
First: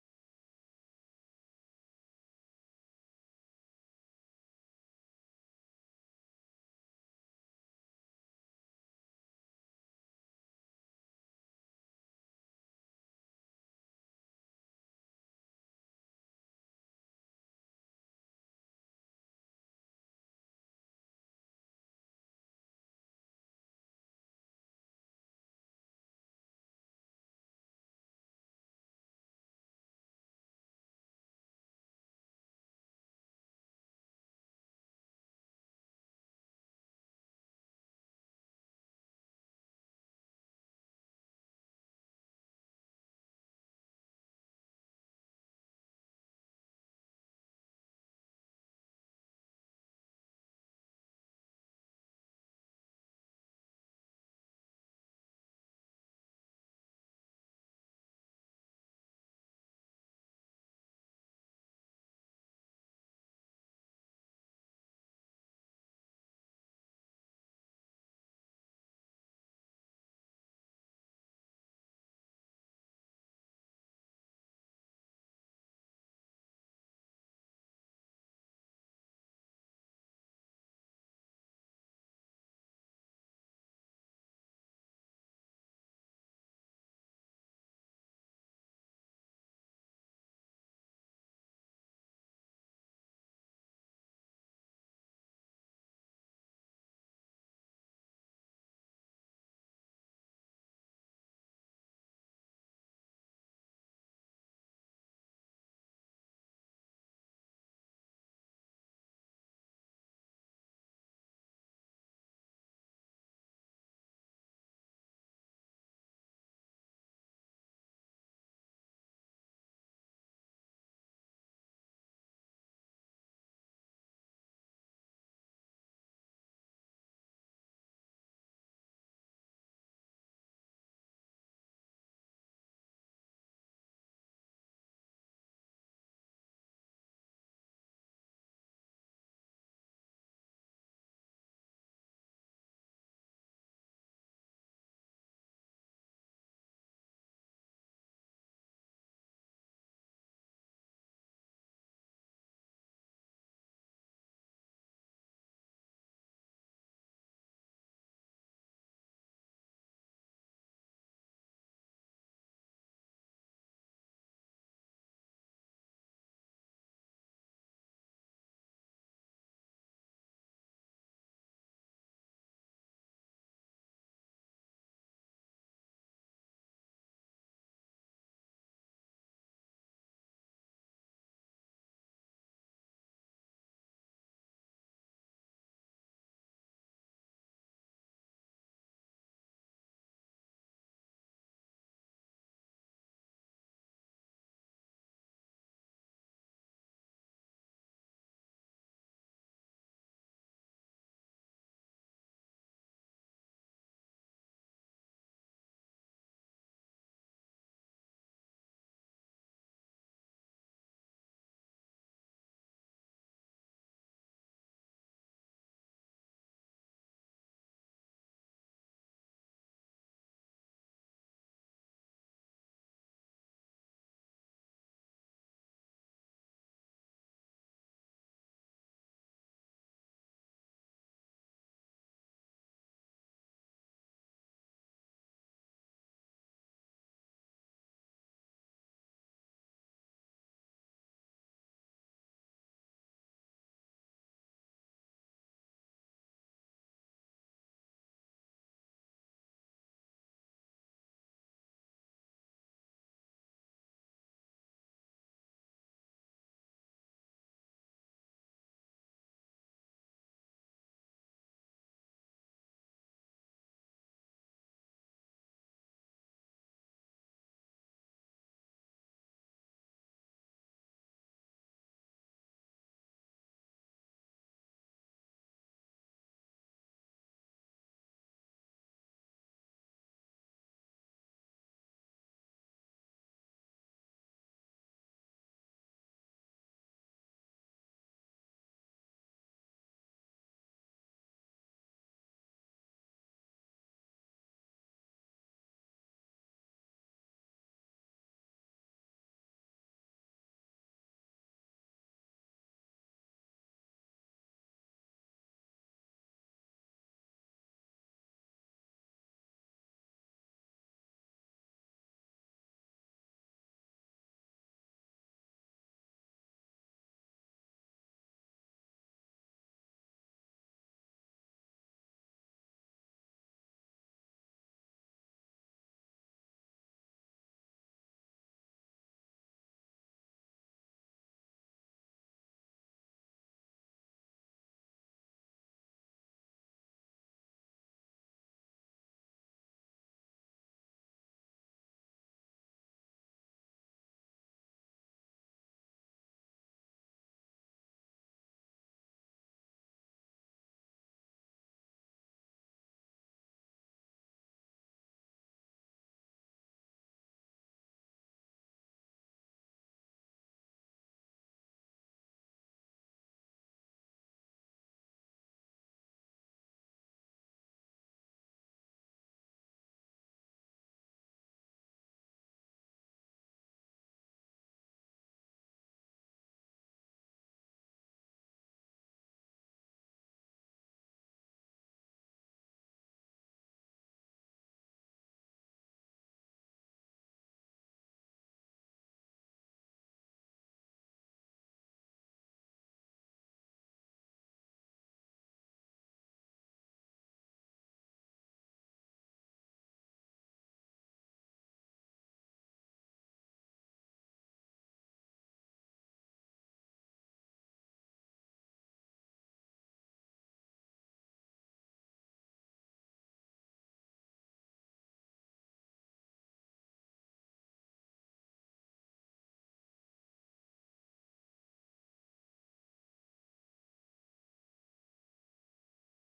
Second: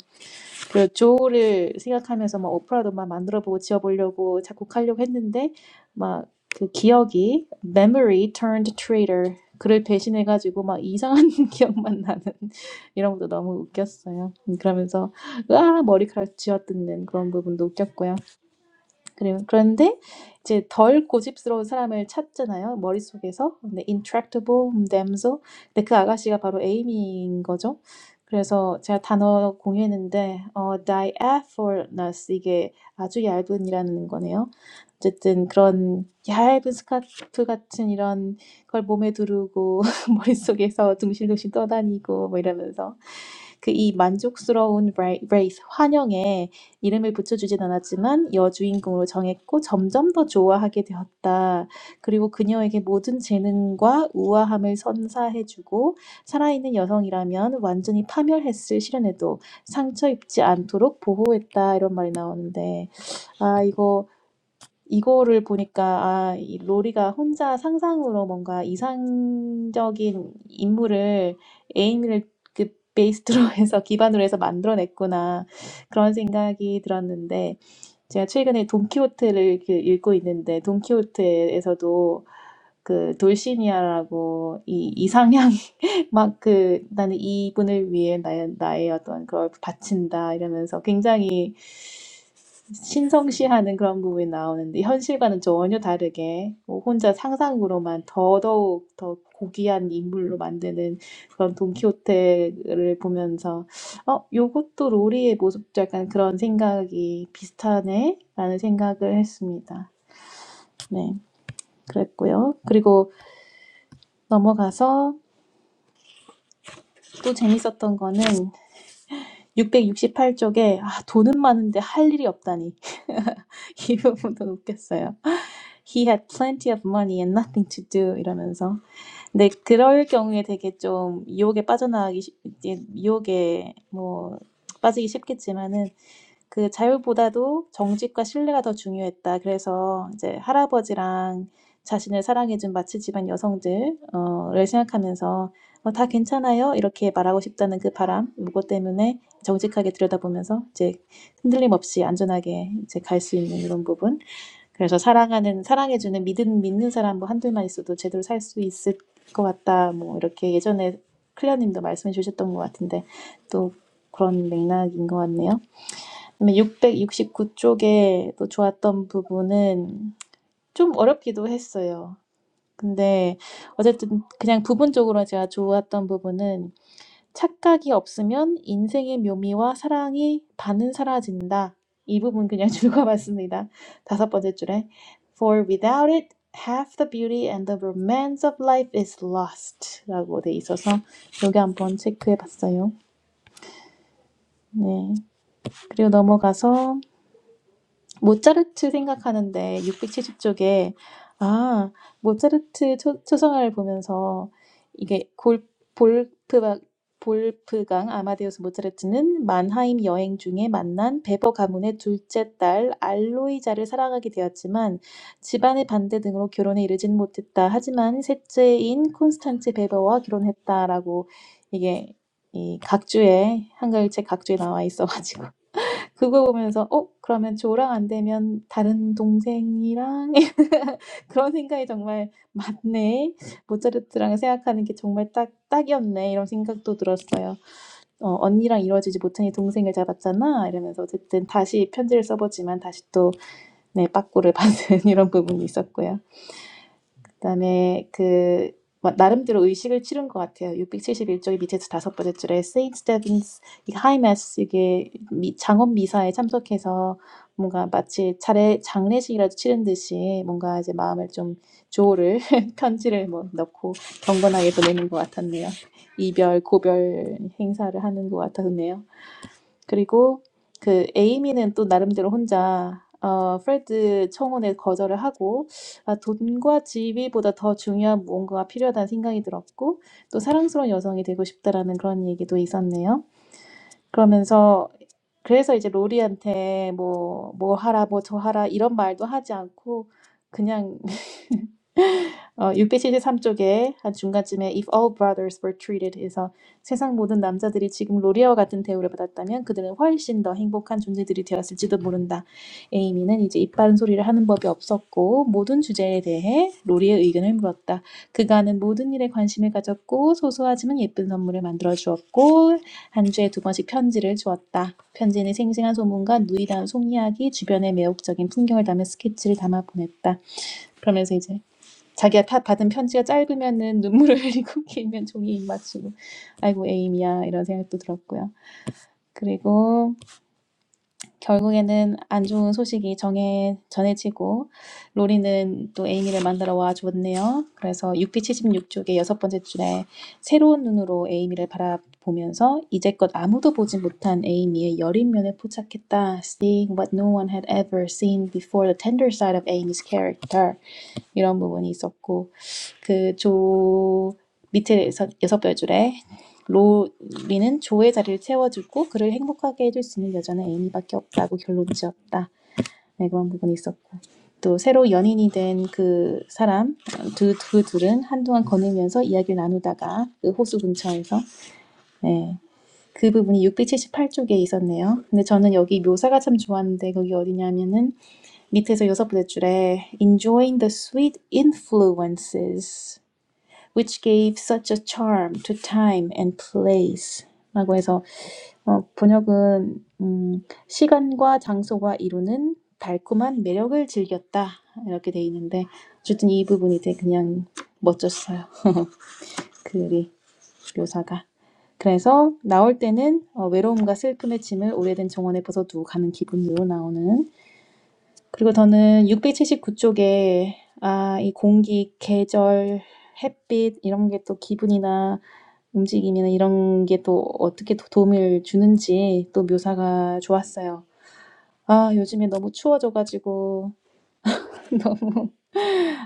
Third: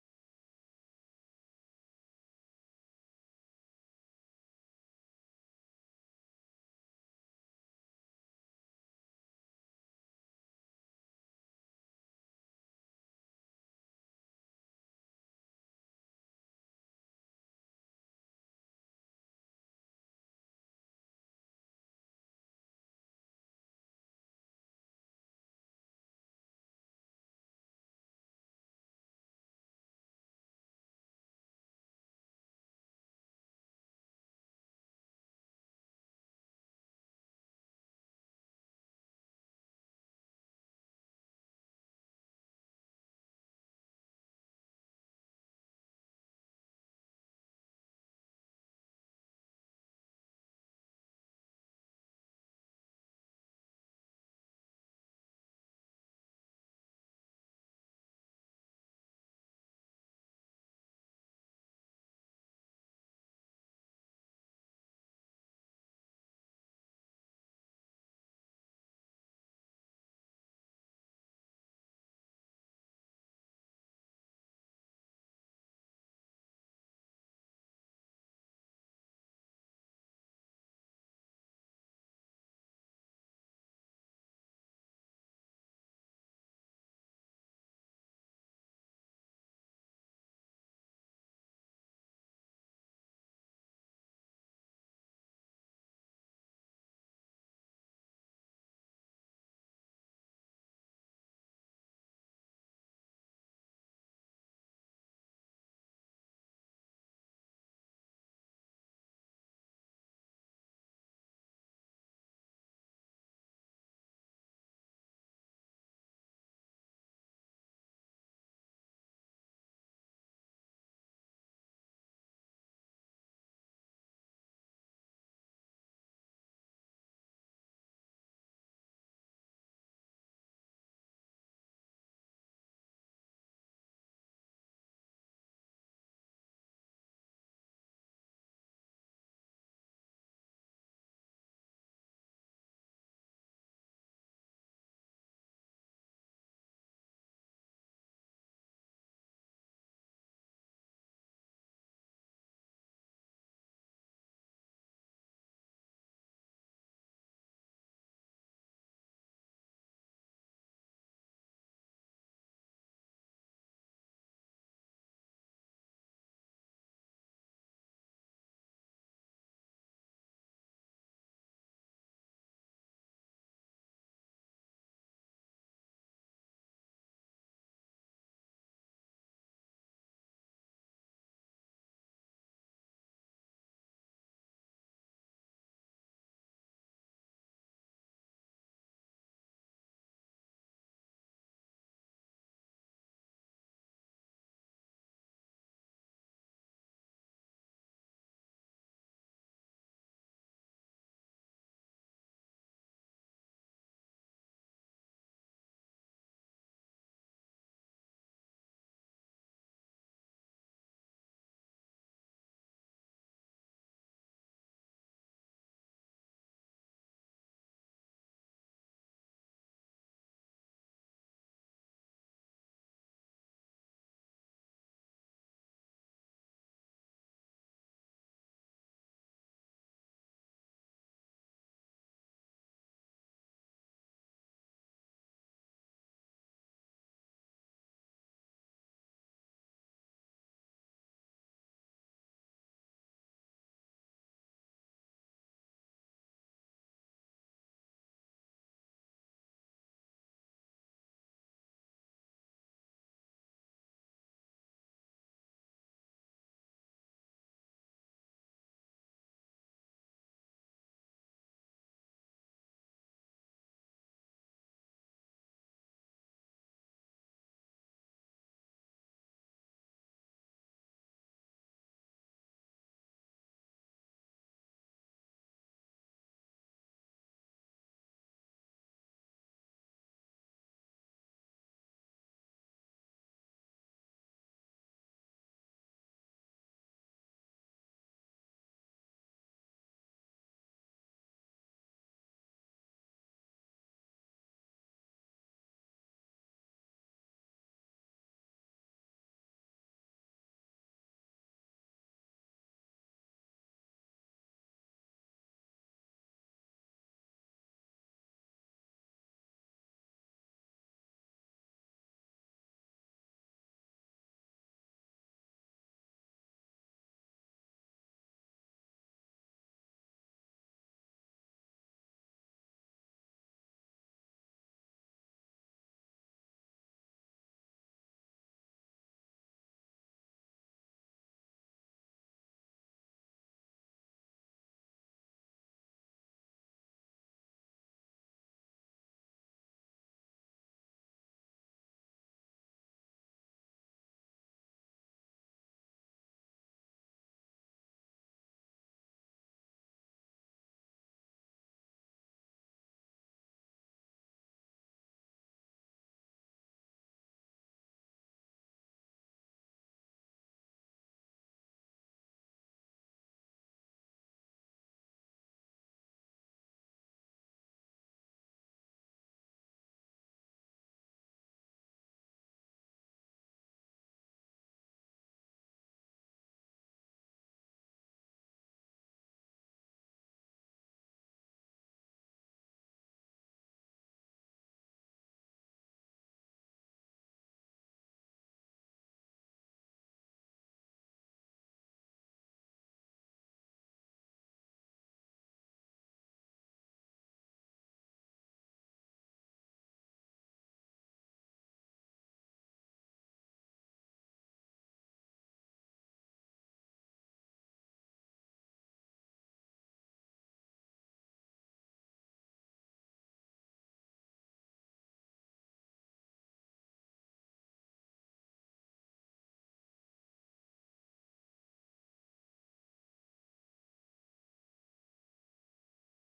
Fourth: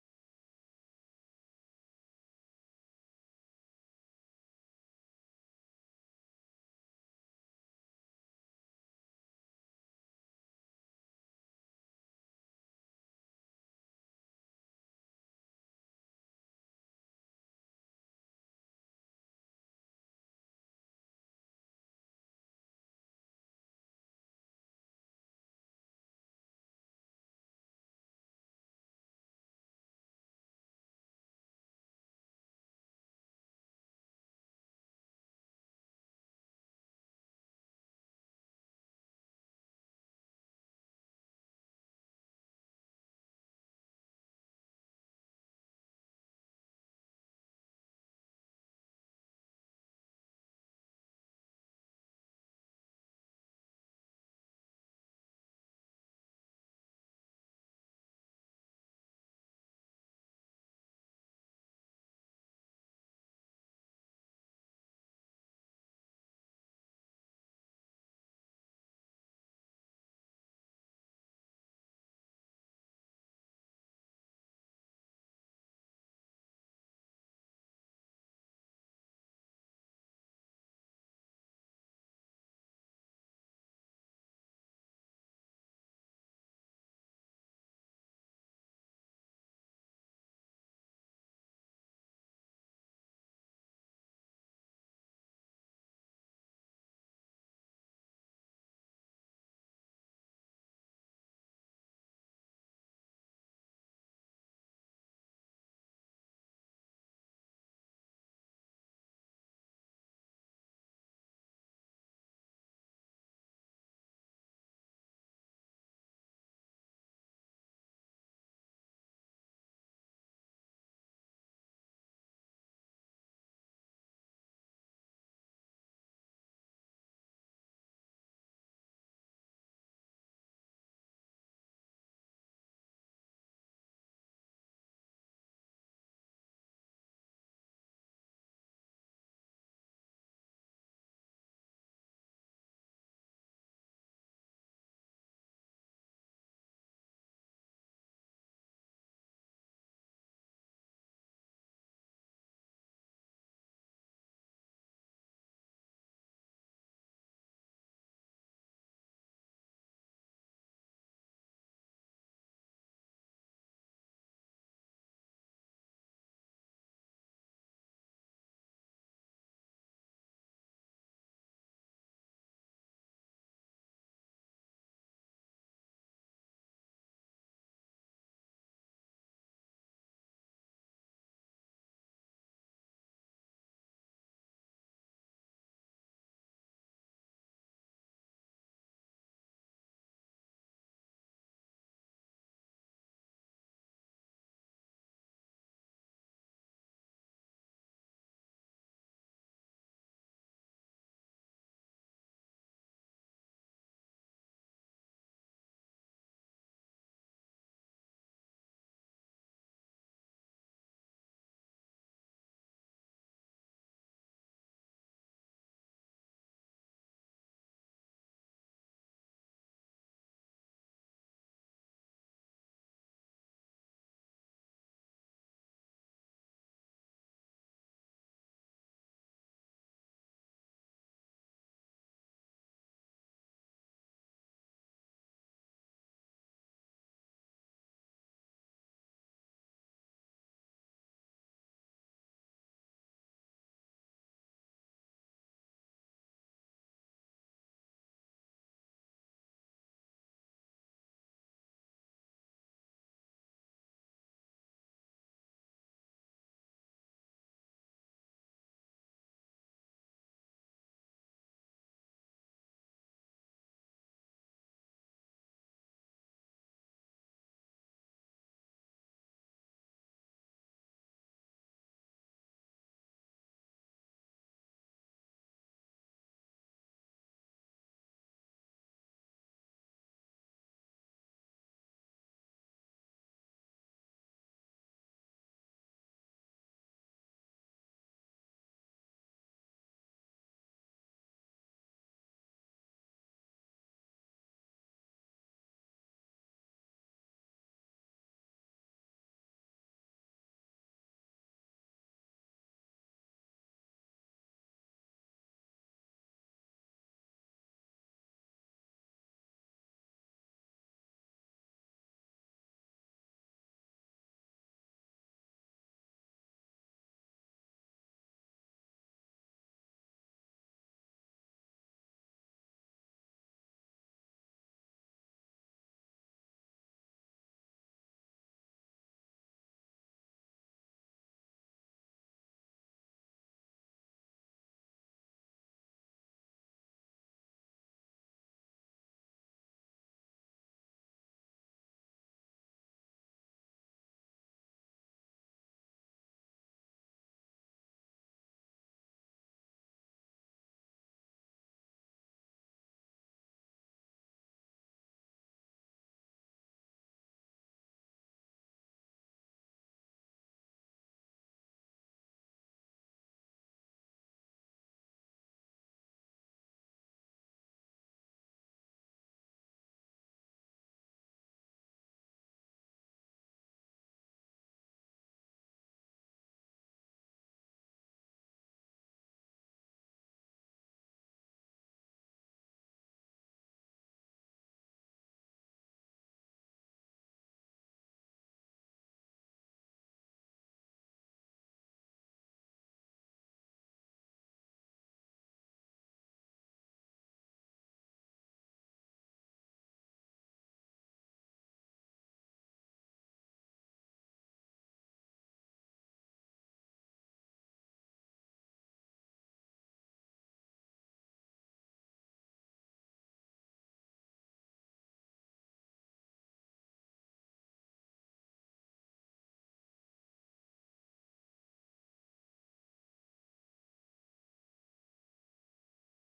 [SPEAKER 2] 그 조를 생각하면서 막 오프라도 막 만들어보고 지어보려고 작곡하려고 했는데 막 그 기억이 memory turned traitor 그를 배신해가지고 막 이상한 [LAUGHS] 기억만 나는 [LAUGHS] 이런 것도 너무 웃겼어요. 음, 그러면서 으아 머리카락 쥐어뜯는 그런 부분도 웃겼고요. 그 그런데 이제 덜 고집스러운 사람을 찾잖아요. 머릿속에서. 근데 intractable damsel. 근데 그 아가씨가 바로 에이미인 거죠. 그래서 제가 단어 공유했는데 어, diaphanous 이게 아주 얇은이라는 거네요. 어쨌든 그런 얇은 스카프 같은 이런 걸 몸에 두르고 [LAUGHS] 머릿속에서 둥실둥실 떠다니고 뭐 이러면서 그 이 만족스러운 레- 레이스 환영에 이름을 붙여주진 않았지만 여주인공으로 정했고 점점 더 좋아하게 되었다. 그리고 그녀에게 모든 재능과 우아함을 선사해주고 살아있는 여성이라면 완전히 파멸했을 시련에도 상처 입지 않도록 보호했다. 이런 말이 나오는데 아 이거 이거를 보니까 아이 로리가 혼자 상상으로 뭔가 이상적인 인물을 에이미를 그 베이스로 [LAUGHS] 해서 기반으로 해서 만들어냈구나 그런 생각이 들었는데 제가 최근에 돈키호테를 그 읽고 있는데 돈키호테에서도 그 돌시니아라고 이 이상향 막 그 '나는 이분을 위해 나의 나의 어떤 그걸 바친다.' 이러면서 굉장히 신성시하는 그런 부분이 나오는데 현실과는 전혀 다르게 뭐 혼자 상상으로만 더더욱 더 고귀한 인물로 만드는 그런 돈키호테를 보면서 '어 요것도 로리의 모습도 약간 그런 생각이 비슷하네.'라는 생각을 했습니다. 네. 그랬고요. 그리고 넘어가서 또 재밌었던 거는 668쪽에 아, 돈은 많은데 할 일이 없다니 [LAUGHS] 이 부분도 웃겼어요. He had plenty of money and nothing to do 이러면서 근데 그럴 경우에 되게 좀 유혹에 빠져나가기 쉽- 이제 유혹에 뭐 빠지기 쉽겠지만은 그 자율보다도 정직과 신뢰가 더 중요했다. 그래서 이제 할아버지랑 자신을 사랑해준 마치 집안 여성들, 어, 를 생각하면서 어, 다 괜찮아요. 이렇게 말하고 싶다는 그 바람, 요거 때문에 정직하게 들여다보면서 이제 흔들림 없이 안전하게 이제 갈 수 있는 이런 부분. 그래서 사랑하는, 사랑해주는 믿은, 믿는 사람 뭐 한둘만 있어도 제대로 살 수 있을 것 같다. 뭐 이렇게 예전에 클리어님도 말씀해 주셨던 것 같은데 또 그런 맥락인 것 같네요. 그다음에 669 쪽에 또 좋았던 부분은 좀 어렵기도 했어요. 근데 어쨌든 그냥 부분적으로 제가 좋았던 부분은 착각이 없으면 인생의 묘미와 사랑이 반은 사라진다. 이 부분 그냥 [LAUGHS] 읽어봤습니다. 다섯 번째 줄에 For without it, half the beauty and the romance of life is lost라고 돼 있어서 여기 한번 체크해봤어요. 네. 그리고 넘어가서 모차르트 생각하는데 670쪽에 아 모차르트 초, 초성화를 보면서 이게 골 볼프바 볼프강 아마데우스 모차르트는 만하임 여행 중에 만난 베버 가문의 둘째 딸 알로이자를 사랑하게 되었지만 집안의 반대 등으로 결혼에 이르진 못했다. 하지만 셋째인 콘스탄츠 베버와 결혼했다라고 이게 이 각주에 한글 책 각주에 나와 있어가지고 그거 보면서 '어 그러면 저랑 안 되면 다른 동생이랑' [LAUGHS] 그런 생각이 정말 '맞네. 모차르트랑 생각하는 게 정말 딱 딱이었네.' 이런 생각도 들었어요. 어 '언니랑 이루어지지 못하니 동생을 잡았잖아.' 이러면서 어쨌든 다시 편지를 써 보지만 다시 또네 빠꾸를 [LAUGHS] 받은 이런 부분이 있었고요. 그다음에 그 뭐 나름대로 의식을 치른 것 같아요. 671쪽의 밑에서 다섯 번째 줄에 Saint Stephen's High Mass 이게 미, 장원 미사에 참석해서 뭔가 마치 차례 장례식이라도 치른 듯이 뭔가 이제 마음을 좀 조를 [LAUGHS] 편지를 뭐 넣고 경건하게 보내는 것 같았네요. 이별 고별 행사를 하는 것 같았네요. 그리고 그 에이미는 또 나름대로 혼자 어, 프레드 청혼에 거절을 하고 아, 돈과 지위보다 더 중요한 무언가가 필요하다는 생각이 들었고 또 사랑스러운 여성이 되고 싶다라는 그런 얘기도 있었네요. 그러면서 그래서 이제 로리한테 뭐 뭐 하라 뭐 저 하라 이런 말도 하지 않고 그냥 어, 673쪽에 한 중간쯤에 If all brothers were treated에서 세상 모든 남자들이 지금 로리아와 같은 대우를 받았다면 그들은 훨씬 더 행복한 존재들이 되었을지도 모른다. 에이미는 이제 입 바른 소리를 하는 법이 없었고 모든 주제에 대해 로리의 의견을 물었다. 그간은 모든 일에 관심을 가졌고 소소하지만 예쁜 선물을 만들어 주었고 한 주에 두 번씩 편지를 주었다. 편지는 생생한 소문과 누이다운 속이야기, 주변의 매혹적인 풍경을 담은 스케치를 담아 보냈다. 그러면서 이제 자기가 파- 받은 편지가 짧으면은 눈물을 [LAUGHS] 흘리고 길면 종이 입맞추고 아이고 에임이야 이런 생각도 들었고요. 그리고 결국에는 안 좋은 소식이 정해 전해지고 로리는 또 에이미를 만나러 와 주었네요. 그래서 6피 76쪽의 여섯 번째 줄에 새로운 눈으로 에이미를 바라보면서 이제껏 아무도 보지 못한 에이미의 여린 면을 포착했다. Seeing what no one had ever seen before the tender side of Amy's character 이런 부분이 있었고 그 조 밑에 서 여섯 별 줄에 로리는 조의 자리를 채워주고 그를 행복하게 해줄 수 있는 여자는 인이밖에 없다고 결론 지었다. 네, 그런 부분이 있었고 또 새로 연인이 된 그 사람 두, 그 둘은 한동안 거닐면서 이야기를 나누다가 그 호수 근처에서 네, 그 부분이 678쪽에 있었네요. 근데 저는 여기 묘사가 참 좋았는데 거기 어디냐면은 밑에서 여섯 번째 줄에 enjoying the sweet influences which gave such a charm to time and place. 라고 해서 어, 번역은 음, 시간과 장소가 이루는 달콤한 매력을 즐겼다 이렇게 돼 있는데 어쨌든 이 부분이 되게 그냥 멋졌어요 글이 묘사가 그래서 나올 때는 어, 외로움과 슬픔의 짐을 오래된 정원에 벗어 두고 가는 기분으로 나오는 그리고 저는 679쪽에 아, 이 공기, 계절, 햇빛 이런 게 또 기분이나 움직임이나 이런 게 또 어떻게 도- 도움을 주는지 또 묘사가 좋았어요. 아, 요즘에 너무 추워져가지고 [LAUGHS] 너무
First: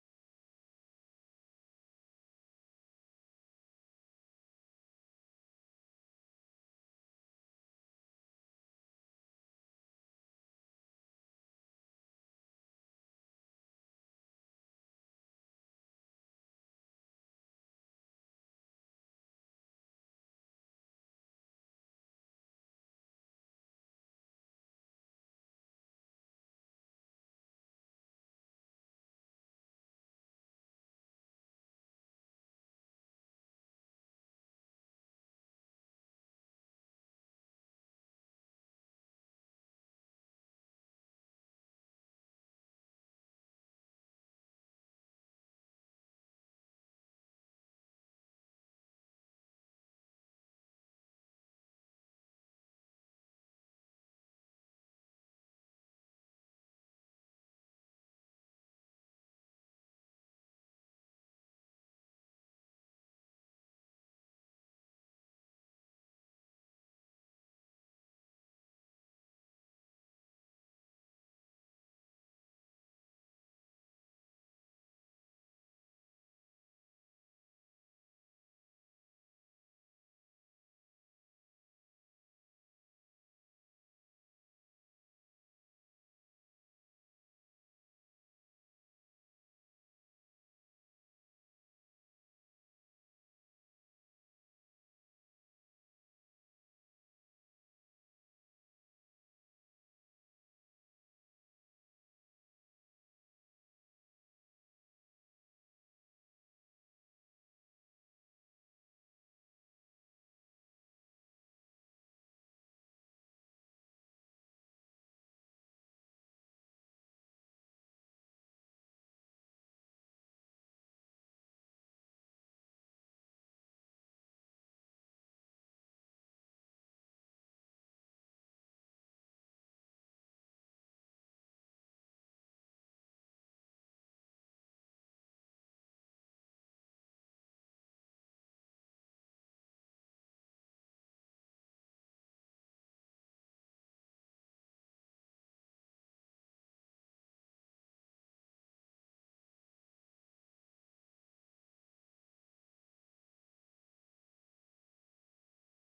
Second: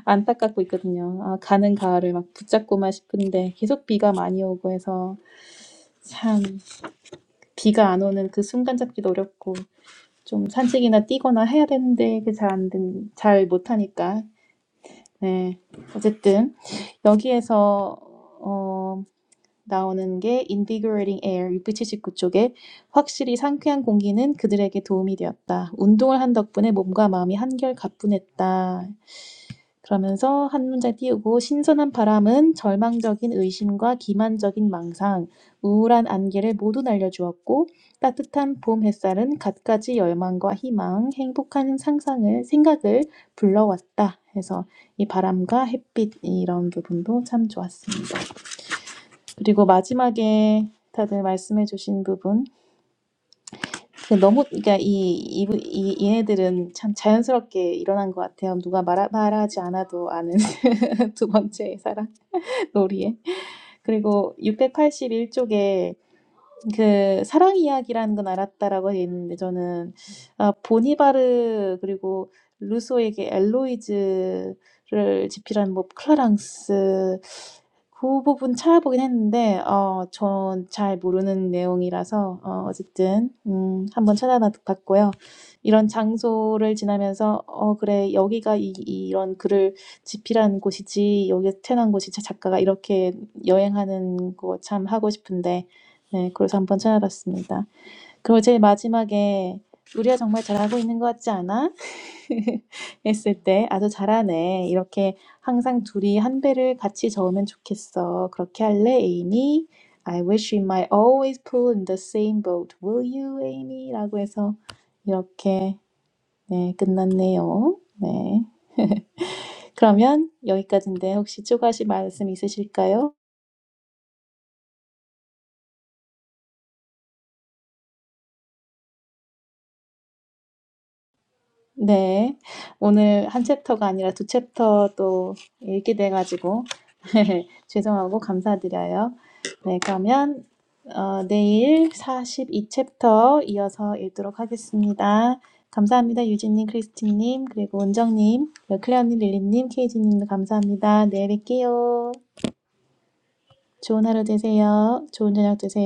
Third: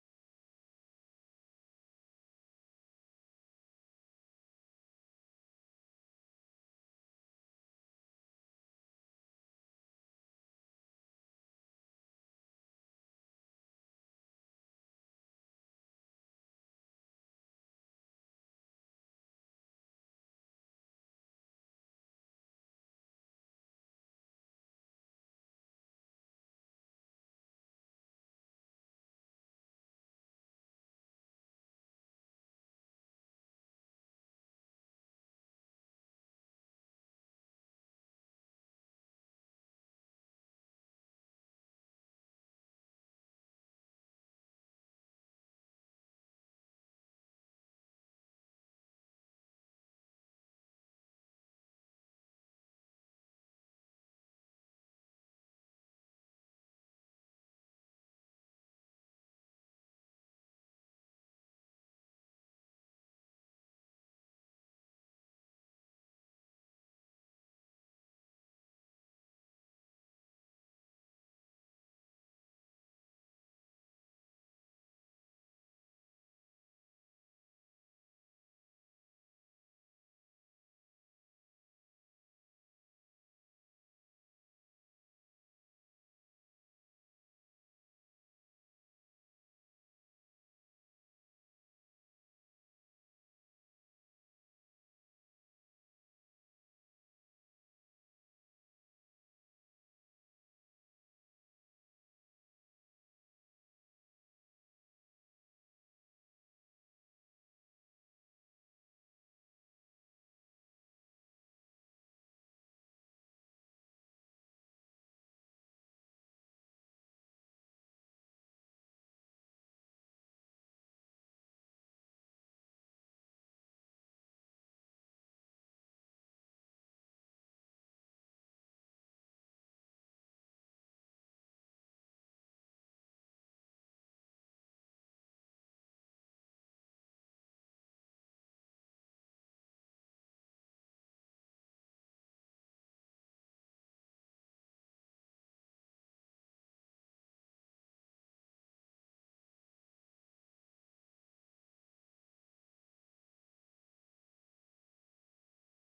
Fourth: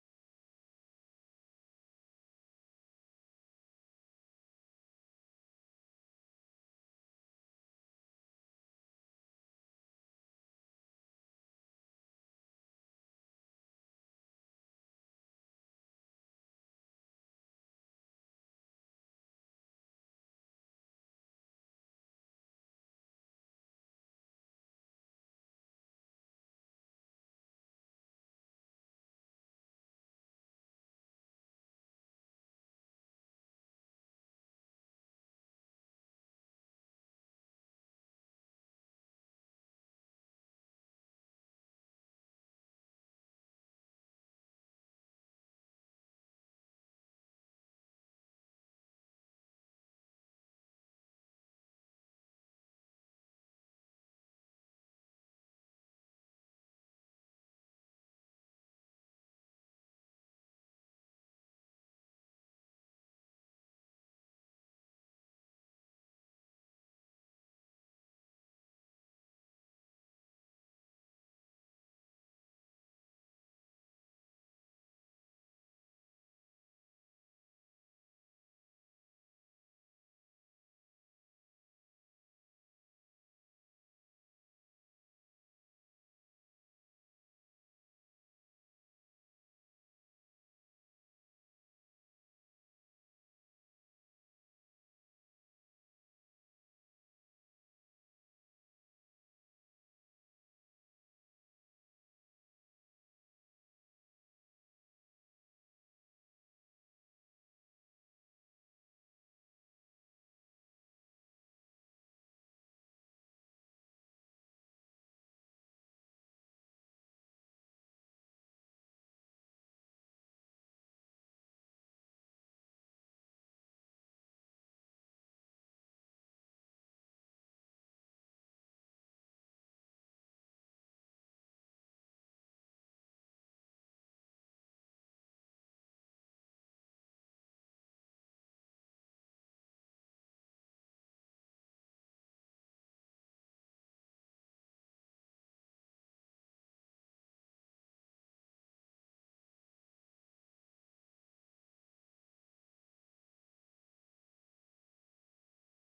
[SPEAKER 2] 안타깝고 있거든요. 아, 가는 가을을 막 붙잡고만 싶은데 계속 비가 많이 오고 해서 참 비가 안 오는 그 순간 잡기도 어렵고 좀 산책이나 뛰거나 해야 되는데 그잘안 된, 잘 못하니까 네. 어쨌든 여기에서 어, 나오는 게 invigorating air 칠7 9쪽에 확실히 상쾌한 공기는 그들에게 도움이 되었다. 운동을 한 덕분에 몸과 마음이 한결 가뿐했다. 그러면서 한 문장 띄우고 신선한 바람은 절망적인 의심과 기만적인 망상, 우울한 안개를 모두 날려주었고 따뜻한 봄 햇살은 갖가지 열망과 희망, 행복한 상상을 생각을 불러왔다. 해서 이 바람과 햇빛 이런 부분도 참 좋았습니다. 그리고 마지막에 다들 말씀해주신 부분 그 너무 그러니까 이, 이, 이 얘네들은 참 자연스럽게 일어난 것 같아요. 누가 말 말하지 않아도 아는 [LAUGHS] 두 번째 사랑. 놀이에 그리고 681쪽에 그 사랑 이야기라는 건 알았다라고 돼 있는데 저는 아 보니바르 그리고 루소에게 엘로이즈를 집필한 뭐 클라랑스 그 부분 찾아보긴 했는데 어전 잘 모르는 내용이라서 어 어쨌든 음 한번 찾아봤고요. 이런 장소를 지나면서 어 그래 여기가 이, 이- 이런 글을 집필한 곳이지 여기서 태어난 곳이 자- 작가가 이렇게 여행하는 거 참 하고 싶은데 네, 그래서 한번 찾아봤습니다. 그리고 제일 마지막에 우리가 정말 잘하고 있는 것 같지 않아? [LAUGHS] 했을 때 아주 잘하네. 이렇게 항상 둘이 한 배를 같이 저으면 좋겠어. 그렇게 할래, Amy? I wish we might always pull in the same boat. Will you, Amy? 라고 해서 이렇게 네, 끝났네요. 네. 그러면 여기까지인데 혹시 추가하실 말씀 있으실까요? 네. 오늘 한 챕터가 아니라 두 챕터 또 읽게 돼 가지고 [LAUGHS] 죄송하고 감사드려요. 네. 그러면 어 내일 42 챕터 이어서 읽도록 하겠습니다. 감사합니다. 유진 님, 크리스틴 님, 그리고 은정 님, 네, 클레어 님, 릴리 님, 케이지 님도 감사합니다. 내일 뵐게요. 좋은 하루 되세요. 좋은 저녁 되세요.